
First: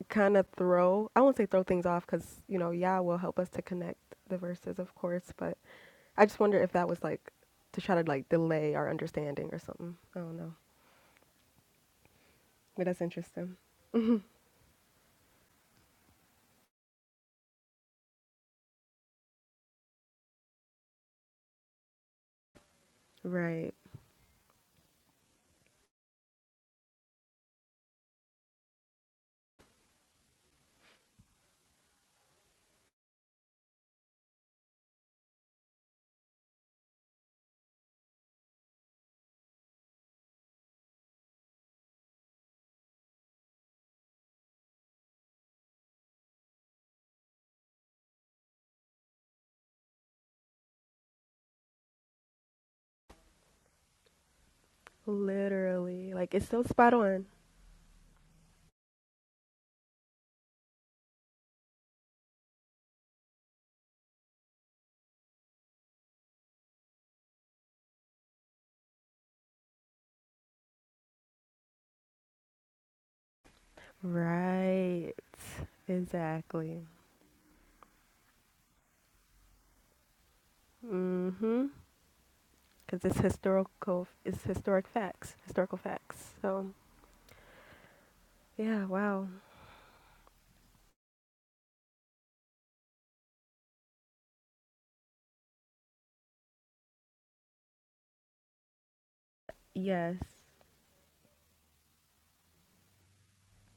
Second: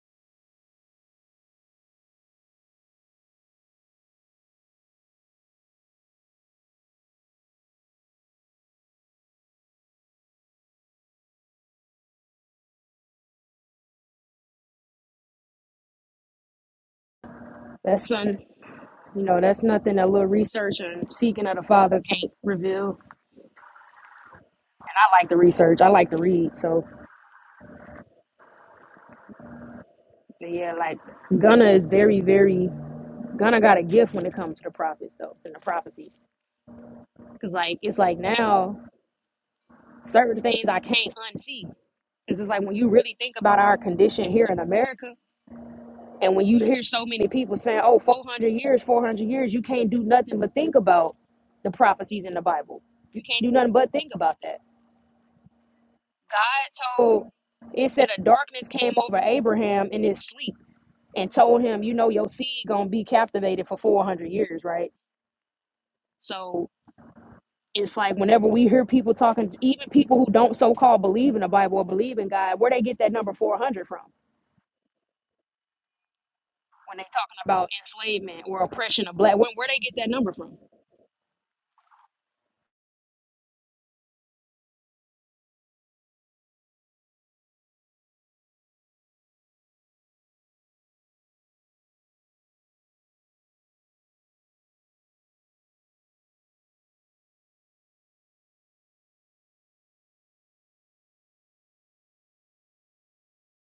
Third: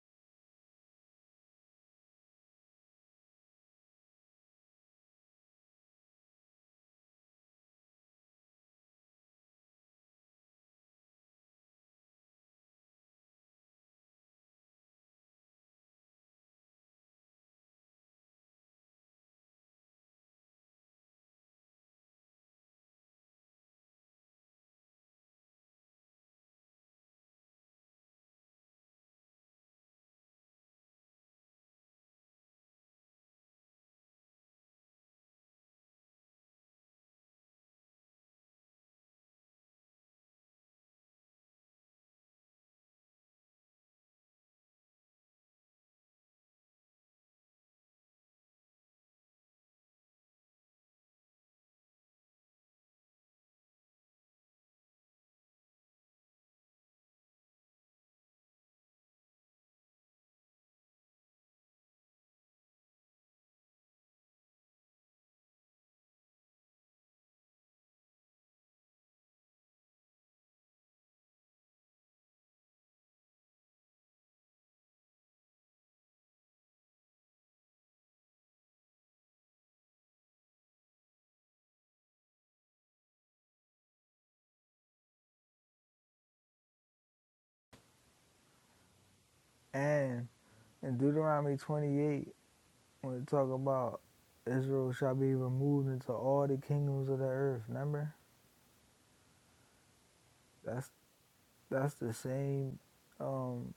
[SPEAKER 3] kind of throw, I won't say throw things off because, you know, Yah will help us to connect the verses, of course. But I just wonder if that was like to try to like delay our understanding or something. I don't know. But that's interesting.
[SPEAKER 2] That's son, you know, that's nothing a little research and seeking of the Father can't reveal. And
[SPEAKER 3] Right.
[SPEAKER 2] I like to research. I like to read. So yeah, like Gunna is very, very Gunna got a gift when it comes to the prophets though, and the prophecies. Cause like it's like now certain things I can't unsee. It's just like when you really think about our condition here in America, and when you hear so many people saying, oh, 400 years, 400 years, you can't do nothing but think about the prophecies in the Bible. You can't do nothing but think about that.
[SPEAKER 3] Literally. Like it's so
[SPEAKER 2] God
[SPEAKER 3] spot on.
[SPEAKER 2] told, it said a darkness came over Abraham in his sleep and told him, you know, your seed going to be captivated for 400 years, right? So it's like whenever we hear people talking, even people who don't so called believe in the Bible or believe in God, where they get that number 400 from?
[SPEAKER 3] Right. Exactly.
[SPEAKER 2] when they talking about enslavement or oppression of black women, where they get that number from right
[SPEAKER 3] Mhm. Cuz it's historical it's historic facts, historical facts. So, yeah, wow.
[SPEAKER 1] And in Deuteronomy 28, when it talk about Israel shall be removed into all the kingdoms of the earth, remember?
[SPEAKER 3] Yes.
[SPEAKER 1] That's that's the same um,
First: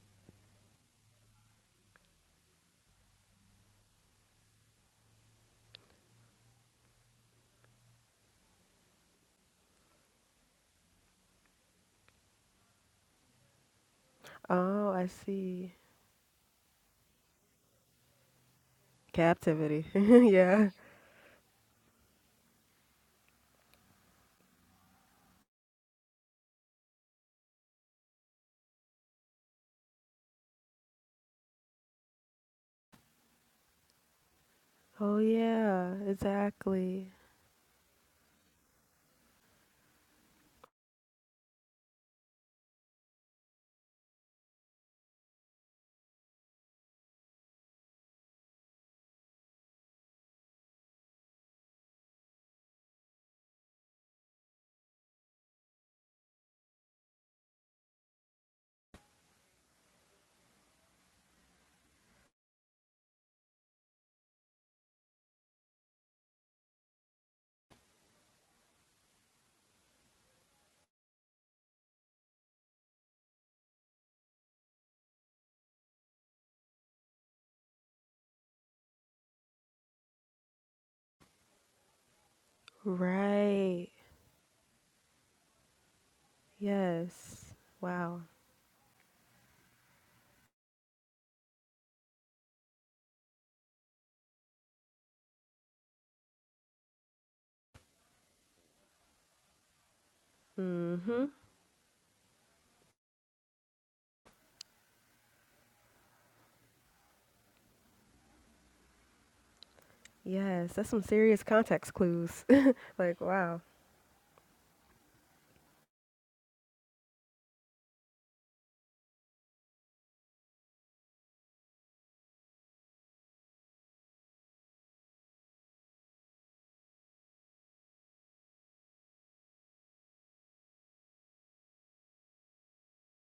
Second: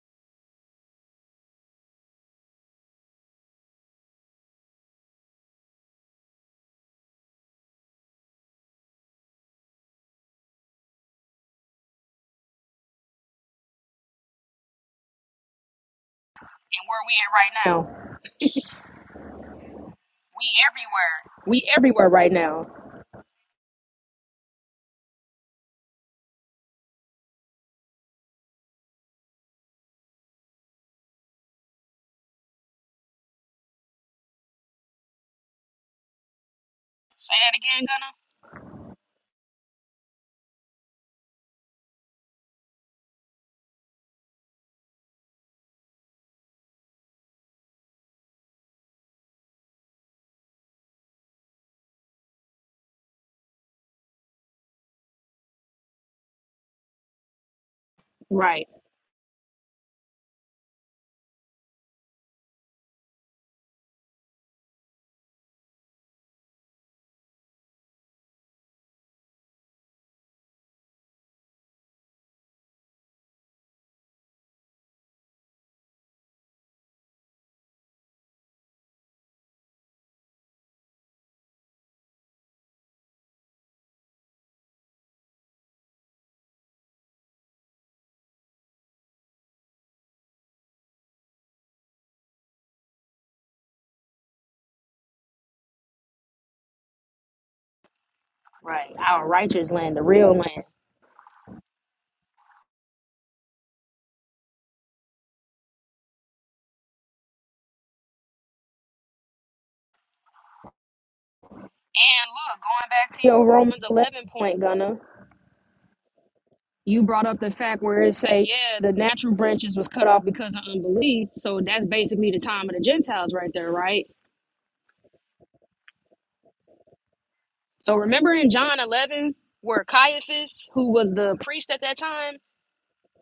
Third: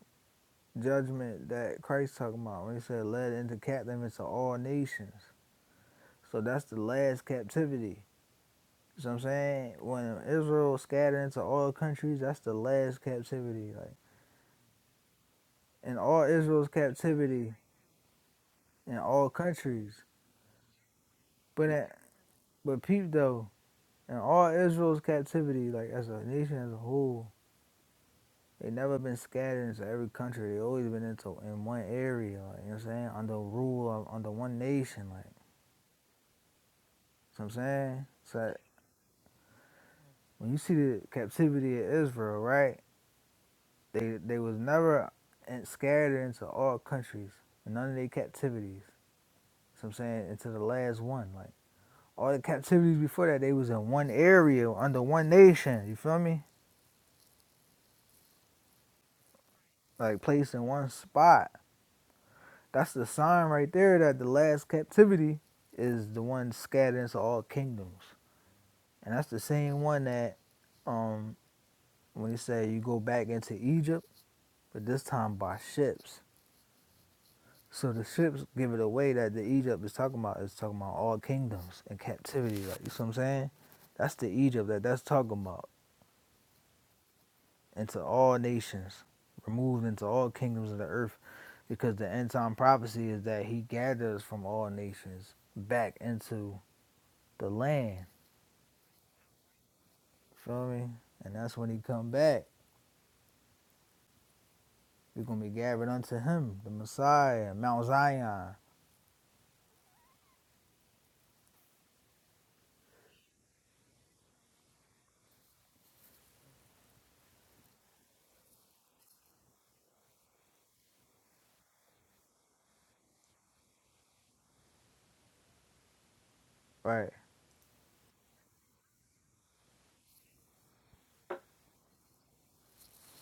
[SPEAKER 1] judgment that Christ talking about when he said led into captivity to all nations. So that's the last captivity. You know what I'm saying? When Israel scattered into all countries, that's the last captivity. Like
[SPEAKER 3] Oh, I see.
[SPEAKER 1] in all Israel's captivity
[SPEAKER 2] now.
[SPEAKER 1] in all
[SPEAKER 3] Captivity.
[SPEAKER 1] countries.
[SPEAKER 3] yeah.
[SPEAKER 2] We
[SPEAKER 1] But in,
[SPEAKER 2] everywhere right now.
[SPEAKER 1] but peep though, in all Israel's captivity, like as a nation as a whole, They never been scattered into every country. They always been into in one area, like, you know what I'm saying? Under rule of under one nation,
[SPEAKER 3] Oh,
[SPEAKER 1] like
[SPEAKER 3] yeah. Exactly.
[SPEAKER 2] Say
[SPEAKER 1] you know what I'm
[SPEAKER 2] that again,
[SPEAKER 1] saying?
[SPEAKER 2] Gunna.
[SPEAKER 1] So when you see the captivity of Israel, right? They they was never in- scattered into all countries. and None of their captivities. You what I'm saying? Into the last one. Like all the captivities before that, they was in one area under one nation. You feel me?
[SPEAKER 2] Right,
[SPEAKER 1] Like placed in one spot. That's the sign right there that the last captivity is the one scattered into all kingdoms. And that's the same one that um when he said you go back into Egypt, but this time by ships. So the ships give it away that the Egypt is talking about is talking about all kingdoms and captivity. Like you see what I'm saying?
[SPEAKER 3] Right.
[SPEAKER 1] That's the Egypt that that's talking about
[SPEAKER 3] Yes.
[SPEAKER 1] into
[SPEAKER 3] Wow.
[SPEAKER 1] all nations, removed into all kingdoms of the earth, because the end time prophecy is that he gathers from all nations back into the land.
[SPEAKER 2] right. Our righteous land, the real land.
[SPEAKER 1] Feel me?
[SPEAKER 3] Mm-hmm.
[SPEAKER 1] And that's when he come back. we gonna be gathered unto him, the Messiah, Mount Zion.
[SPEAKER 3] Yes. That's some serious context
[SPEAKER 2] And
[SPEAKER 3] clues.
[SPEAKER 2] look, going back
[SPEAKER 3] like,
[SPEAKER 2] to your
[SPEAKER 3] wow.
[SPEAKER 2] Romans eleven point, Gunna. You brought up the fact where it say, yeah, the natural branches was cut off because of unbelief. So that's basically the time of the Gentiles right there, right?
[SPEAKER 1] Right. I'm
[SPEAKER 2] So remember in John eleven where Caiaphas, who was the priest at that time,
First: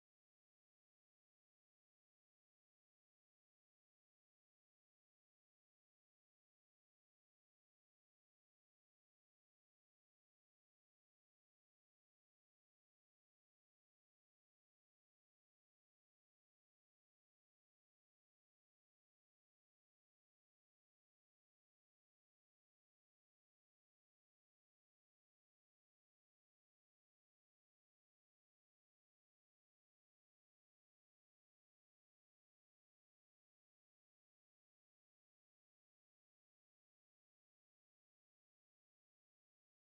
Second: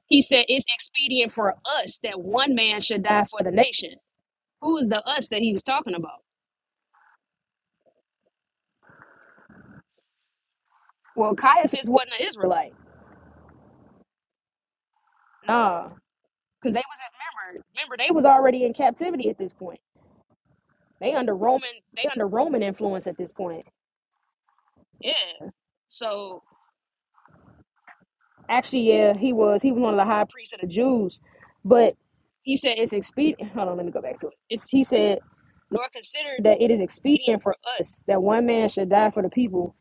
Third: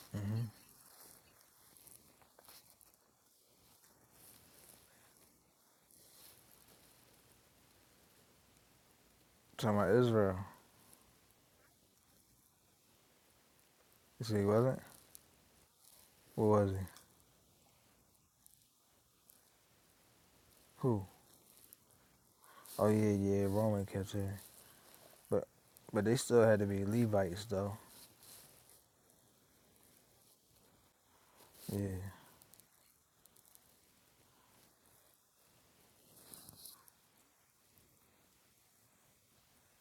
[SPEAKER 2] he said it's expedient for us that one man should die for the nation. Who is the us that he was talking about?
[SPEAKER 1] Talking about Israel.
[SPEAKER 2] Well, Caiaphas wasn't an Israelite.
[SPEAKER 1] You see, he wasn't?
[SPEAKER 2] Nah,
[SPEAKER 1] What was
[SPEAKER 2] because
[SPEAKER 1] he?
[SPEAKER 2] they was in, remember, remember they was already in captivity at this point.
[SPEAKER 1] Who?
[SPEAKER 2] They under Roman, they under Roman
[SPEAKER 1] Oh
[SPEAKER 2] influence
[SPEAKER 1] yeah,
[SPEAKER 2] at this
[SPEAKER 1] yeah,
[SPEAKER 2] point.
[SPEAKER 1] Roman kept here.
[SPEAKER 2] Yeah.
[SPEAKER 1] But but they
[SPEAKER 2] So
[SPEAKER 1] still had to be Levites though.
[SPEAKER 2] Actually, yeah, he was. He was one of the high priests of the Jews. But
[SPEAKER 1] Yeah.
[SPEAKER 2] he said it's expedient. Hold on, let me go back to it. It's, he said, nor consider that it is expedient for us that one man should die for the people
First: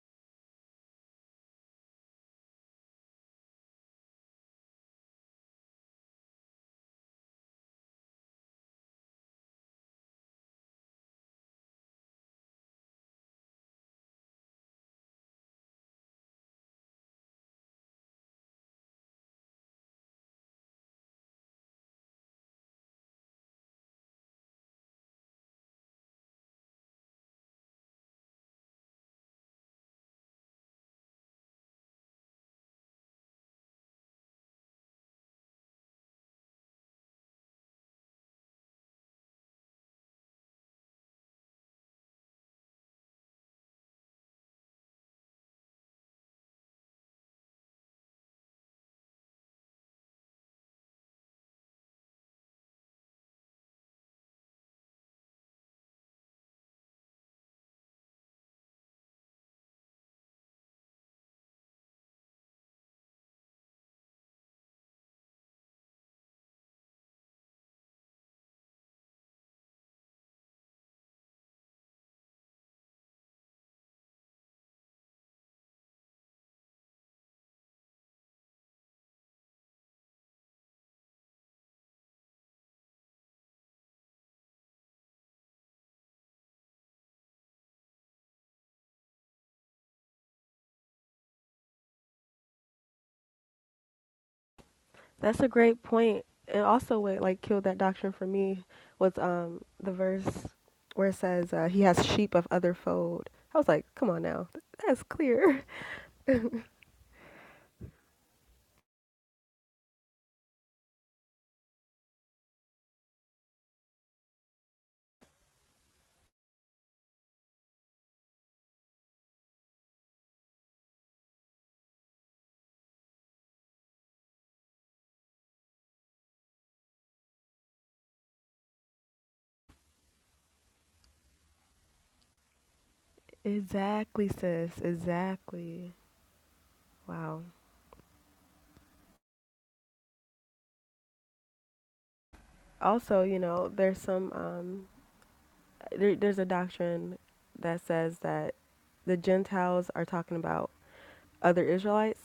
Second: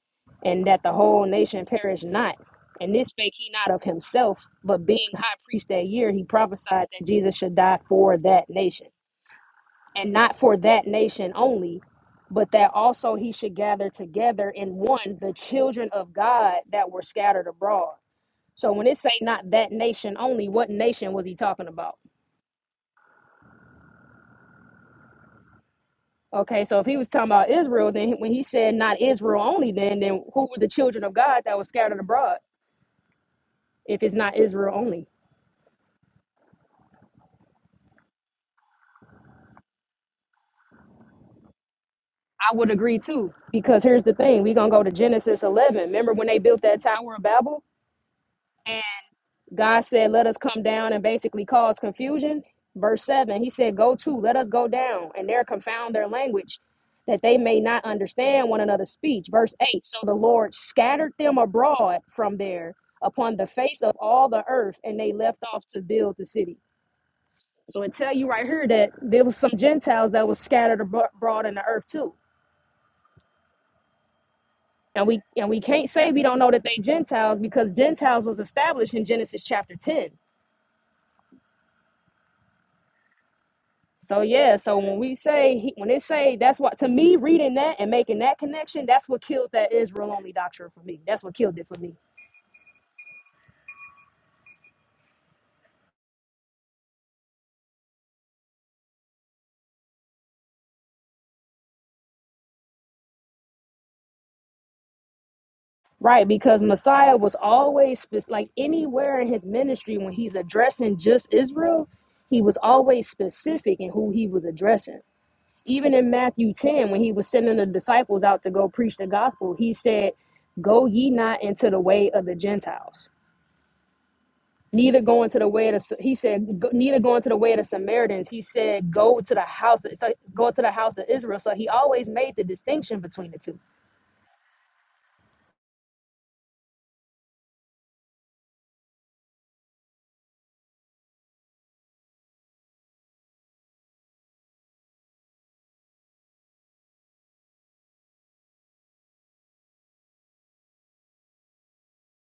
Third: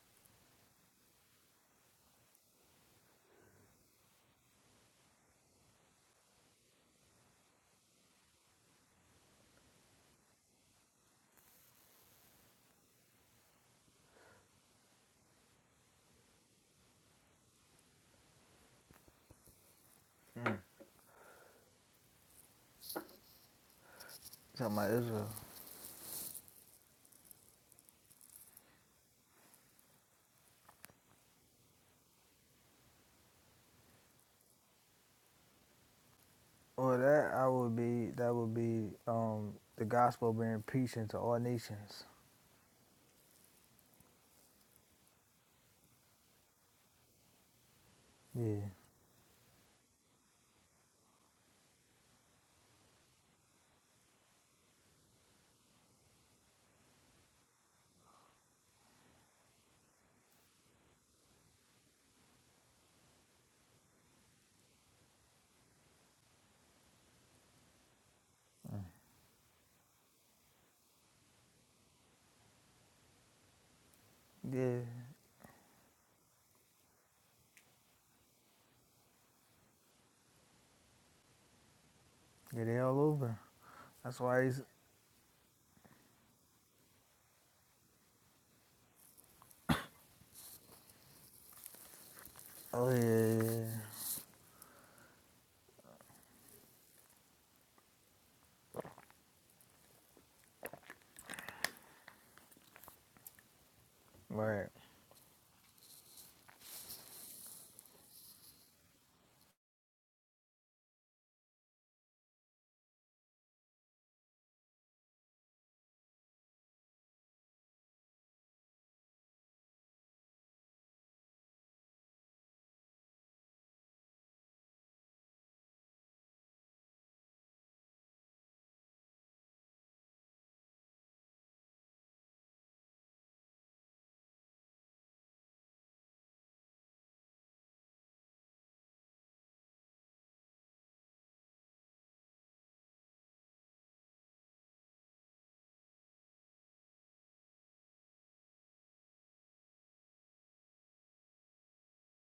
[SPEAKER 2] and that the whole nation perish not. And this spake he not of himself, but being high priest that year, he prophesied that Jesus should die for that nation. And not for that nation only, but that also he should gather together in one the children of God that were scattered abroad. So when it say not that nation only, what nation was he talking about?
[SPEAKER 1] Talking about Israel.
[SPEAKER 2] Okay, so if he was talking about Israel, then when he said not Israel only, then then who were the children of God that was scattered abroad? If it's not Israel only,
[SPEAKER 1] Well that I would be that would be um the gospel being preached into all nations.
[SPEAKER 2] I would agree too. Because here's the thing: we're gonna go to Genesis 11. Remember when they built that Tower of Babel?
[SPEAKER 1] Yeah.
[SPEAKER 2] God said, Let us come down and basically cause confusion. Verse 7, he said, Go to, let us go down, and there confound their language, that they may not understand one another's speech. Verse 8, so the Lord scattered them abroad from there upon the face of all the earth, and they left off to build the city. So it tell you right here that there was some Gentiles that was scattered abro- abroad in the earth too.
[SPEAKER 1] Yeah.
[SPEAKER 2] And we and we can't say we don't know that they Gentiles because Gentiles was established in Genesis chapter 10
[SPEAKER 1] Yeah, they all over. That's
[SPEAKER 2] So
[SPEAKER 1] why
[SPEAKER 2] yeah,
[SPEAKER 1] he's
[SPEAKER 2] so when we say he, when it say that's what to me reading that and making that connection, that's what killed that Israel only doctrine for me. That's what killed it for me.
[SPEAKER 1] oh yeah, yeah, yeah.
[SPEAKER 3] That's a great point. And also what, like, killed that doctrine for me was um the verse where it says, uh, he has sheep of other fold. I was like, come on now.
[SPEAKER 1] Right.
[SPEAKER 3] That's clear.
[SPEAKER 2] Right, because Messiah was always spec- like anywhere in his ministry when he's addressing just Israel, he was always specific in who he was addressing. Even in Matthew 10 when he was sending the disciples out to go preach the gospel, he said, "Go ye not into the way of the Gentiles." neither going to the way of the, he said go- neither going to the way of the samaritans he said go to the house so go to the house of israel so he always made the distinction between the two
[SPEAKER 3] exactly, sis. Exactly. Wow. Also, you know, there's some um there, there's a doctrine that says that the Gentiles are talking about other Israelites,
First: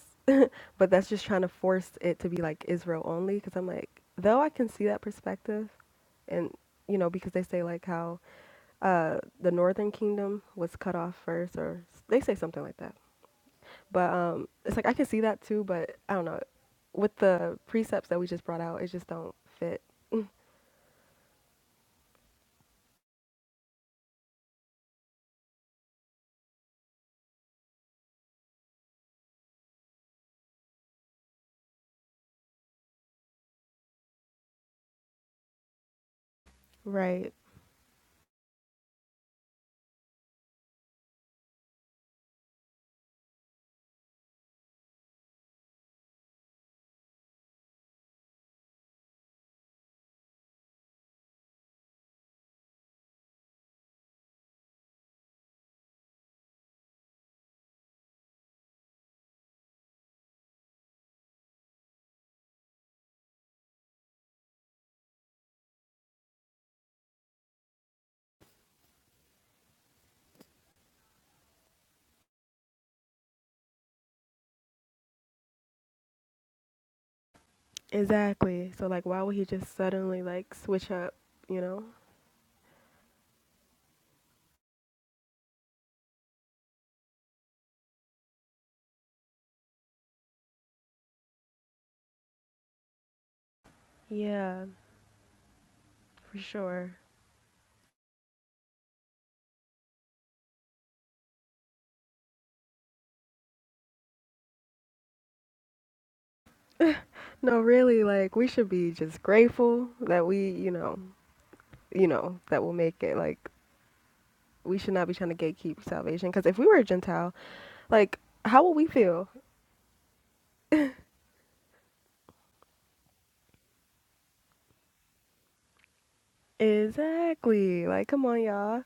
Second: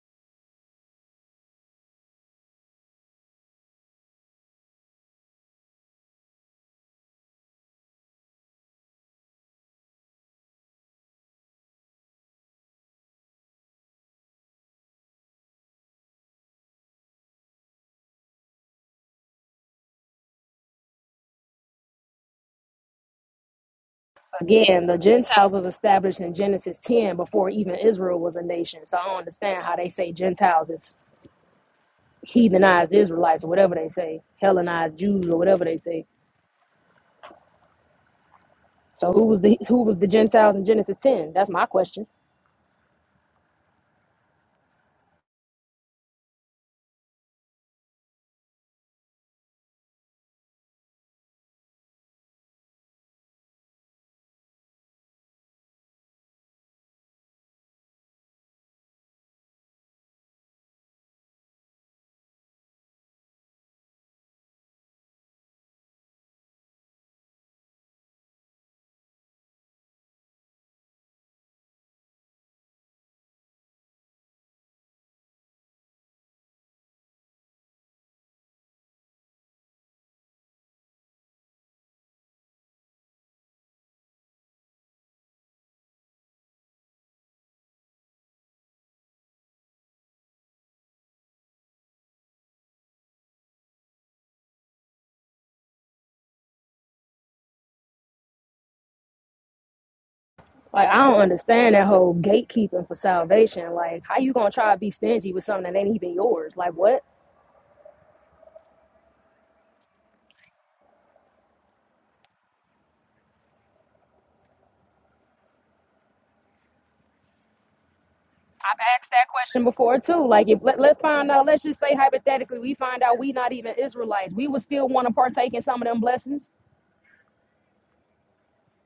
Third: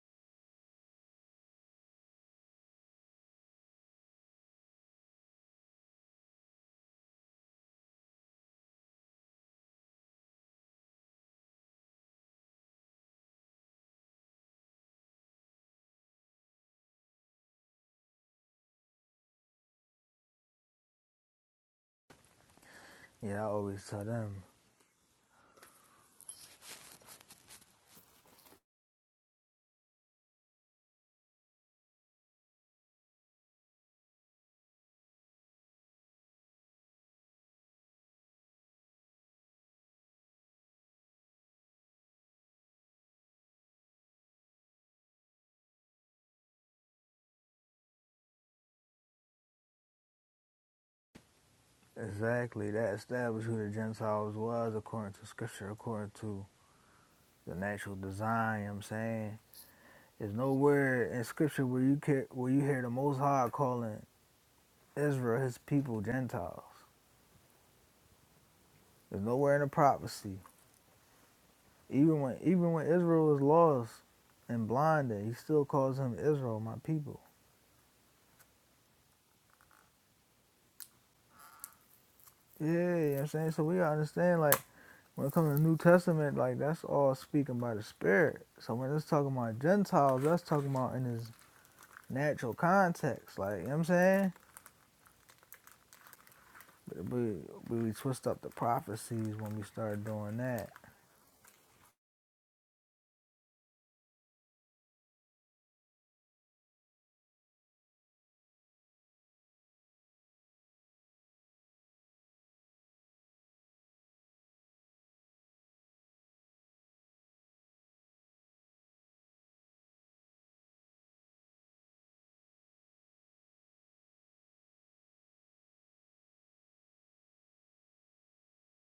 [SPEAKER 3] but that's just trying to force it to be like Israel only. Because I'm like, though I can see that perspective, and you know, because they say like how uh, the Northern Kingdom was cut off first, or s- they say something like that. But um, it's like I can see that too, but I don't know. With the precepts that we just brought out, it just don't fit.
[SPEAKER 1] Yeah, I always tell them
[SPEAKER 2] again the gentiles was established in genesis 10 before even israel was a nation so i don't understand how they say gentiles is heathenized israelites or whatever they say hellenized jews or whatever they say
[SPEAKER 3] Right.
[SPEAKER 2] so who was the who was the gentiles in genesis 10 that's my question
[SPEAKER 1] Exactly. That established who the Gentiles was according to scripture, according to the natural design, you know what I'm saying? There's nowhere in scripture where you care, where you hear the most high calling Israel his people Gentiles. There's nowhere in the prophecy. Even when even when Israel was lost and blinded, he still calls him Israel, my people.
[SPEAKER 3] Exactly. So like, why would he just suddenly like switch up? You know?
[SPEAKER 1] Yeah, you know what I'm saying? So we gotta understand like when it comes to the New Testament, like that's all speaking by the Spirit. So when it's talking about Gentiles, that's talking about in His natural context. Like, you know what I'm saying?
[SPEAKER 3] Yeah. for sure.
[SPEAKER 1] But, we we twist up the prophecies when we start doing that.
[SPEAKER 2] like I don't understand that whole gatekeeping for salvation. Like, how you gonna try to be stingy with something that ain't even yours? Like, what?
[SPEAKER 3] No, really, like we should be just grateful that we, you know, you know, that we'll make it. Like we should not be trying to gatekeep salvation because if we were a Gentile, like how would
[SPEAKER 2] I've
[SPEAKER 3] we
[SPEAKER 2] asked that
[SPEAKER 3] feel?
[SPEAKER 2] question before too. Like, if let, let's find out, let's just say hypothetically, we find out we not even Israelites, we would still want to partake in some of them blessings.
[SPEAKER 3] Exactly. Like come on, y'all.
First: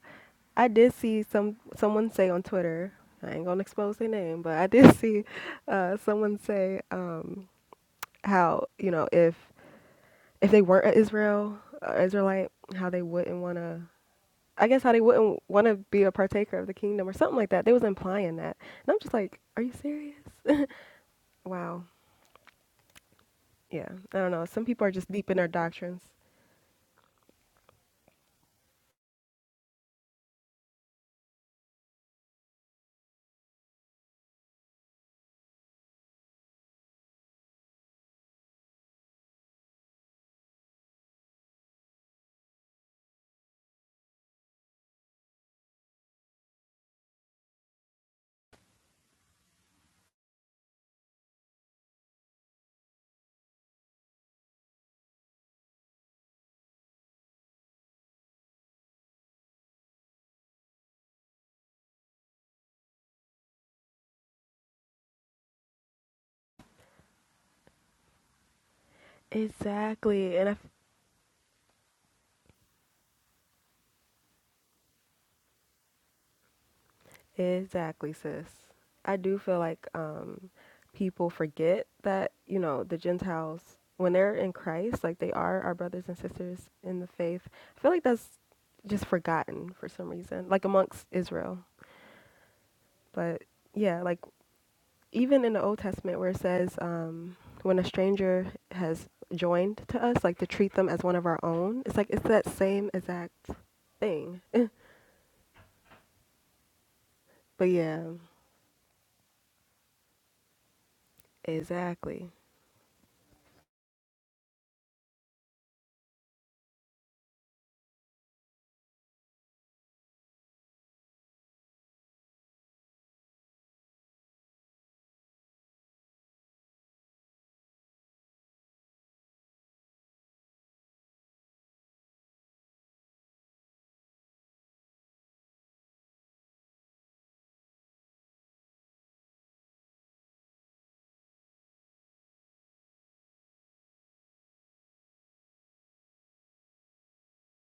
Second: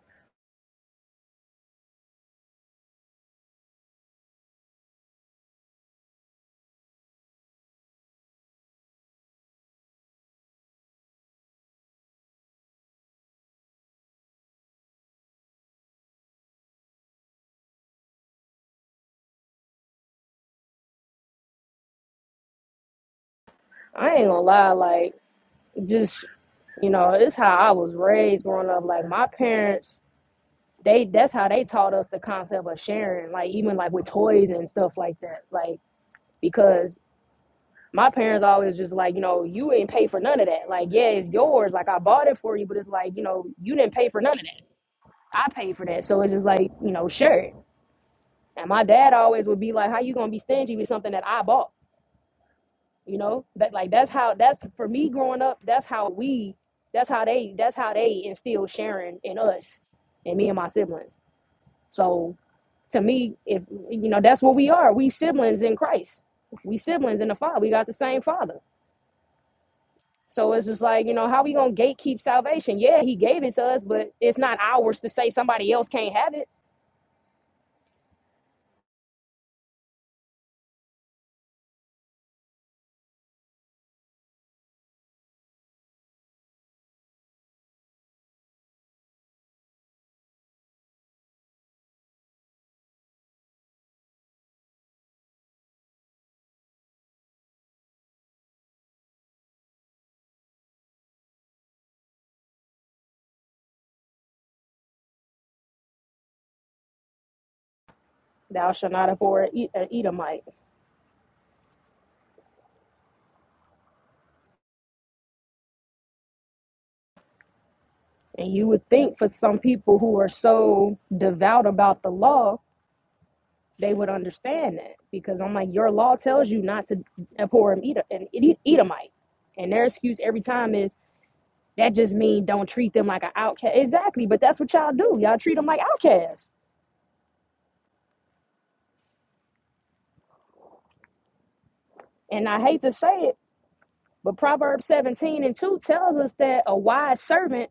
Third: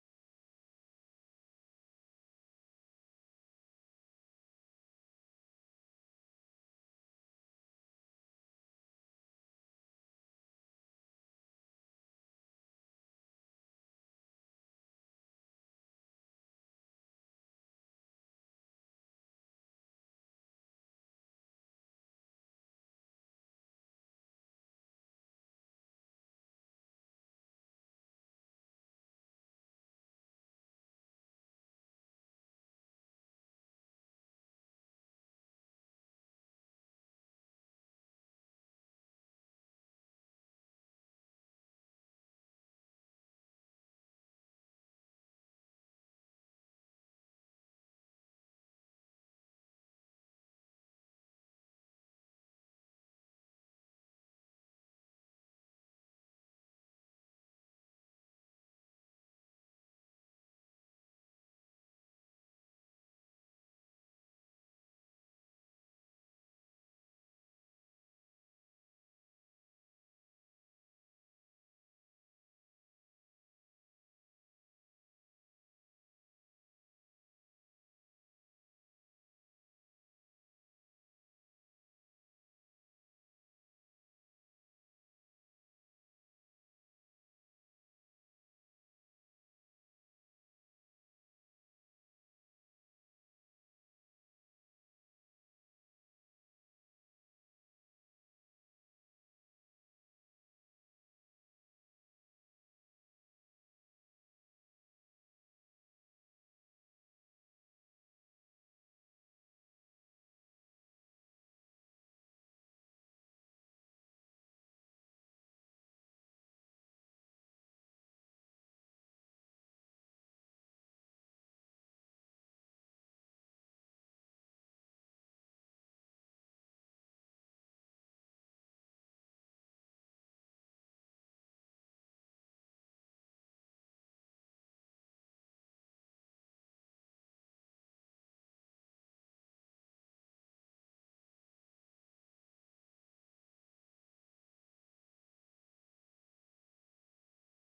[SPEAKER 3] I did see some someone say on Twitter. I ain't gonna expose their name, but I did see uh, someone say um, how you know if if they weren't a Israel uh, Israelite, how they wouldn't want to I guess how they wouldn't want to be a partaker of the kingdom or something like that. They was implying that. And I'm just like, are you serious? Wow. Yeah.
[SPEAKER 2] I
[SPEAKER 3] I
[SPEAKER 2] ain't
[SPEAKER 3] don't
[SPEAKER 2] gonna
[SPEAKER 3] know. Some
[SPEAKER 2] lie,
[SPEAKER 3] people are just
[SPEAKER 2] like,
[SPEAKER 3] deep in their doctrines.
[SPEAKER 2] just you know, it's how I was raised growing up. Like, my parents, they that's how they taught us the concept of sharing, like, even like with toys and stuff like that. Like, because my parents always just like, you know, you ain't pay for none of that. Like, yeah, it's yours. Like, I bought it for you, but it's like, you know, you didn't pay for none of that. I paid for that. So it's just like, you know, share it And my dad always would be like, "How you gonna be stingy with something that I bought?" You know, that like that's how that's for me growing up. That's how we, that's how they, that's how they instill sharing in us, and me and my siblings. So to me, if you know, that's what we are. We siblings in Christ. We siblings in the Father. We got the same Father.
[SPEAKER 3] Exactly. And
[SPEAKER 2] So
[SPEAKER 3] I
[SPEAKER 2] it's
[SPEAKER 3] f-
[SPEAKER 2] just like you know, how we gonna gatekeep salvation? Yeah, He gave it to us, but it's not ours to say somebody else can't have it.
[SPEAKER 3] exactly, sis. I do feel like um people forget that, you know, the Gentiles when they're in Christ, like they are our brothers and sisters in the faith. I feel like that's just forgotten for some reason, like amongst Israel. But yeah, like even in the Old Testament where it says um, when a stranger has joined to us, like to treat them as one of our own, it's like it's that same exact thing. But yeah,
[SPEAKER 2] Thou shalt not abhor an Edomite.
[SPEAKER 3] exactly.
[SPEAKER 2] And you would think for some people who are so devout about the law, they would understand that because I'm like, your law tells you not to abhor and eat an Ed- Edomite, and their excuse every time is that just means don't treat them like an outcast. Exactly, but that's what y'all do. Y'all treat them like outcasts. And I hate to say it, but Proverbs 17 and 2 tells us that a wise servant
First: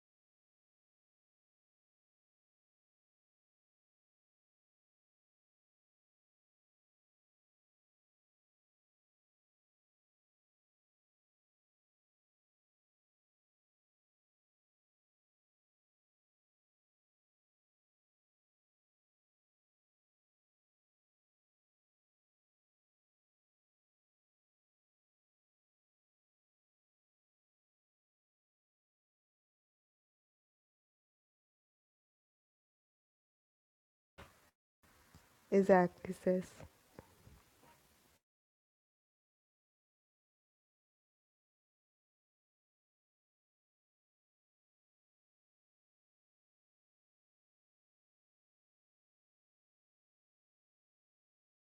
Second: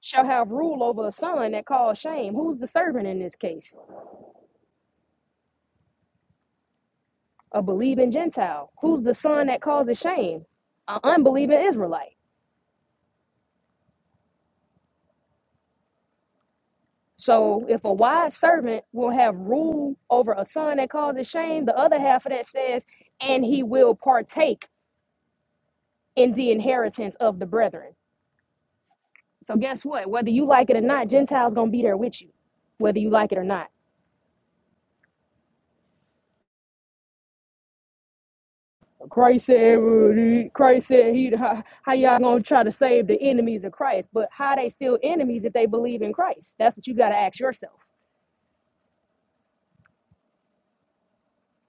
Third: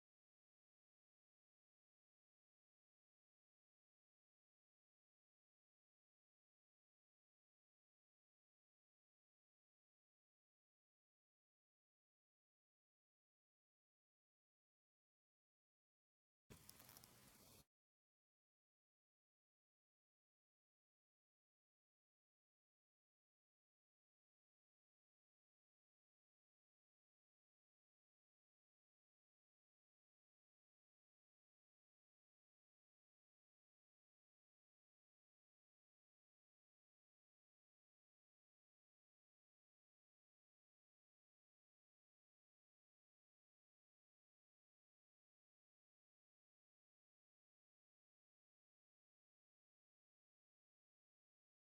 [SPEAKER 2] shall have rule over a son that calls shame. Who's the servant in this case? a believing Gentile? Who's the son that causes shame? An unbelieving Israelite. So if a wise servant will have rule over a son that causes shame, the other half of that says, and he will partake in the inheritance of the brethren. So guess what? Whether you like it or not, Gentiles gonna be there with you, whether you like it or not.
[SPEAKER 3] Exactly, sis.
[SPEAKER 2] Christ said, Christ said, he, how, how y'all gonna try to save the enemies of Christ? But how are they still enemies if they believe in Christ? That's what you gotta ask yourself.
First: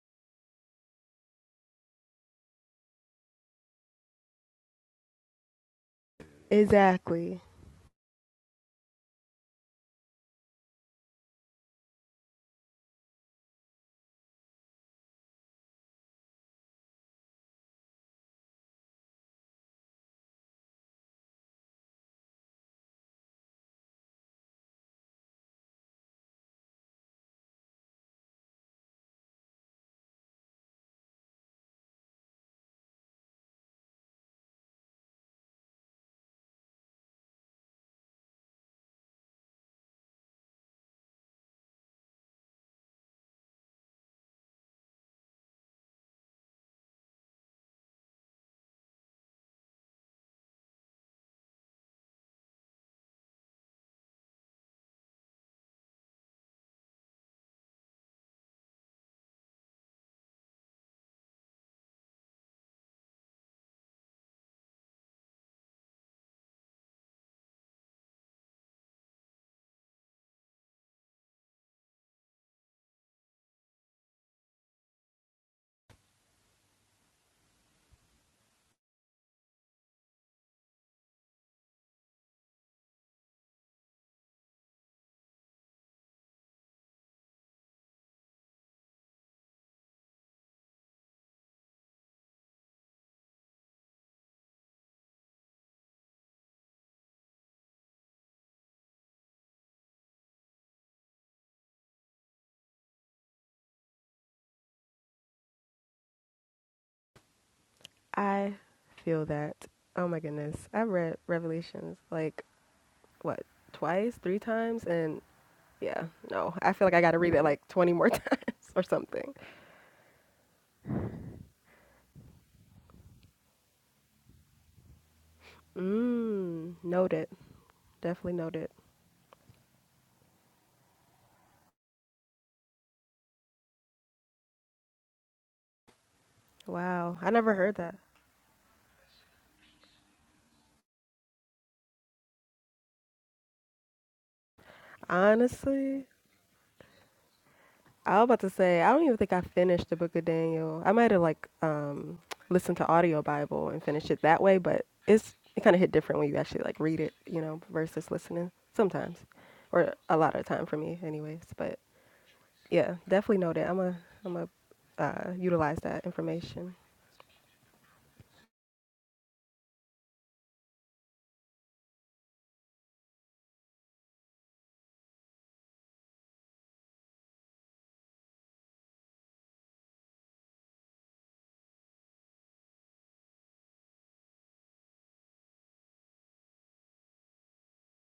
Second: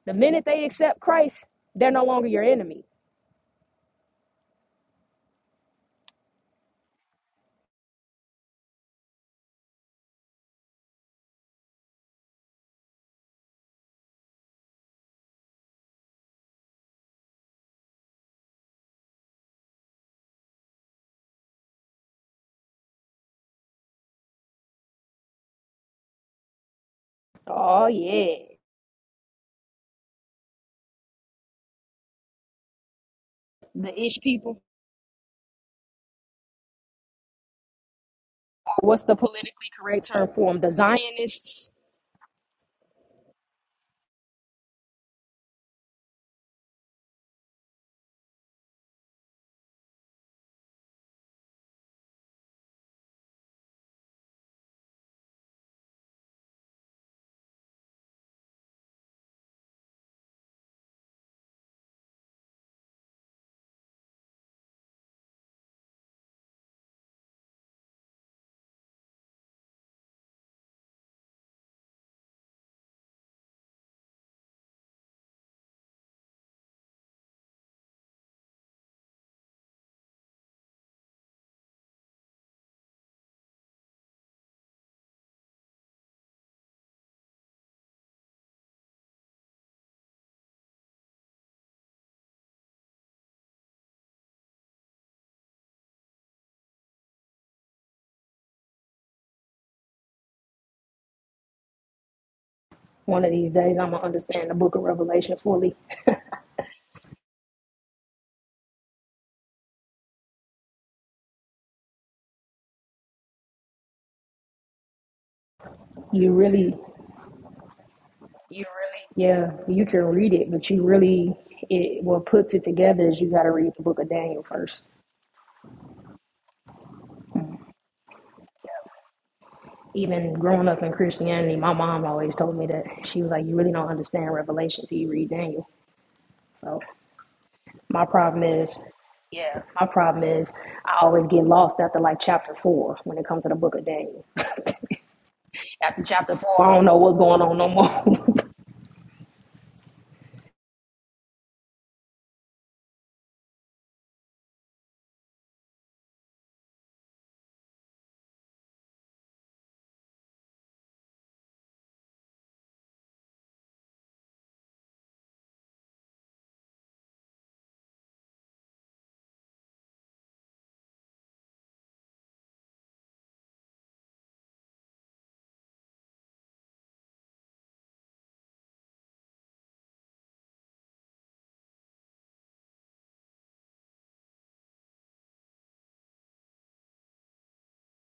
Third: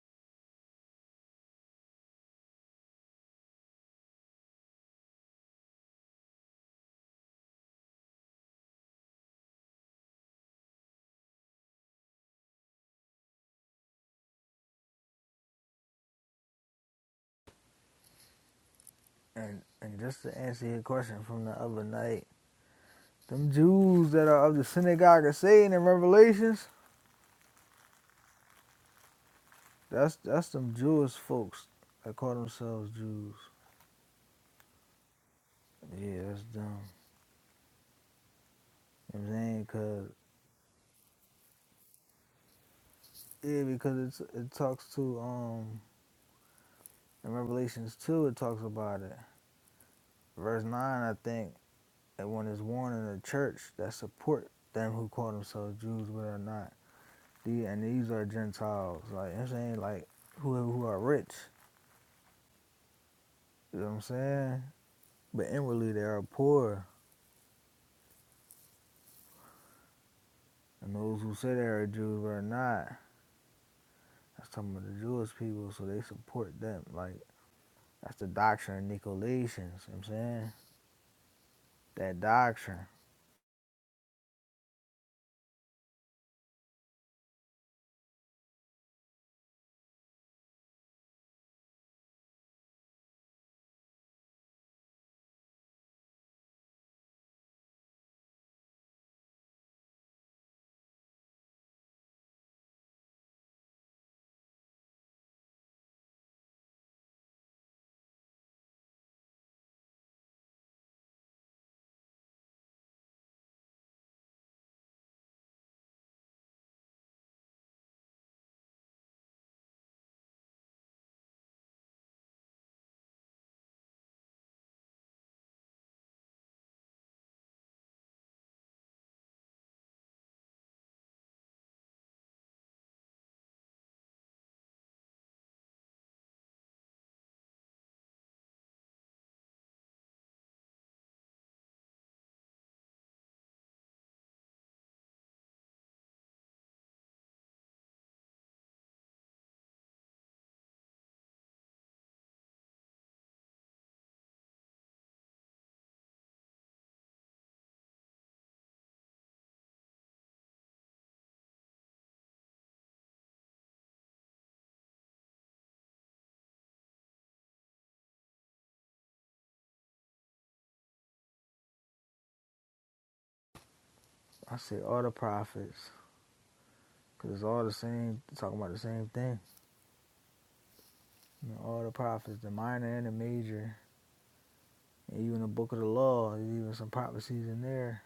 [SPEAKER 2] The minute they accept Christ, they're no longer your enemy.
[SPEAKER 3] Exactly.
[SPEAKER 1] And and just to answer your question from the other night, them Jews that are of the synagogue of Satan in Revelations,
[SPEAKER 2] Oh yeah.
[SPEAKER 1] that's that's them Jewish folks that call themselves Jews.
[SPEAKER 2] The ish people.
[SPEAKER 1] Yeah, that's dumb.
[SPEAKER 2] What's the
[SPEAKER 1] You know what I'm saying?
[SPEAKER 2] politically
[SPEAKER 1] Cause,
[SPEAKER 2] correct term for them? The Zionists.
[SPEAKER 1] yeah, because it's, it talks to, um, in Revelations 2, it talks about it. Verse 9, I think, that one is warned in the church that support them who call themselves Jews but are not. The, and these are Gentiles, like I'm saying, like whoever who are rich, you know what I'm saying? But inwardly they are poor. And those who say they are Jews but are not, that's talking about the Jewish people, so they support them. Like that's the doctrine of Nicolaitans, you know what I'm saying? That doctrine.
[SPEAKER 2] One of these days I'm gonna understand the book of Revelation fully.
[SPEAKER 3] I feel that. Oh my goodness. I have read Revelations like what, twice, three times and yeah,
[SPEAKER 2] You
[SPEAKER 3] no. I
[SPEAKER 2] really
[SPEAKER 3] feel like I got to read it like 20 more times or something.
[SPEAKER 2] yeah, you can read it, but you really it what puts it together is you gotta read the book of Daniel first.
[SPEAKER 3] Mm, noted. Definitely noted.
[SPEAKER 2] Even growing up in Christianity, my mom always told me that she was like, You really don't understand Revelation till you read Daniel. So
[SPEAKER 3] Wow. I never heard that.
[SPEAKER 2] my problem is My problem is I always get lost after like chapter four when it comes to the book of Daniel. After
[SPEAKER 3] Honestly,
[SPEAKER 2] chapter four, I don't know what's going on no
[SPEAKER 3] I was
[SPEAKER 2] more.
[SPEAKER 3] about to say I don't even think I finished the book of Daniel. I might have like um listened to audio Bible and finished it that way, but it's it kind of hit different when you actually like read it, you know, versus listening sometimes, or a lot of time for me, anyways. But yeah, definitely know that I'm a I'm a uh, utilize that information.
[SPEAKER 1] I say all the prophets, because it's all the same, talking about the same thing. You know, all the prophets, the minor and the major, And even the book of the law, there's even some prophecies in there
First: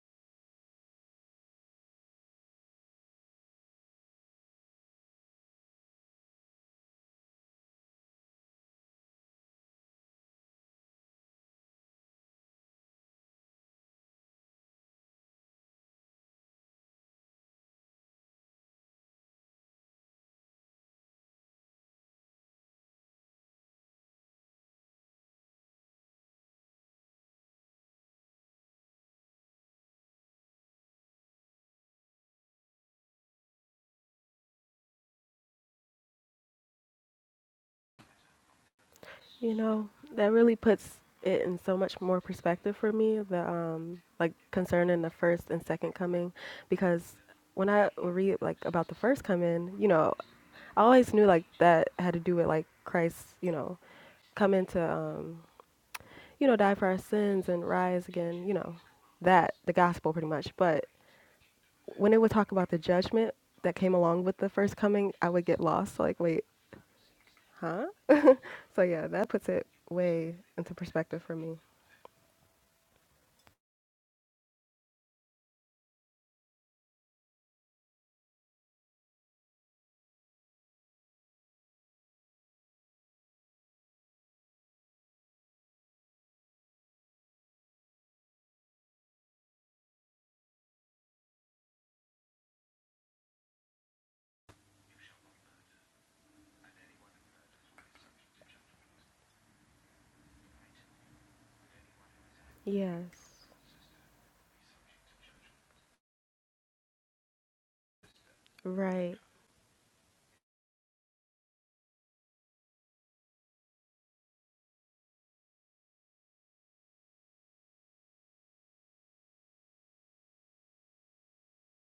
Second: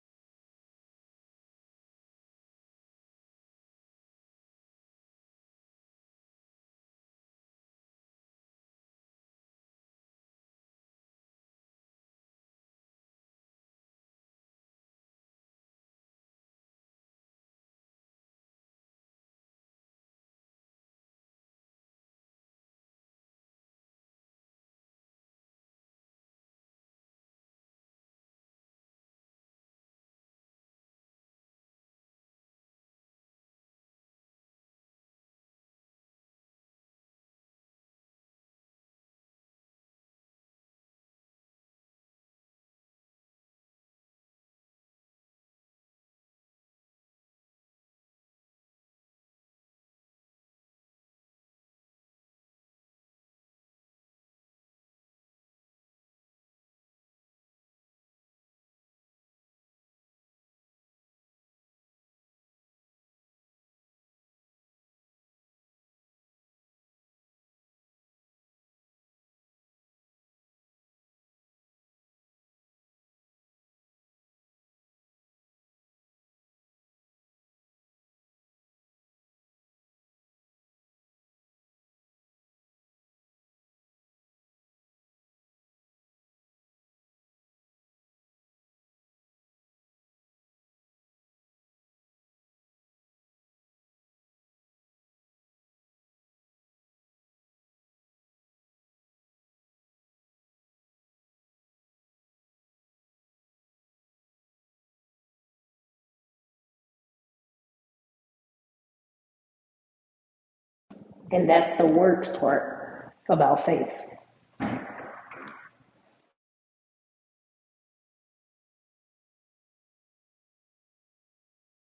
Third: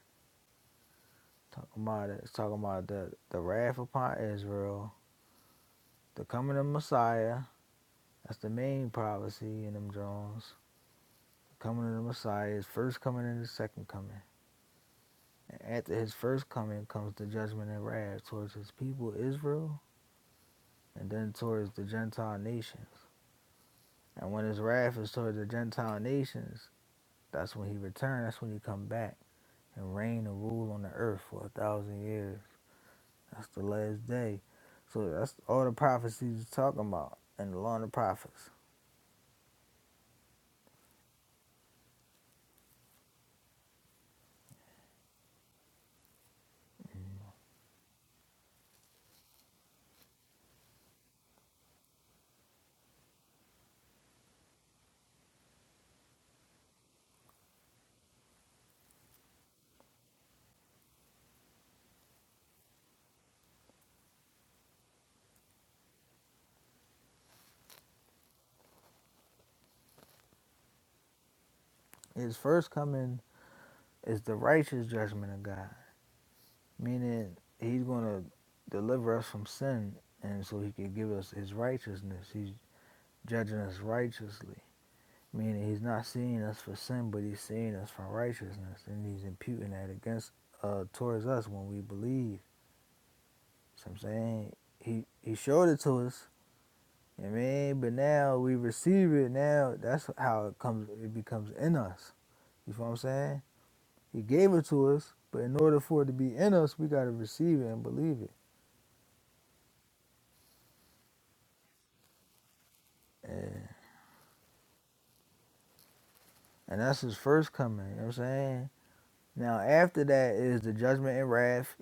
[SPEAKER 1] talking about it. It's talking about the, the wrath upon Israel, the coming of Messiah. That's the main prophecy in them Jones. The Coming of the Messiah, is first coming and the second coming. And after his first coming comes the judgment and wrath towards his people Israel and then towards the Gentile nations. And when his wrath is towards the Gentile nations, that's when he returns, that's when he come back and reign and rule on the earth for a thousand years. That's the last day. So that's all the prophecies is talking about in the law and the prophets.
[SPEAKER 3] You know, that really puts it in so much more perspective for me, the um like concerning the first and second coming because when I read like about the first coming, you know, I always knew like that had to do with like Christ, you know, coming to um, you know, die for our sins and rise again, you know, that the gospel pretty much. But when it would talk about the judgment that came along with the first coming, I would get lost. Like, wait, huh? So yeah, that puts it way into perspective for me.
[SPEAKER 1] His first coming is the righteous judgment of God, meaning he's going to deliver us from sin and so he can give us his righteousness. He's judging us righteously, meaning he's not seeing us for sin, but he's seeing us for righteousness and he's imputing that against uh, towards us when we believe. So I'm saying he, he showed it to us You know what I mean, but now we receive it. Now that's how it comes. It becomes in us. You feel what I'm
[SPEAKER 3] Yes.
[SPEAKER 1] saying? He gave it to us, but in order for it to be in us, we gotta receive it and believe it.
[SPEAKER 3] Right.
[SPEAKER 2] and that's the worst part about faith.
[SPEAKER 1] And that's his first coming. You know what I'm saying? Now after that is the judgment and wrath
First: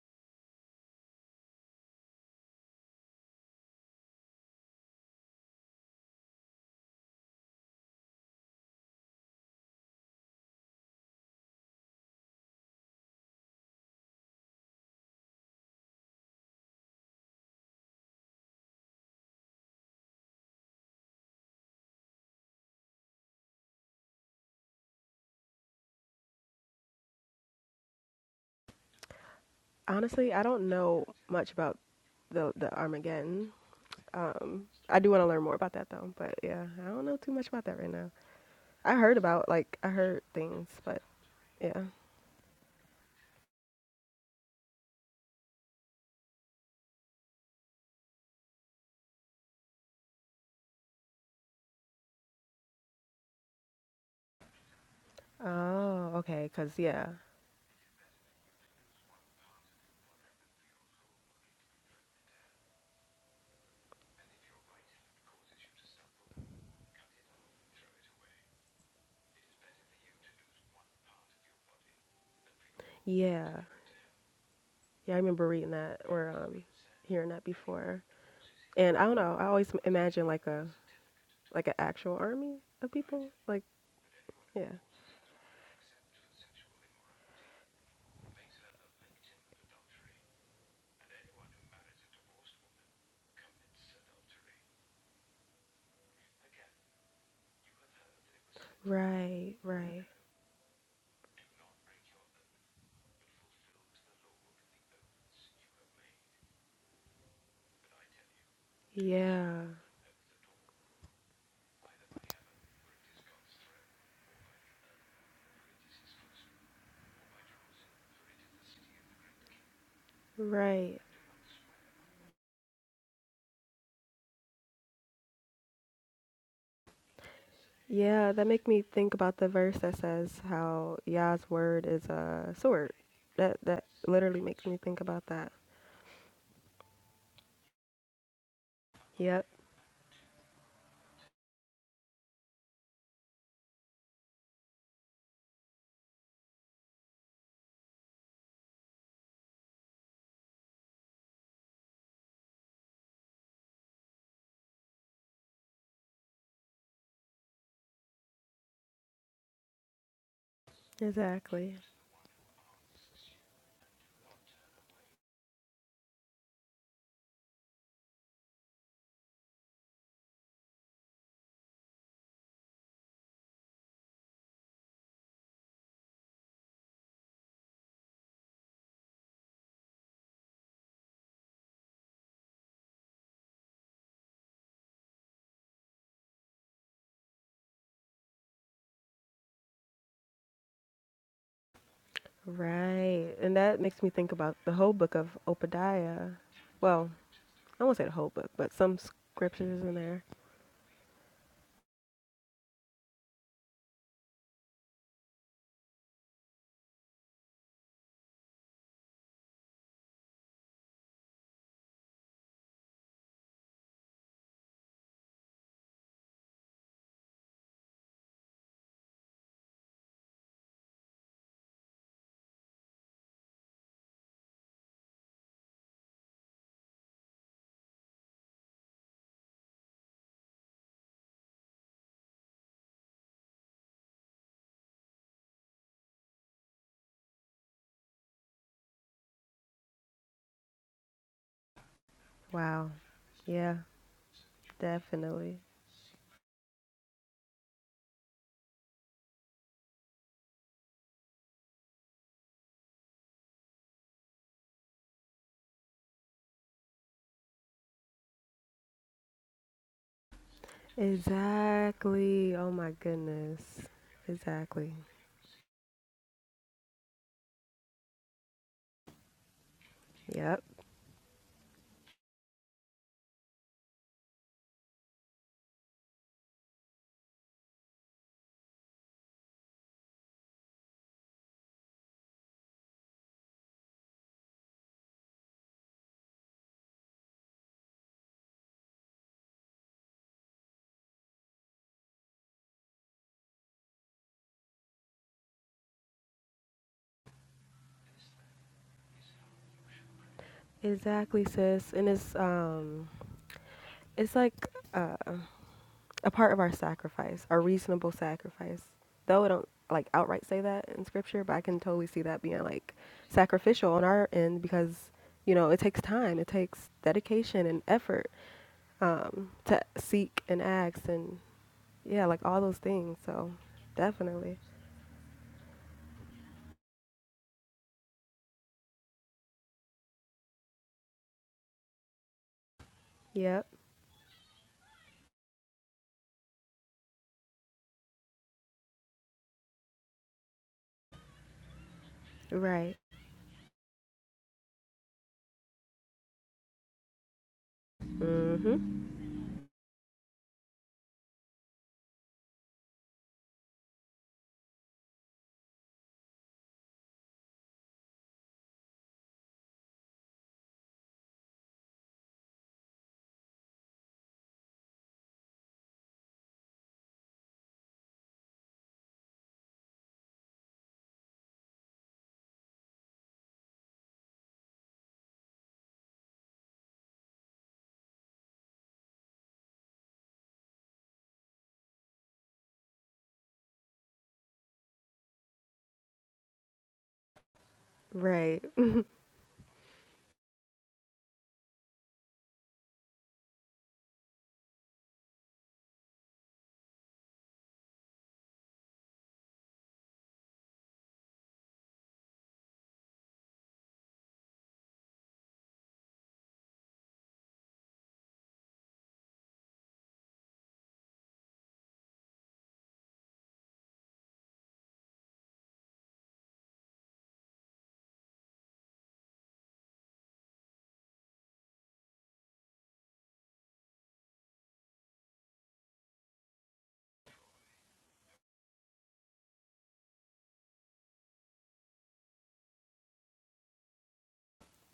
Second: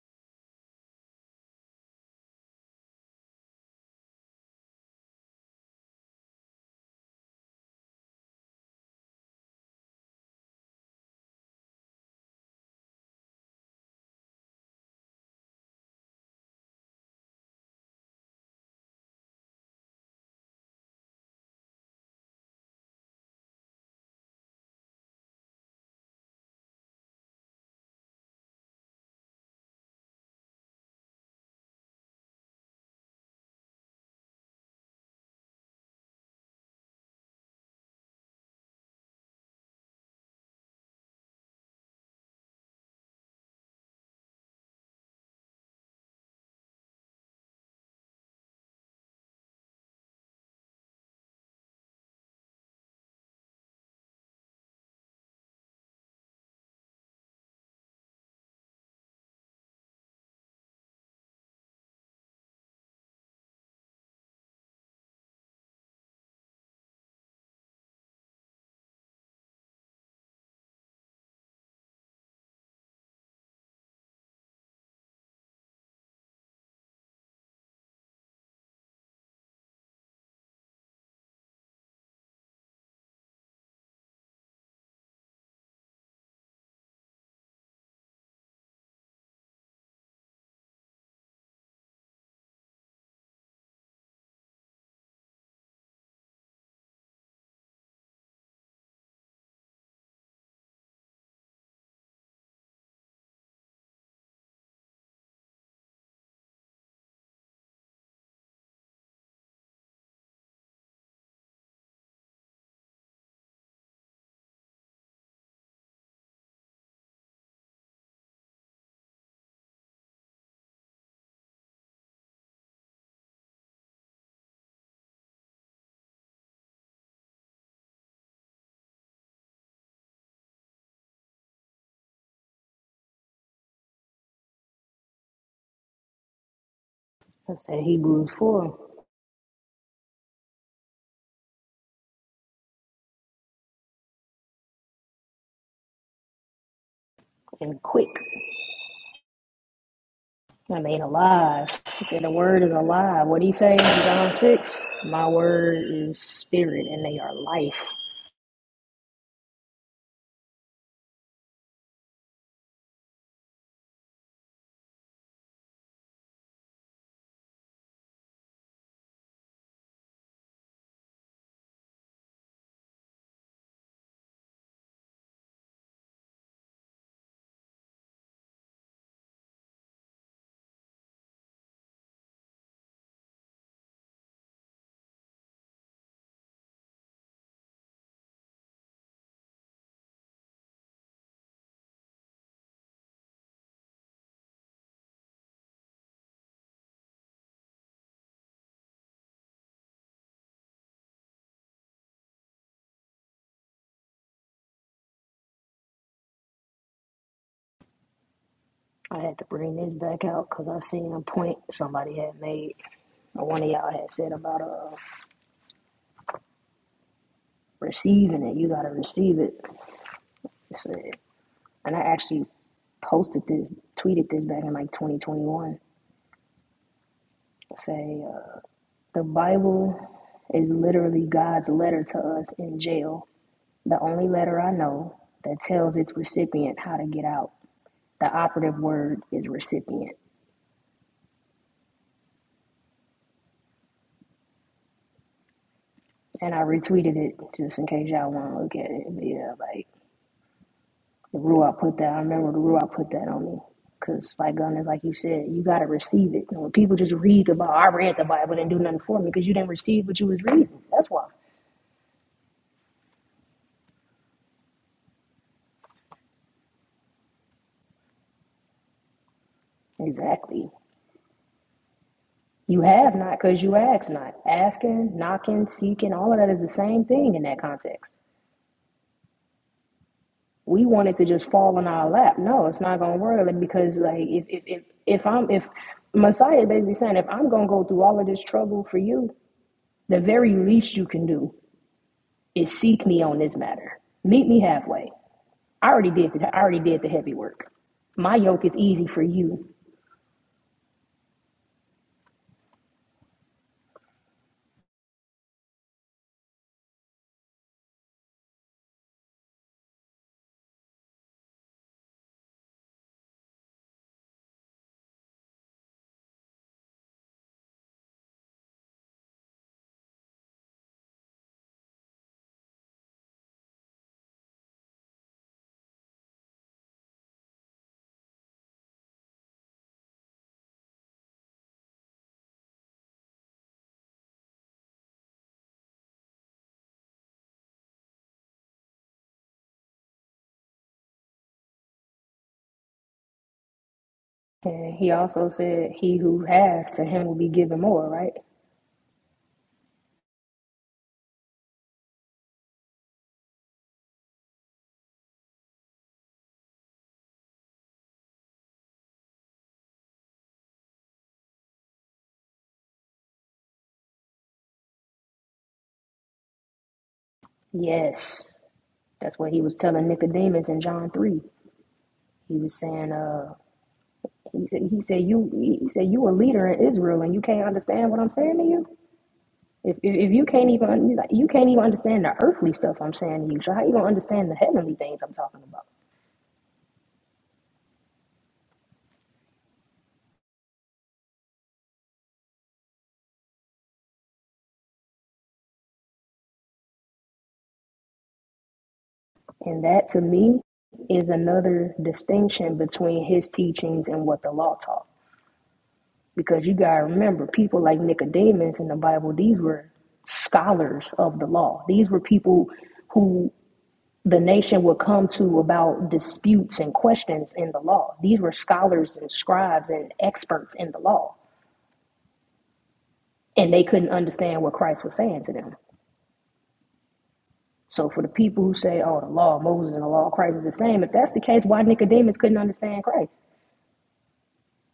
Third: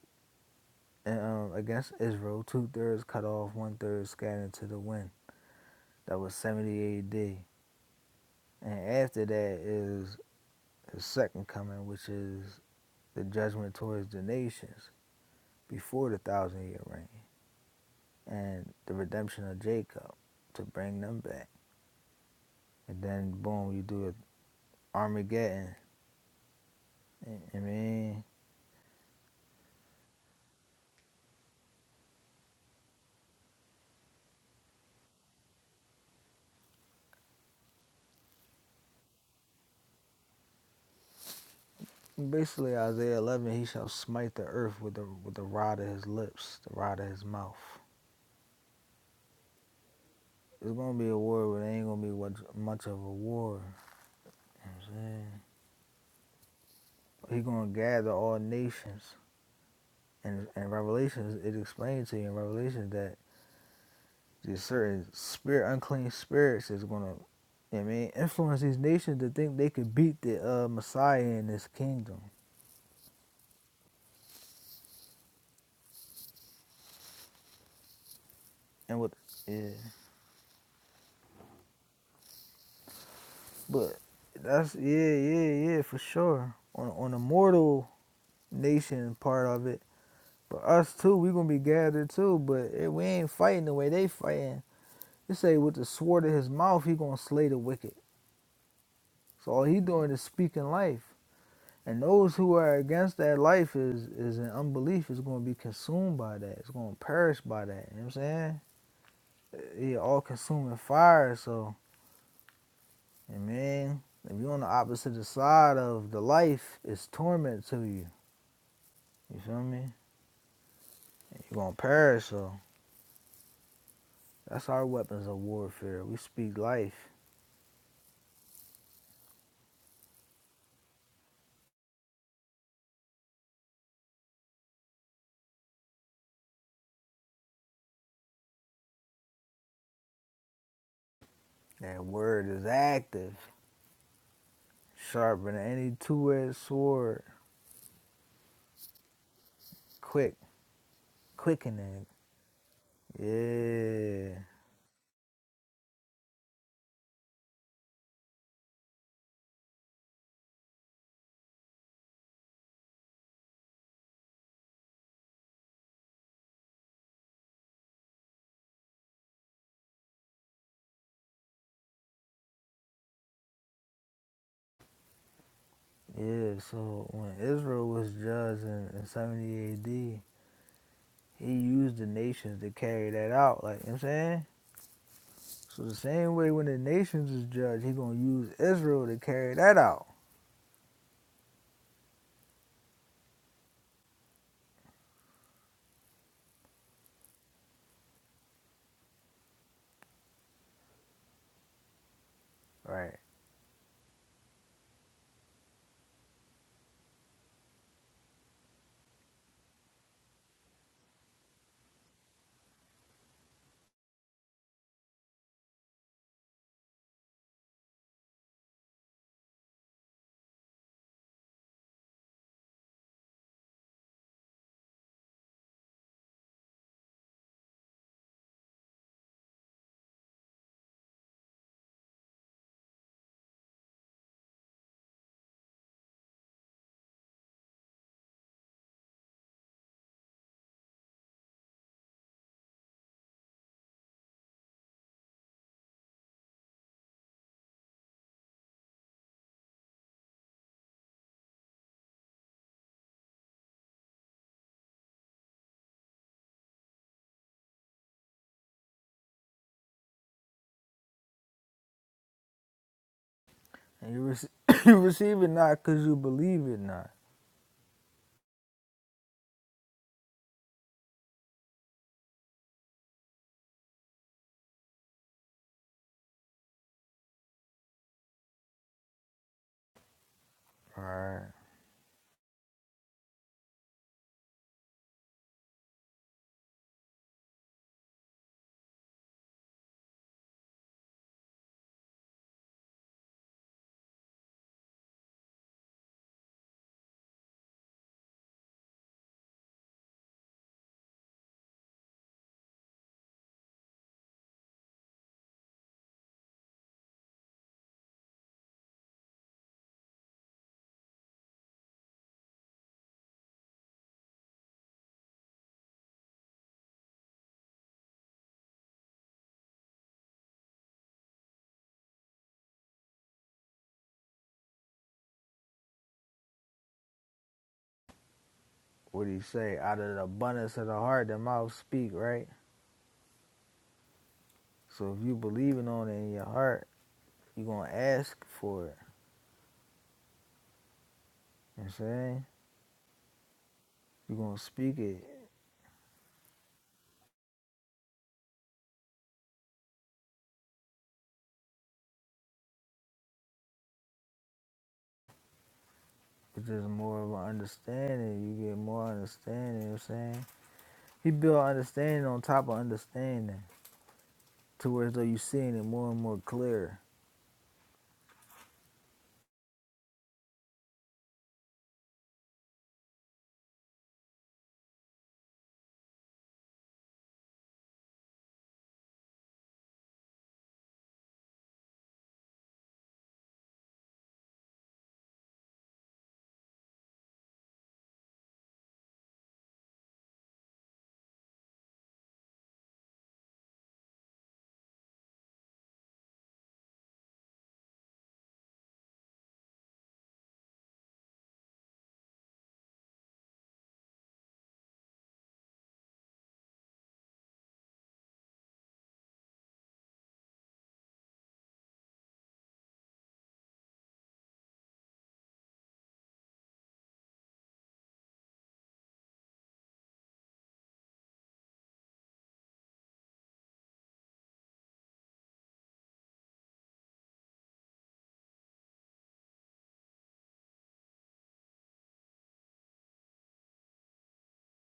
[SPEAKER 1] and, um, against Israel. Two thirds cut off, one third scattered to the wind. That was 70 A.D. And after that is his second coming, which is the judgment towards the nations before the thousand year reign. and the redemption of Jacob to bring them back. And then boom, you do Armageddon. I mean,
[SPEAKER 3] Honestly, I don't know much about the the Armageddon. Um, I do want to learn more about that though. But yeah, I don't know too much about that right now. I heard about like I heard things, but yeah.
[SPEAKER 1] basically Isaiah 11, he shall smite the earth with the with the rod of his lips, the rod of his mouth. It's gonna be a war, but it ain't gonna be what- much of a war. You know what I'm saying?
[SPEAKER 3] Oh, okay. Cause yeah,
[SPEAKER 1] He gonna gather all nations. And in Revelations, it explains to you in Revelations that Just certain spirit, unclean spirits is gonna, I mean, influence these nations to think they could beat the uh, Messiah in this kingdom.
[SPEAKER 3] yeah, yeah. I remember reading that or um, hearing that before. And
[SPEAKER 1] And
[SPEAKER 3] I
[SPEAKER 1] with
[SPEAKER 3] don't know. I
[SPEAKER 1] yeah,
[SPEAKER 3] always m- imagine like a like an actual army of people. Like
[SPEAKER 1] but that's
[SPEAKER 3] yeah.
[SPEAKER 1] yeah, yeah, yeah, for sure. On on the mortal nation part of it, but us too, we gonna be gathered too. But eh, we ain't fighting the way they fighting. They say with the sword of his mouth, he gonna slay the wicked. So
[SPEAKER 3] Right.
[SPEAKER 1] all he
[SPEAKER 3] Right.
[SPEAKER 1] doing is speaking life. And those who are against that life is is in unbelief is going to be consumed by that. It's going to perish by that. You know what I'm saying?
[SPEAKER 3] Yeah.
[SPEAKER 1] It all consuming fire. So, I mean, if you're on the opposite side of the life, it's torment to you. You feel me?
[SPEAKER 3] Right.
[SPEAKER 1] You're going to perish. So, that's our weapons of warfare. We speak life.
[SPEAKER 3] Yeah, that make me think about the verse that says how Yah's word is a sword. That that literally makes me think about that.
[SPEAKER 2] That's that Hebrews 4
[SPEAKER 3] Yep,
[SPEAKER 1] That word is active, sharper than any two-edged sword,
[SPEAKER 2] and quick.
[SPEAKER 1] quick,
[SPEAKER 2] I mean, alive. He
[SPEAKER 1] quickening.
[SPEAKER 2] said the word is alive. What do you say in John
[SPEAKER 1] Yeah.
[SPEAKER 2] 6? My word is spirit and they are life.
[SPEAKER 3] exactly.
[SPEAKER 1] Yeah, so when Israel was judged in, in 70 AD, he used the nations to carry that out. Like, you know what I'm saying? So the same way when the nations is judged, he going to use Israel to carry that out.
[SPEAKER 3] Right. And that makes me think about the whole book of Obadiah. Well, I won't say the whole book, but some scriptures in there.
[SPEAKER 1] Right.
[SPEAKER 2] I had to bring this back out because I seen a point somebody had made, or one of y'all had said about uh receiving it. You gotta receive it. It said- and I actually posted this, tweeted this back in like 2021. Say, uh, the Bible is literally God's letter to us in jail, the only letter I know that tells its recipient how to get out. The operative word is recipient.
[SPEAKER 3] Wow. Yeah, definitely.
[SPEAKER 2] And I retweeted it just in case y'all want to look at it. But yeah, like the Ruach put that, I remember the Ruach put that on me. Because, like gun is like you said, you got to receive it. And when people just read the Bible, I read the Bible, didn't do nothing for me because you didn't receive what you was reading. That's why.
[SPEAKER 3] Exactly. Oh my goodness.
[SPEAKER 1] And you, rec-
[SPEAKER 3] Exactly.
[SPEAKER 1] you receive it not because you believe it not.
[SPEAKER 3] Yep.
[SPEAKER 2] Exactly. You have not because you ask not. Asking, knocking, seeking, all of that is the same thing in that context. We want it to
[SPEAKER 1] right?
[SPEAKER 2] just fall on our lap. No, it's not gonna work like, because like if if if, if I'm if Messiah is basically saying if I'm gonna go through all of this trouble for you, the very least you can do is seek me on this matter. Meet me halfway. I already did the I already did the heavy work. My yoke is easy for you.
[SPEAKER 3] Exactly, sis. And it's um it's like uh a part of our sacrifice, our reasonable sacrifice. Though I don't like outright say that in scripture, but I can totally see that being like sacrificial on our end because you know it takes time, it takes dedication and effort um, to seek and ask and yeah, like all those things. So definitely,
[SPEAKER 1] What he say? Out of the abundance of the heart, the mouth speak, right?
[SPEAKER 3] yep,
[SPEAKER 1] So if you believing on it in your heart, you going to ask for it. You know what I'm saying?
[SPEAKER 3] right,
[SPEAKER 1] you going to
[SPEAKER 2] And
[SPEAKER 1] speak
[SPEAKER 2] he
[SPEAKER 1] it
[SPEAKER 2] also said, He who have to him will be given more, right?
[SPEAKER 3] mhm,
[SPEAKER 1] It's just more of an understanding. You get more understanding, you know what I'm saying? He built understanding on top of understanding. To where as though you seeing it more and more clear.
[SPEAKER 2] Yes. That's what he was telling Nicodemus in John three. He was saying, uh, he said, he said you, he said you a leader in Israel, and you can't understand what I'm saying to you. If if, if you can't even like, you can't even understand the earthly stuff I'm saying to you, so how you gonna understand the heavenly things I'm talking about?
[SPEAKER 3] right,
[SPEAKER 2] And that to me is another distinction between his teachings and what the law taught. Because you gotta remember, people like Nicodemus in the Bible, these were scholars of the law. These were people who the nation would come to about disputes and questions in the law. These were scholars and scribes and experts in the law, and they couldn't understand what Christ was saying to them. So, for the people who say, oh, the law of Moses and the law of Christ is the same, if that's the case, why Nicodemus couldn't understand Christ?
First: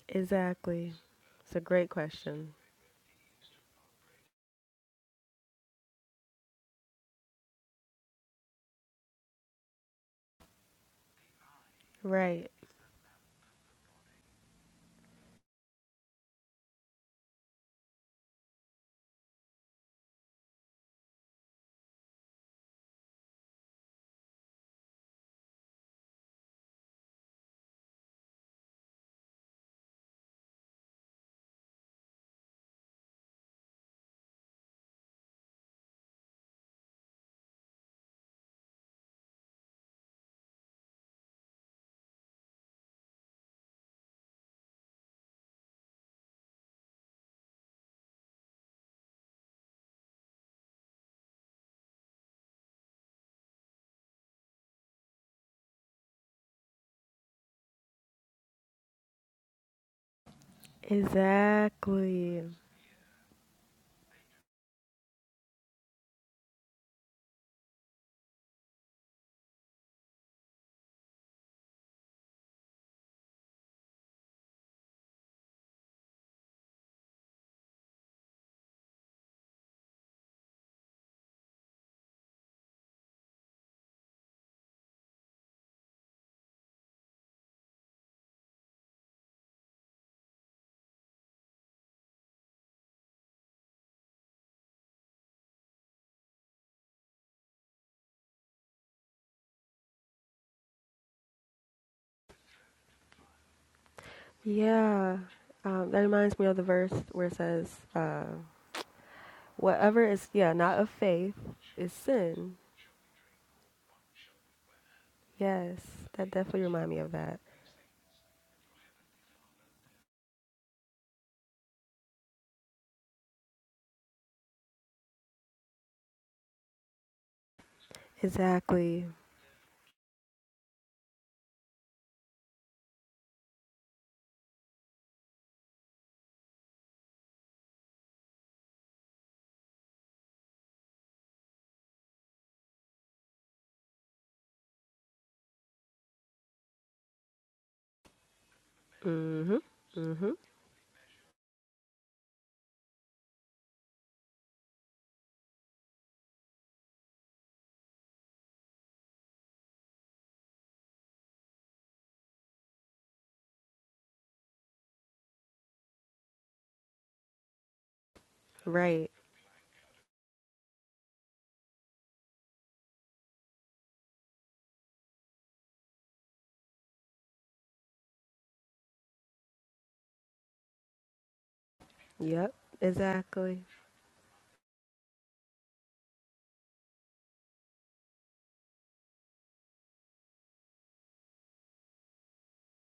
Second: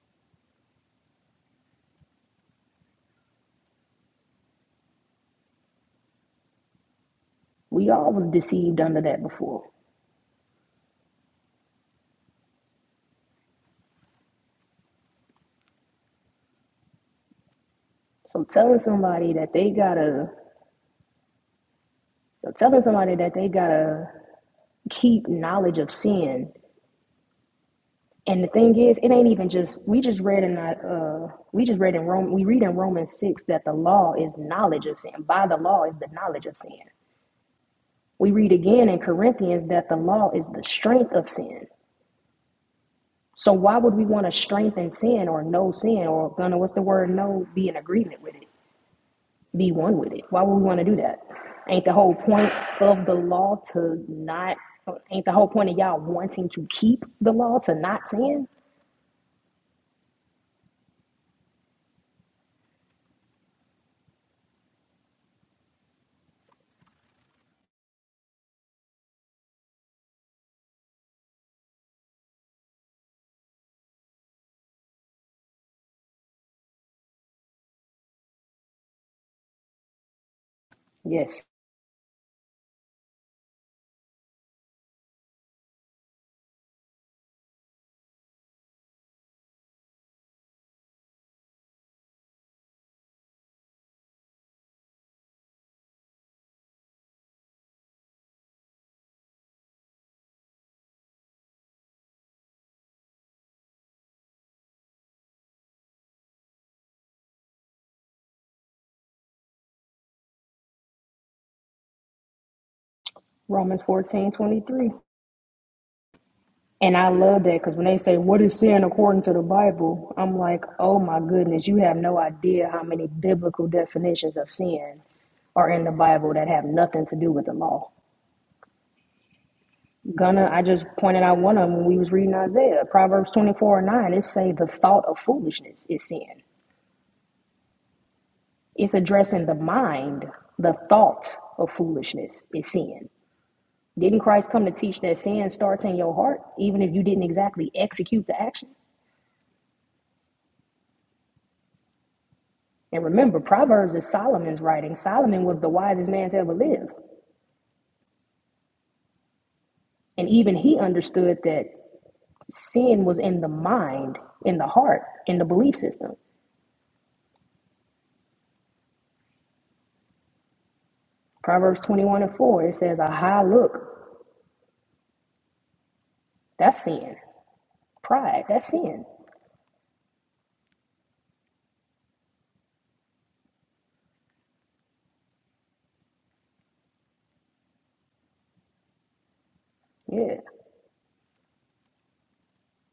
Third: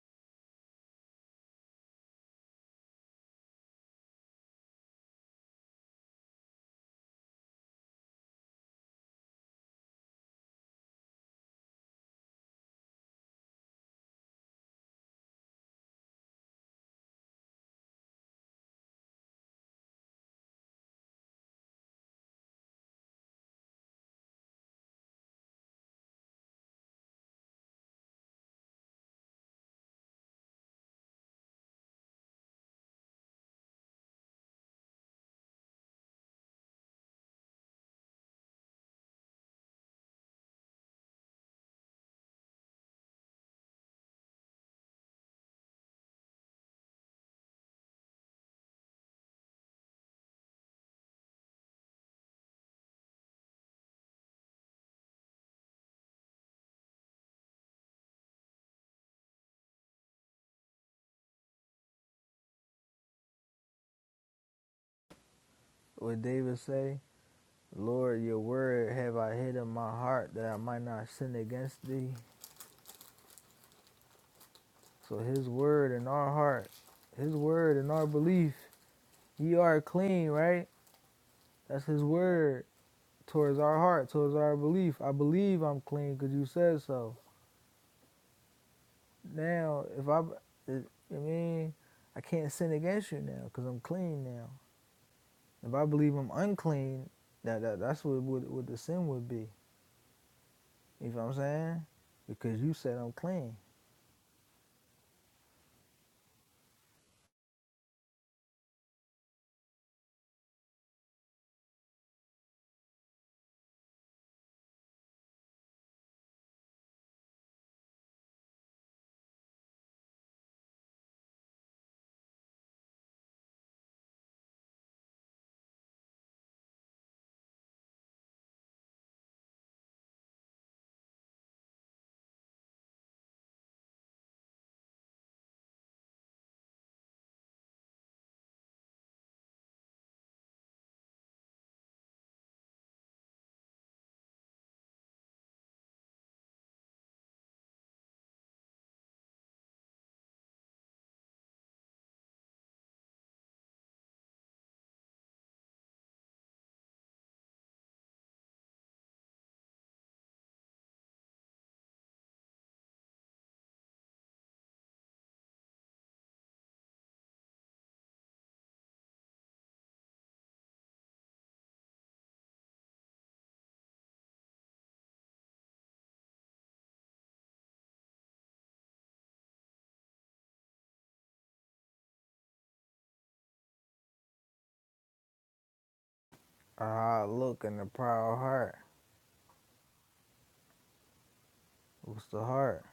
[SPEAKER 3] exactly. It's a great question.
[SPEAKER 2] We all was deceived under that before.
[SPEAKER 3] Right,
[SPEAKER 2] So, telling somebody that they gotta so telling somebody that they gotta keep knowledge of sin And the thing is, it ain't even just we just read in uh we just read in Rome we read in Romans six that the law is knowledge of sin. By the law is the knowledge of sin. We read again in Corinthians that the law is the strength of sin. So why would we want to strengthen sin or know sin or gonna what's the word know be in agreement with it, be one with it? Why would we want to do that? Ain't the whole point of the law to not ain't the whole point of y'all wanting to keep the law to not sin?
[SPEAKER 3] exactly.
[SPEAKER 1] What David say, Lord, your word have I hid in my heart that I might not sin against thee. So his word in our heart, his word in our belief, ye are clean, right?
[SPEAKER 2] Yes.
[SPEAKER 1] That's his word towards our heart, towards our belief. I believe I'm clean because you said so. now if I, if, I mean, I can't sin against you now because I'm clean now. If I believe I'm unclean, that, that that's what, what what the sin would be. You know what I'm saying? Because you said I'm clean.
[SPEAKER 3] Yeah, um, that reminds me of the verse where it says, uh, "Whatever is yeah not of faith is sin."
[SPEAKER 2] Romans fourteen twenty three.
[SPEAKER 3] Yes, that definitely remind
[SPEAKER 2] And
[SPEAKER 3] me
[SPEAKER 2] I
[SPEAKER 3] of that.
[SPEAKER 2] love that because when they say, What is sin according to the Bible? I'm like, Oh my goodness, you have no idea how many biblical definitions of sin are in the Bible that have nothing to do with the law.
[SPEAKER 3] Exactly.
[SPEAKER 2] Gunna, I just pointed out one of them when we was reading Isaiah. Proverbs 24 and 9, it say the thought of foolishness is sin. It's addressing the mind, the thought of foolishness is sin. Didn't Christ come to teach that sin starts in your heart, even if you didn't exactly execute the action?
[SPEAKER 3] Mm Mhm. Mm Mhm.
[SPEAKER 2] And remember, Proverbs is Solomon's writing. Solomon was the wisest man to ever live. And even he understood that sin was in the mind, in the heart, in the belief system.
[SPEAKER 3] Right.
[SPEAKER 2] Proverbs 21 and 4, it says, A high look, that's sin. Pride, that's sin.
[SPEAKER 3] Yep. Exactly.
[SPEAKER 1] A hard look and a proud heart.
[SPEAKER 2] Yeah,
[SPEAKER 1] What's the heart?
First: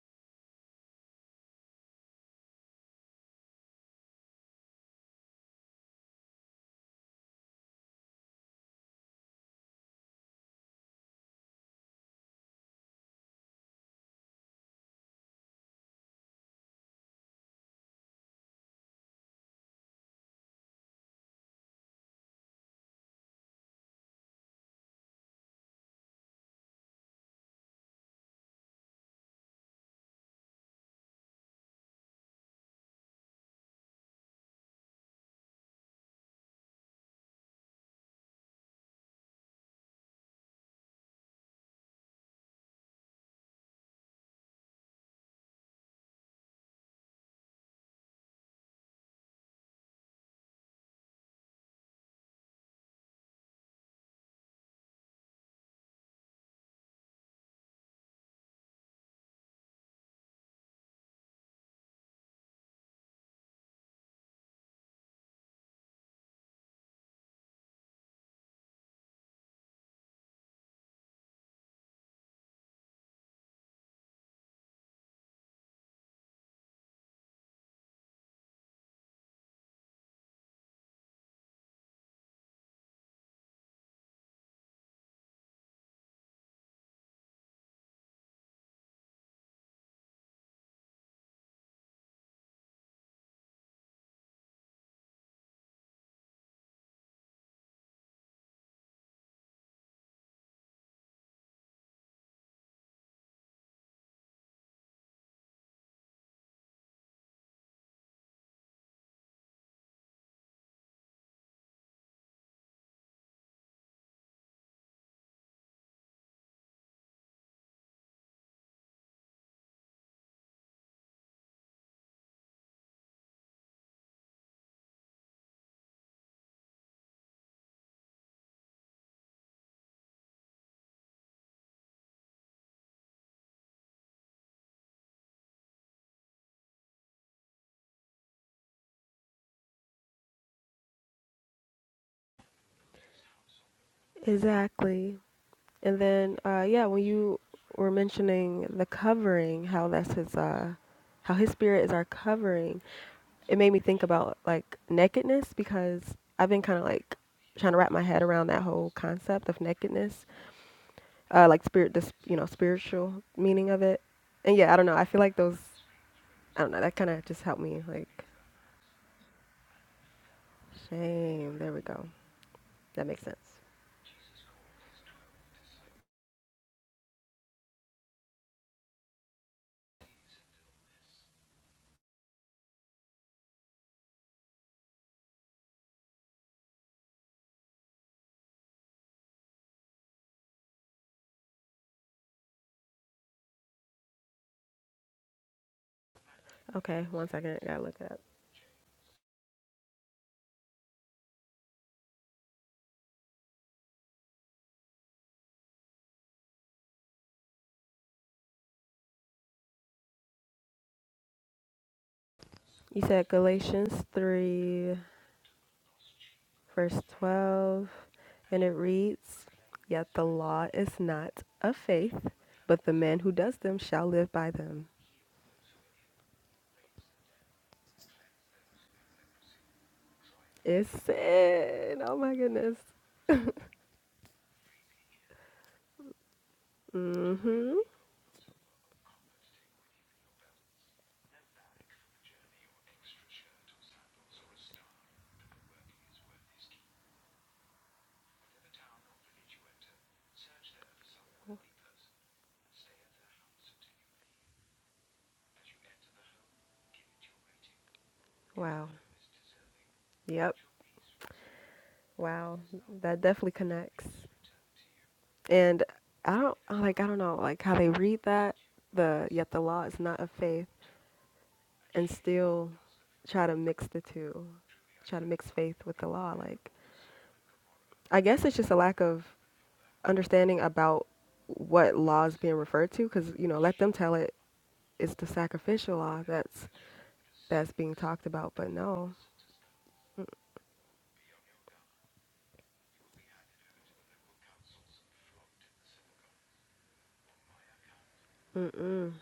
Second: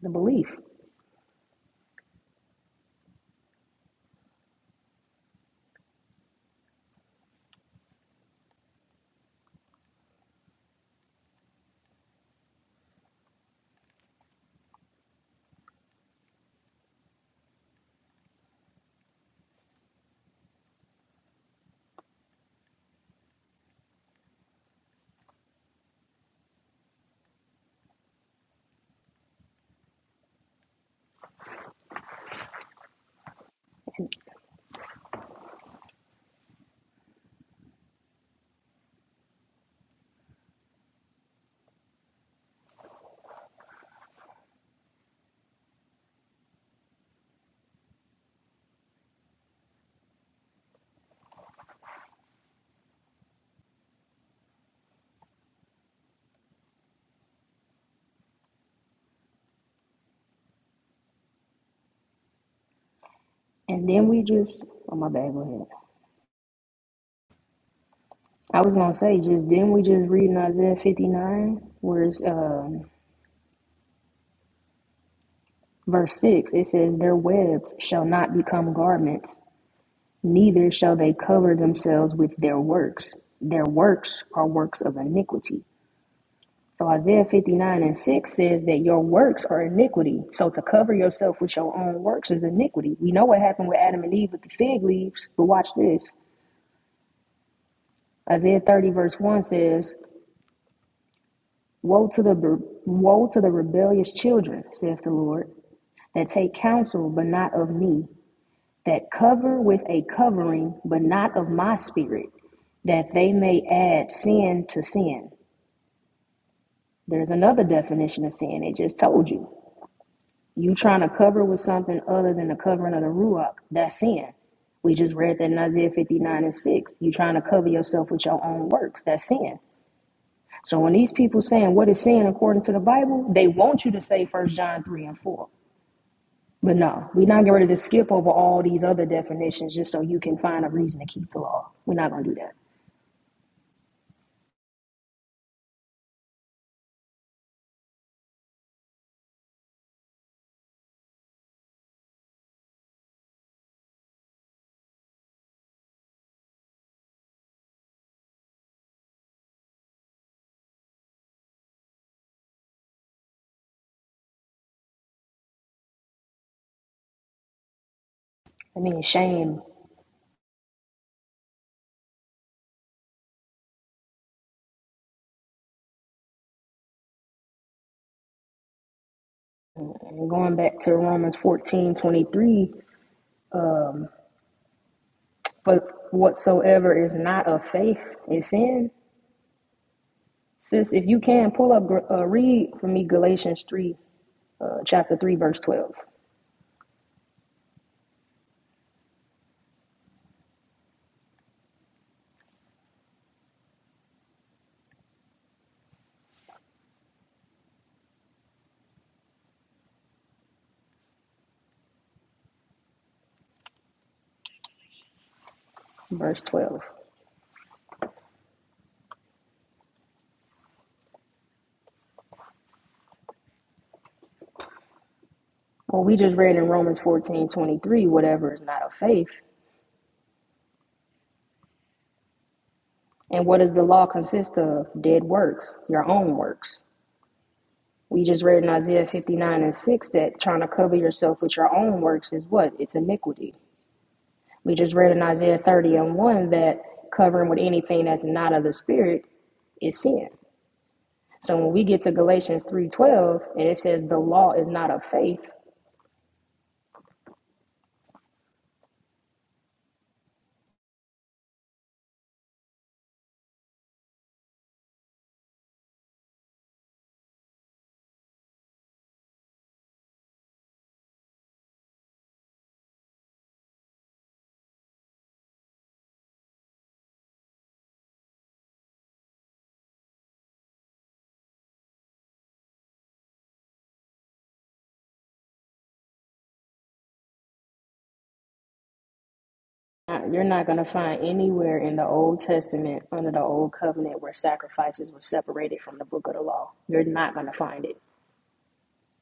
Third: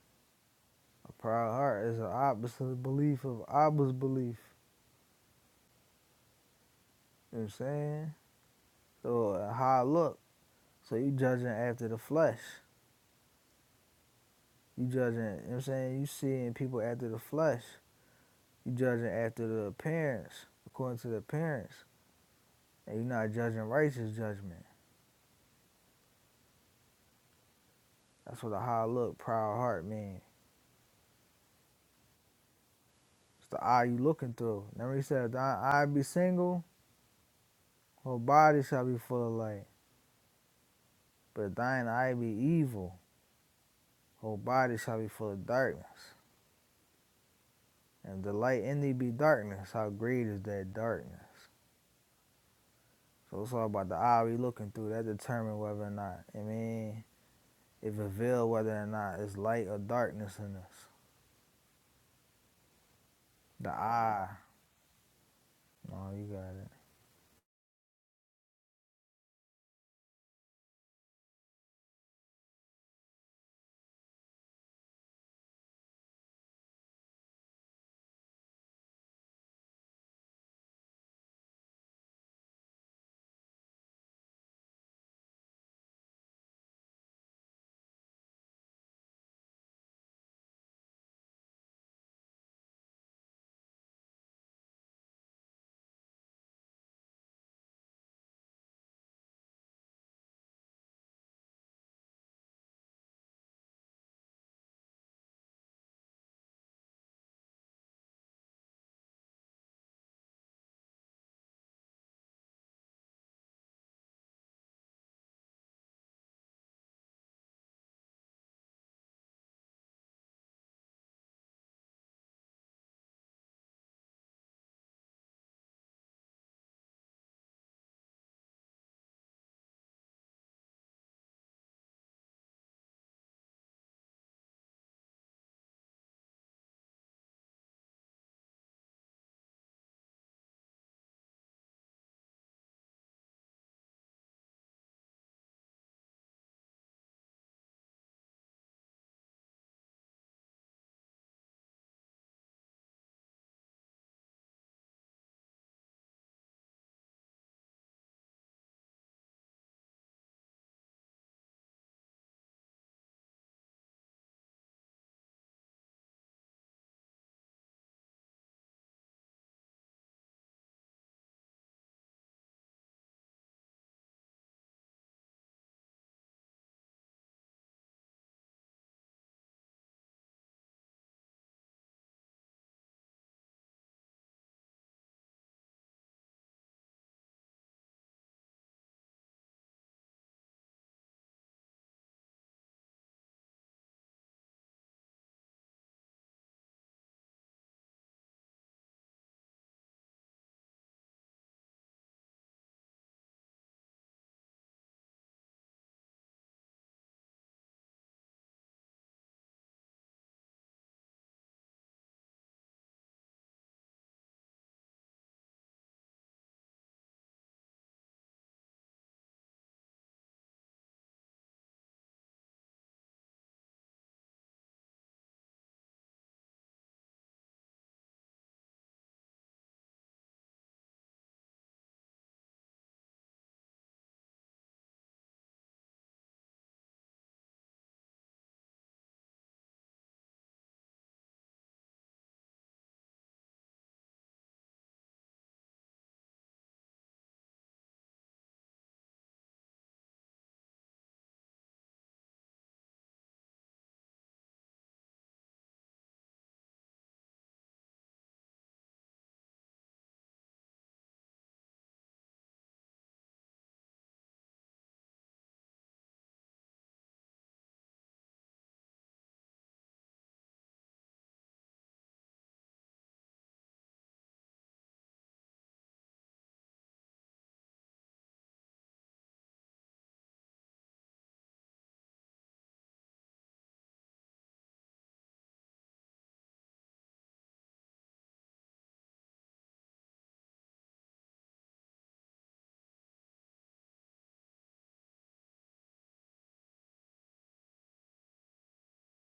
[SPEAKER 2] the belief.
[SPEAKER 1] A proud heart is the opposite belief of Abba's belief. You know what I'm saying? So a high look. So you judging after the flesh. You judging, you know what I'm saying? You seeing people after the flesh. You judging after the appearance, according to the appearance, and you're not judging righteous judgment. That's what a high look, proud heart means. It's the eye you looking through. Remember he said, if thine eye be single, whole body shall be full of light. But if thine eye be evil, whole body shall be full of darkness. And if the light in thee be darkness, how great is that darkness? So it's all about the eye we looking through. That determine whether or not, I mean, it reveals whether or not it's light or darkness in us. The
[SPEAKER 2] And then we
[SPEAKER 1] eye.
[SPEAKER 2] just, oh my bad, go ahead.
[SPEAKER 1] No, you got it.
[SPEAKER 2] I was going to say, just then we just read in Isaiah 59, where's um, verse 6, it says, Their webs shall not become garments Neither shall they cover themselves with their works. Their works are works of iniquity. So Isaiah 59 and 6 says that your works are iniquity. So to cover yourself with your own works is iniquity. We know what happened with Adam and Eve with the fig leaves, but watch this. Isaiah 30 verse 1 says, Woe to the woe to the rebellious children, saith the Lord, that take counsel but not of me, that cover with a covering but not of my spirit, that they may add sin to sin. There's another definition of sin. It just told you. You trying to cover with something other than the covering of the ruach, that's sin. We just read that in Isaiah 59 and 6. You trying to cover yourself with your own works, that's sin. So when these people saying what is sin according to the Bible, they want you to say First John 3 and 4. But no, we're not getting ready to skip over all these other definitions just so you can find a reason to keep the law. We're not gonna do that.
[SPEAKER 3] Exactly. And then uh, yeah, when you were mentioning the covering, how that's his uh, how his spirit is our covering it made me think about like nakedness because I've been kind of like trying to wrap my head around that whole concept of nakedness, uh, like spirit, this you know, spiritual meaning of it. And yeah, I don't know. I feel like those, I don't know. That kind of just helped me. Like
[SPEAKER 2] I mean shame
[SPEAKER 3] shame. There we go. That makes sense.
[SPEAKER 2] and going back to Romans fourteen twenty three. 23, um, But whatsoever is not of faith is sin. Sis, if you can pull up, gr- uh, read for me Galatians 3, uh, chapter 3, verse 12.
[SPEAKER 3] Okay, one second. I gotta look it up. You said Galatians three,
[SPEAKER 2] Verse 12.
[SPEAKER 3] verse twelve, and it reads, "Yet the law is not of faith, but the man who does them shall live by them."
[SPEAKER 2] Well, we just read in Romans 14 23, whatever is not of faith.
[SPEAKER 3] It's it? Oh my goodness.
[SPEAKER 2] And what does the law consist of? Dead works, your own works.
[SPEAKER 3] Mm-hmm.
[SPEAKER 2] We just read in Isaiah 59 and 6 that trying to cover yourself with your own works is what? It's iniquity. We just read in Isaiah 30 and 1 that covering with anything that's not of the Spirit is sin. So when we get to Galatians 3:12 and it says the law is not of faith,
[SPEAKER 3] Wow. Yep. Wow. That definitely connects. And I don't I like I don't know like how they read that the yet the law is not of faith and still try to mix the two. Try to mix faith with the law like I guess it's just a lack of understanding about what law is being referred to cuz you know let them tell it it's the sacrificial law that's that's being talked about, but no.
[SPEAKER 2] uh, you're not going to find anywhere in the Old Testament under the old covenant where sacrifices were separated from the book of the law. You're not going to find it.
[SPEAKER 3] Mm-mm.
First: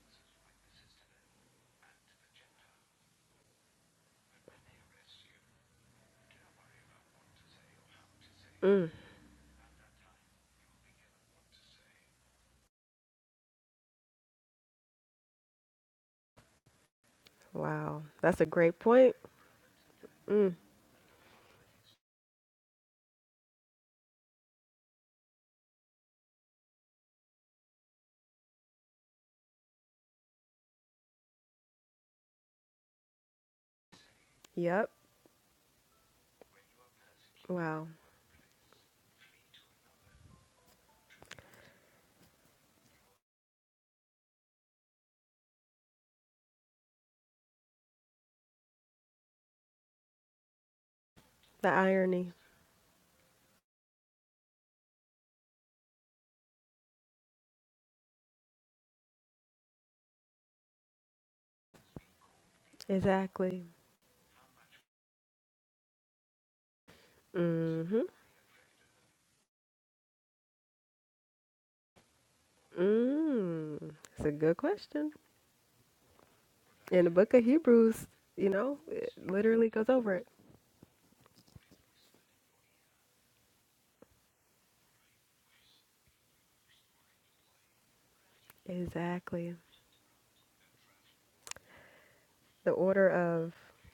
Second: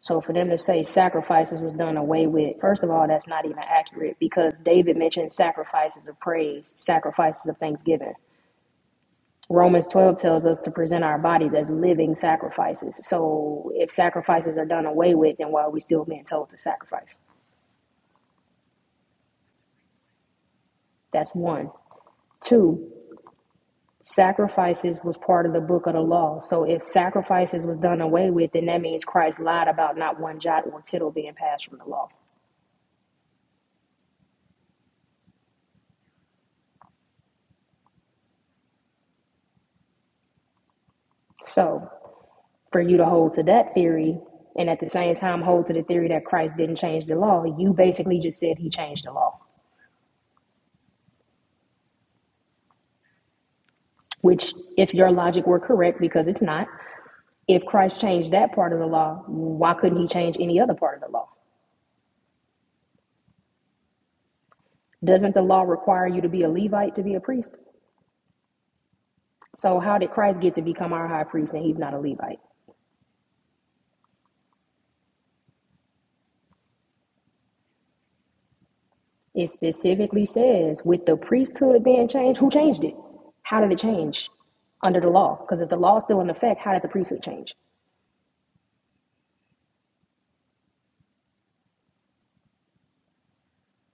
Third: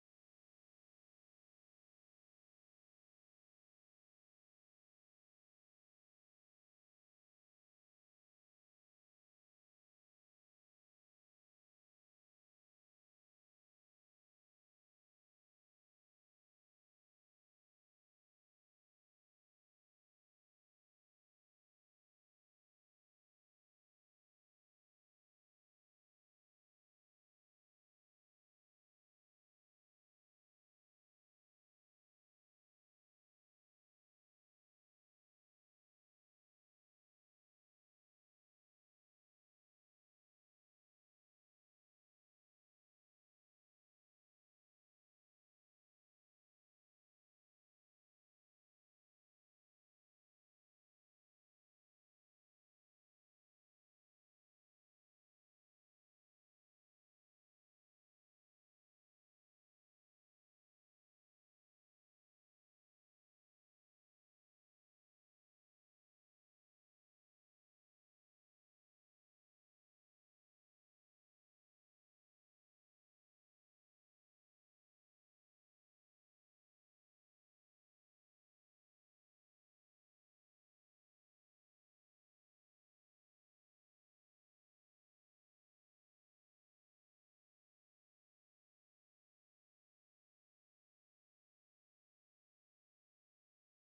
[SPEAKER 2] So for them to say sacrifices was done away with, first of all, that's not even accurate because David mentioned sacrifices of praise, sacrifices of thanksgiving.
[SPEAKER 3] Mm.
[SPEAKER 2] Romans 12 tells us to present our bodies as living sacrifices. So if sacrifices are done away with, then why are we still being told to sacrifice?
[SPEAKER 3] Wow. That's a great point. Mm.
[SPEAKER 2] That's one. Two, sacrifices was part of the book of the law. So if sacrifices was done away with, then that means Christ lied about not one jot or tittle being passed from the law.
[SPEAKER 3] Yep. Wow.
[SPEAKER 2] So for you to hold to that theory and at the same time hold to the theory that Christ didn't change the law, you basically just said he changed the law.
[SPEAKER 3] The irony.
[SPEAKER 2] Which, if your logic were correct, because it's not, if Christ changed that part of the law, why couldn't he change any other part of the law?
[SPEAKER 3] Exactly.
[SPEAKER 2] Doesn't the law require you to be a Levite to be a priest?
[SPEAKER 3] Mm-hmm.
[SPEAKER 2] So, how did Christ get to become our high priest and he's not a Levite?
[SPEAKER 3] Mm. It's a good question. In the book of Hebrews, you know, it
[SPEAKER 2] It
[SPEAKER 3] literally goes over
[SPEAKER 2] specifically
[SPEAKER 3] it.
[SPEAKER 2] says with the priesthood being changed, who changed it? How did it change under the law? Because if the law is still in effect, how did the priesthood change?
[SPEAKER 3] Exactly. The order of,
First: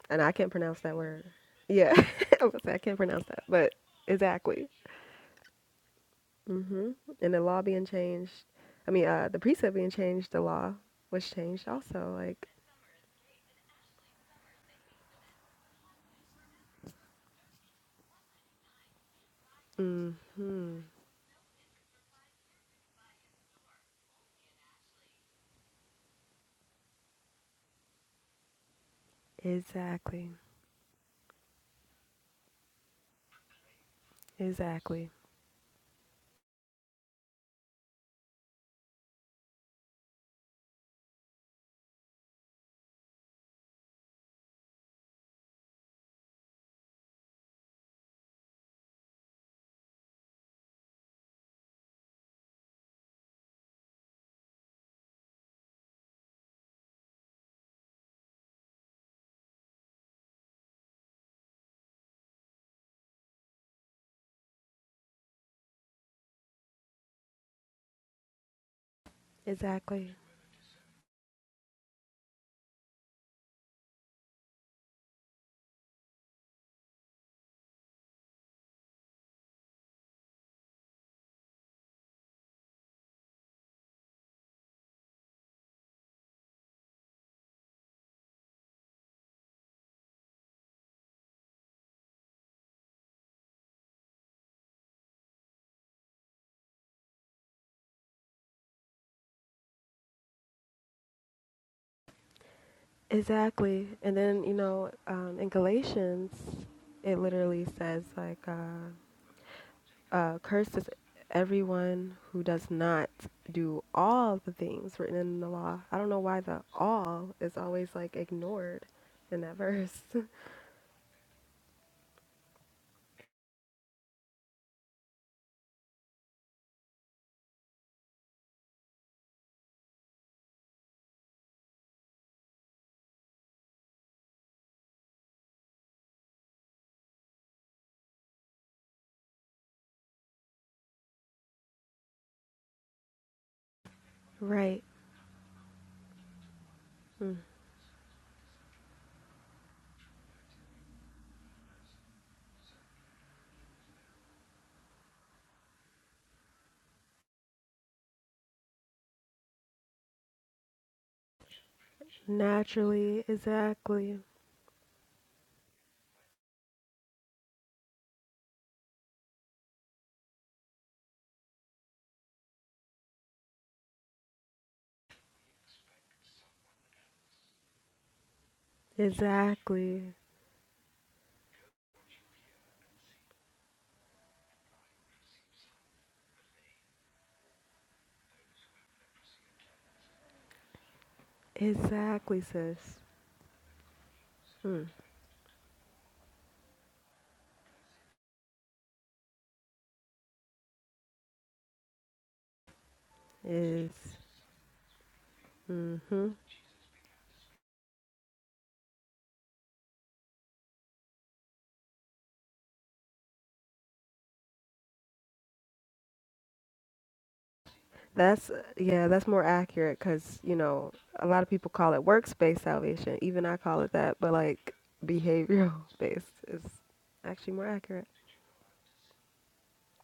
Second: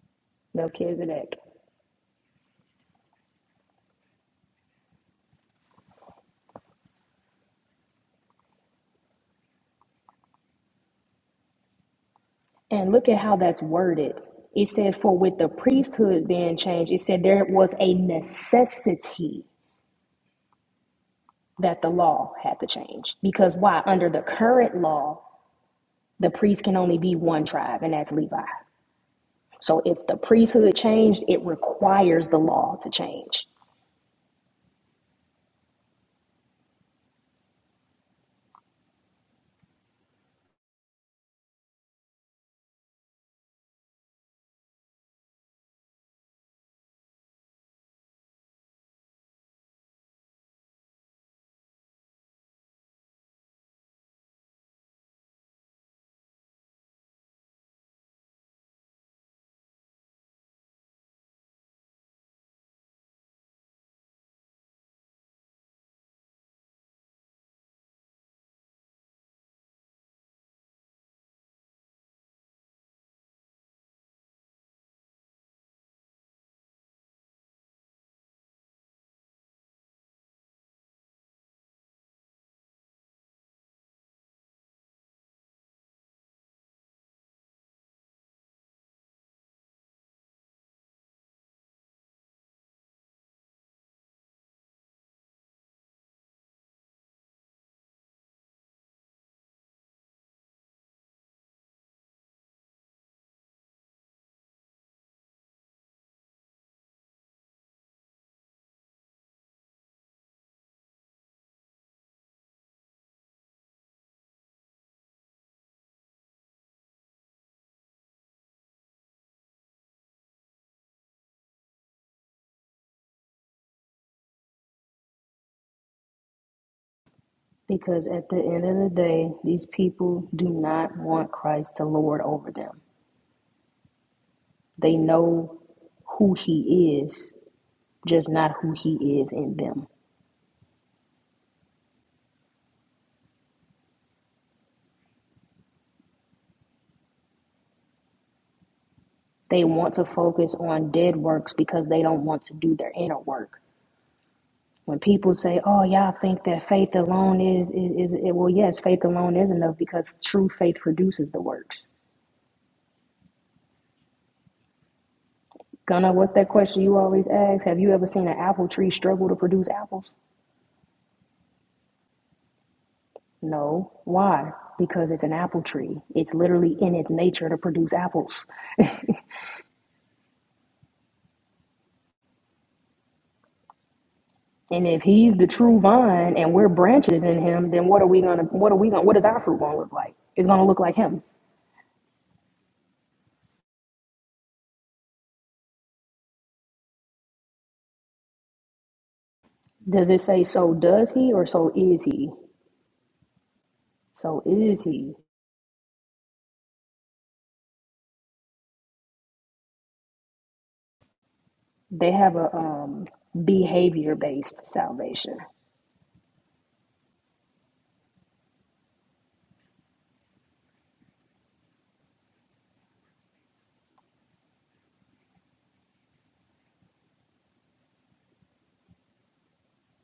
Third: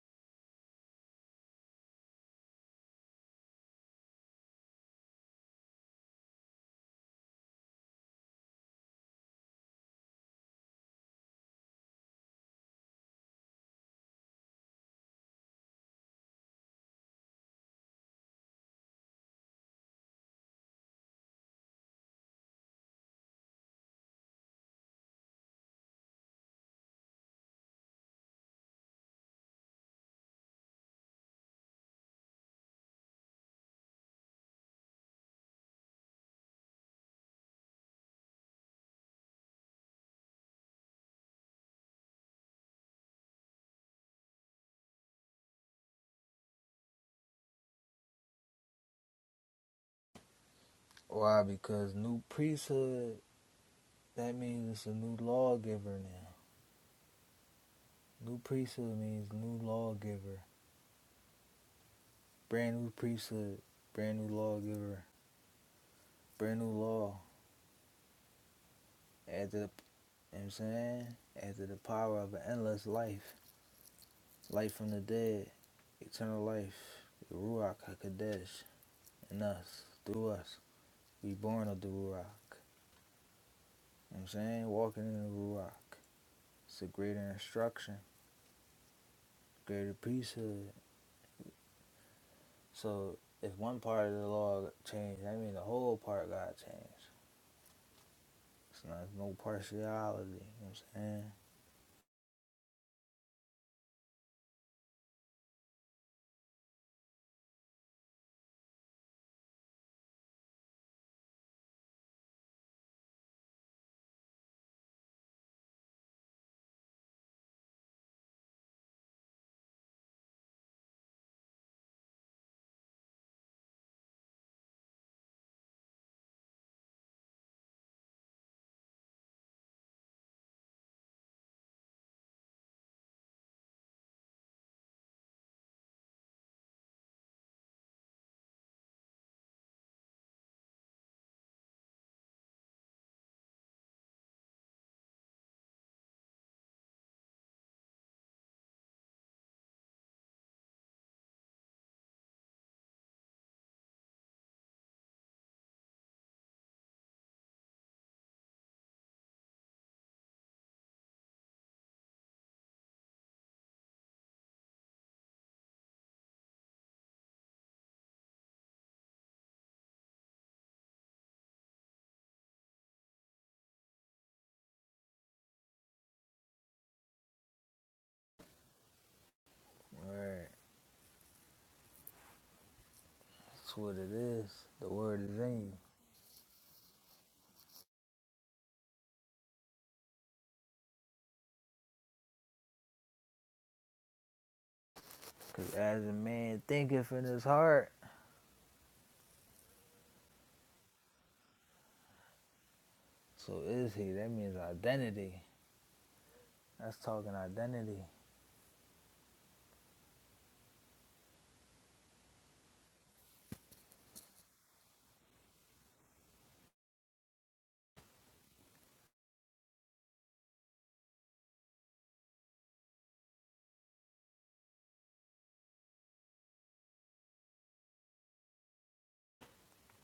[SPEAKER 3] and I can't pronounce that word.
[SPEAKER 2] Melchizedek.
[SPEAKER 3] Yeah. I was gonna say I can't pronounce that, but exactly. hmm And the law being changed, I mean, uh, the precept being changed, the law was changed also. Like,
[SPEAKER 2] And look at how that's worded. It said, for with the priesthood being changed, it said there was a necessity
[SPEAKER 3] hmm
[SPEAKER 2] that the law had to change. Because why? Under the current law, the priest can only be one tribe, and that's Levi. So if the
[SPEAKER 3] exactly,
[SPEAKER 2] priesthood changed, it requires the law to change.
[SPEAKER 3] exactly,
[SPEAKER 1] Why? Because new priesthood, that means it's a new lawgiver now. New priesthood means new lawgiver. Brand new priesthood, brand new lawgiver, brand new law. Add to the, you know
[SPEAKER 3] exactly,
[SPEAKER 1] what I'm saying? Add to the power of an endless life. Life from the dead, eternal life. The Ruach HaKodesh in us, through us. We born of the Ruach. You know what I'm saying? Walking in the Ruach. It's a greater instruction, greater priesthood. So if one part of the law changed, that means the whole part got changed. It's not no partiality. You know what I'm saying?
[SPEAKER 3] exactly. And then you know, um, in Galatians, it literally says like, uh, uh, "Cursed is everyone who does not do all the things written in the law." I don't know why the "all" is always like ignored in that verse.
[SPEAKER 2] Because at the end of the day, these people do not want Christ to lord over them. They know who he is, just not who he is in them.
[SPEAKER 3] Right.
[SPEAKER 2] They want to focus on dead works because they don't want to do their inner work. When people say, "Oh, y'all think that faith alone is is, is it, well, yes, faith alone is enough because true faith produces the works."
[SPEAKER 3] Naturally, exactly,
[SPEAKER 2] Gunna, what's that question you always ask? Have you ever seen an apple tree struggle to produce apples? No. Why? Because it's an apple tree. It's literally in its nature to produce apples.
[SPEAKER 3] exactly,
[SPEAKER 1] right? That's what it is.
[SPEAKER 2] And
[SPEAKER 1] The
[SPEAKER 2] if
[SPEAKER 1] word
[SPEAKER 2] he's
[SPEAKER 1] is
[SPEAKER 2] the
[SPEAKER 1] in you.
[SPEAKER 2] true vine and we're branches in him, then what are we gonna what are we gonna what is our fruit gonna look like? It's gonna look like him.
[SPEAKER 3] exactly, sis. Mm,
[SPEAKER 1] Because as a man thinketh in his heart,
[SPEAKER 2] Does it say so does he or so is he?
[SPEAKER 1] so
[SPEAKER 3] is
[SPEAKER 1] is he. That
[SPEAKER 2] So
[SPEAKER 1] means
[SPEAKER 2] is he.
[SPEAKER 1] identity.
[SPEAKER 3] mm-hmm.
[SPEAKER 1] That's talking identity.
[SPEAKER 2] They have a um behavior based salvation.
[SPEAKER 3] That's yeah, that's more accurate because you know a lot of people call it workspace salvation. Even I call it that, but like behavioral based is actually more accurate.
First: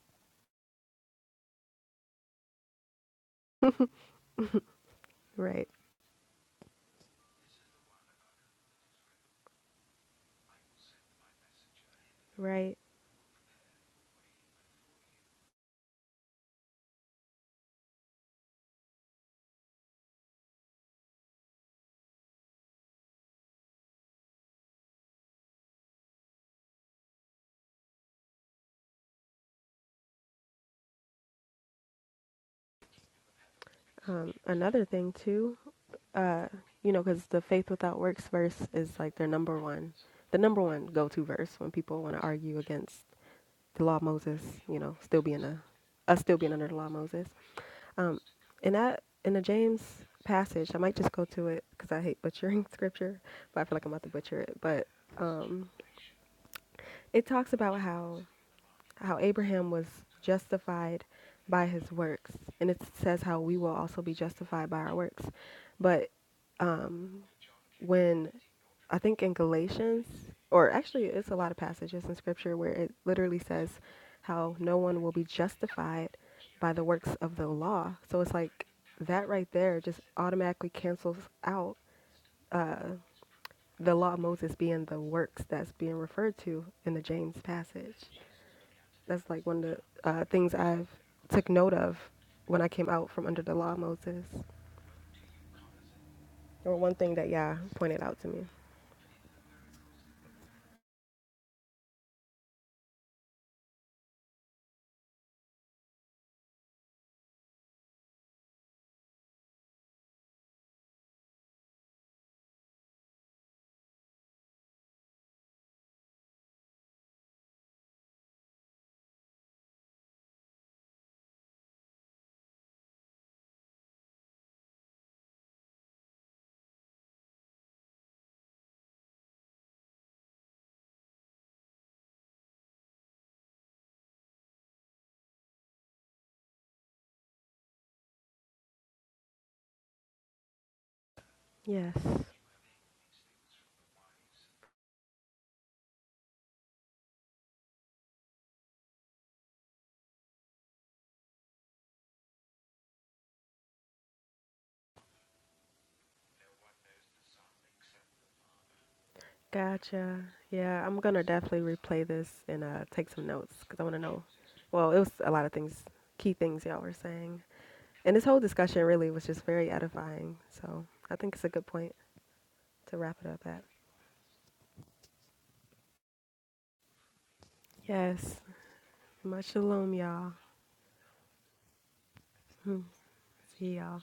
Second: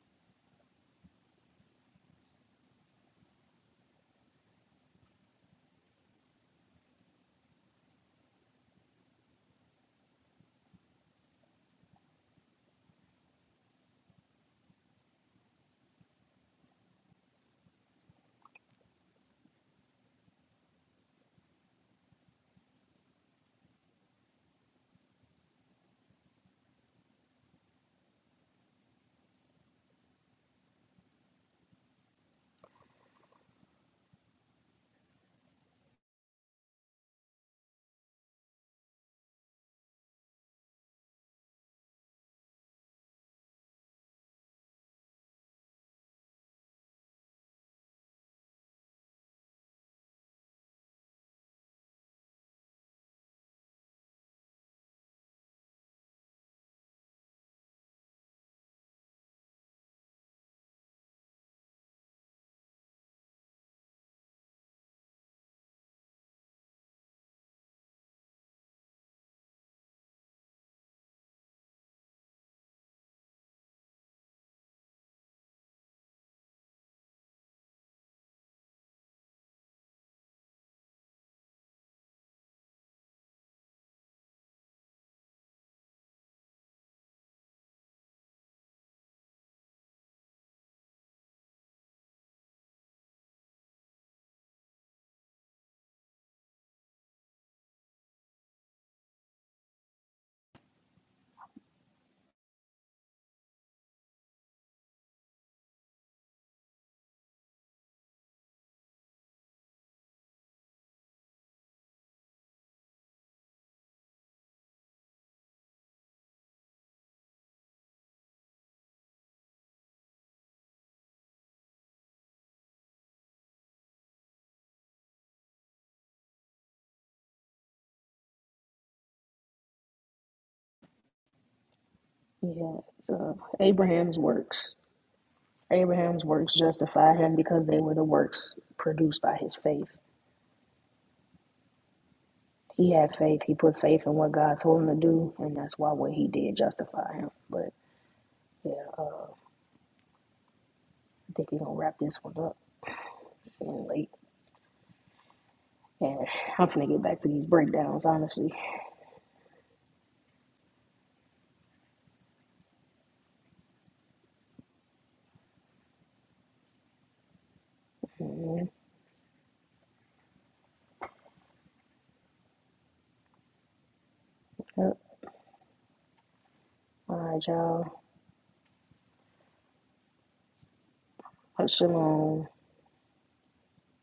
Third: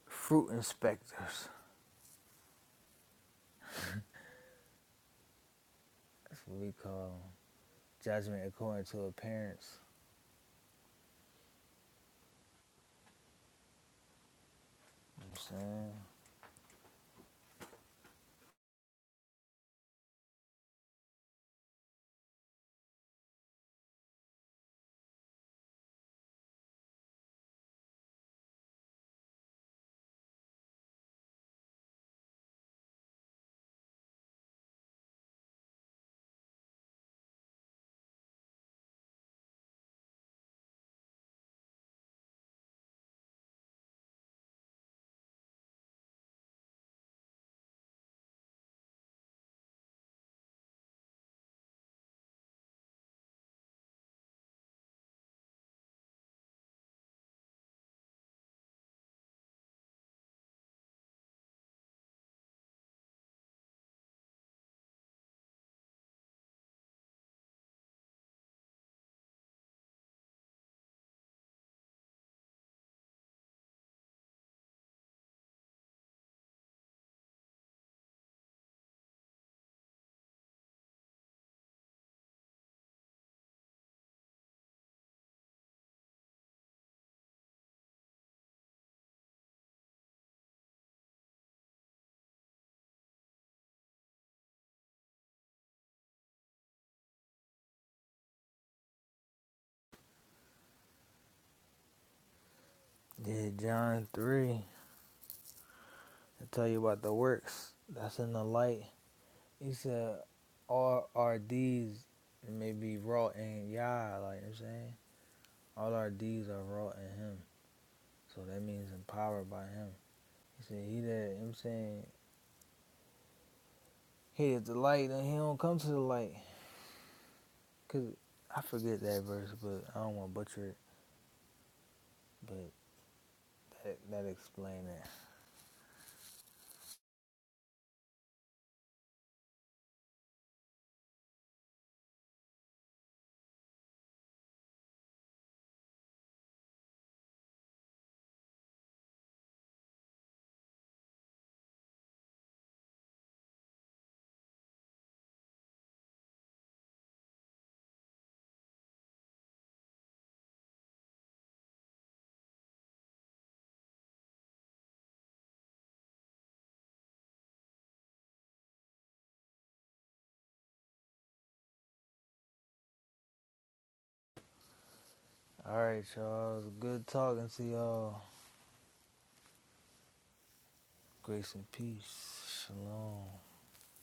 [SPEAKER 1] Fruit inspectors.
[SPEAKER 3] Right,
[SPEAKER 1] That's what we call 'em. Judgment according to appearance.
[SPEAKER 3] right.
[SPEAKER 1] You know what I'm
[SPEAKER 3] Um, another thing too, uh, you know, because the faith without works verse is like their number one, the number one go-to verse when people want to argue against the law of Moses, you know, still being a us still being under the law of Moses. Um, in that in the James passage, I might just go to it because I hate butchering scripture, but I feel like I'm about to butcher it. But it talks about how how Abraham was justified by his works, and it says how we will also be justified by our works. But when I think in Galatians, or actually, it's a lot of passages in scripture where it literally says how no one will be justified by the works of the law. So it's like that right there just automatically cancels out the law of Moses being the works that's being referred to in the James passage. That's like one of the uh, things I've took note of when I came out from under the law of Moses, or one thing that Yah pointed out to me.
[SPEAKER 1] saying? Yeah, John 3. I tell you about the works. That's in the light. He said, all our RDs may be wrought in Yah, like you know what I'm saying? All our RDs are wrought in Him. So that means empowered by Him. He said, He that, you know what I'm saying, He is the light and He don't come to the light. Because I forget that verse, but I don't want to butcher it. But
[SPEAKER 2] Yeah. So
[SPEAKER 1] that,
[SPEAKER 2] Abraham's
[SPEAKER 1] that
[SPEAKER 2] works.
[SPEAKER 1] explain it.
[SPEAKER 2] Abraham's works justify him because they were the works produced by his faith.
[SPEAKER 3] Yes.
[SPEAKER 2] He had faith. He put faith in what God told him to do, and that's why what he did justified him. But yeah, uh, I think we're gonna wrap this one up. It's getting late, and I'm finna get back to these breakdowns. Honestly,
[SPEAKER 3] Gotcha. Yeah, I'm gonna definitely replay this and uh, take some notes because I want to know. Well, it was a lot of things, key things y'all were saying, and this whole
[SPEAKER 2] Mhm.
[SPEAKER 3] discussion really was just very edifying. So I think it's a good point to wrap it up at.
[SPEAKER 2] Yep.
[SPEAKER 1] All right, y'all. It was a good
[SPEAKER 2] all right,
[SPEAKER 1] talking to
[SPEAKER 2] y'all.
[SPEAKER 1] y'all.
[SPEAKER 3] Yes, much shalom, y'all.
[SPEAKER 1] Grace and
[SPEAKER 2] Shalom.
[SPEAKER 1] peace.
[SPEAKER 3] Hmm.
[SPEAKER 1] Shalom.
[SPEAKER 3] See y'all.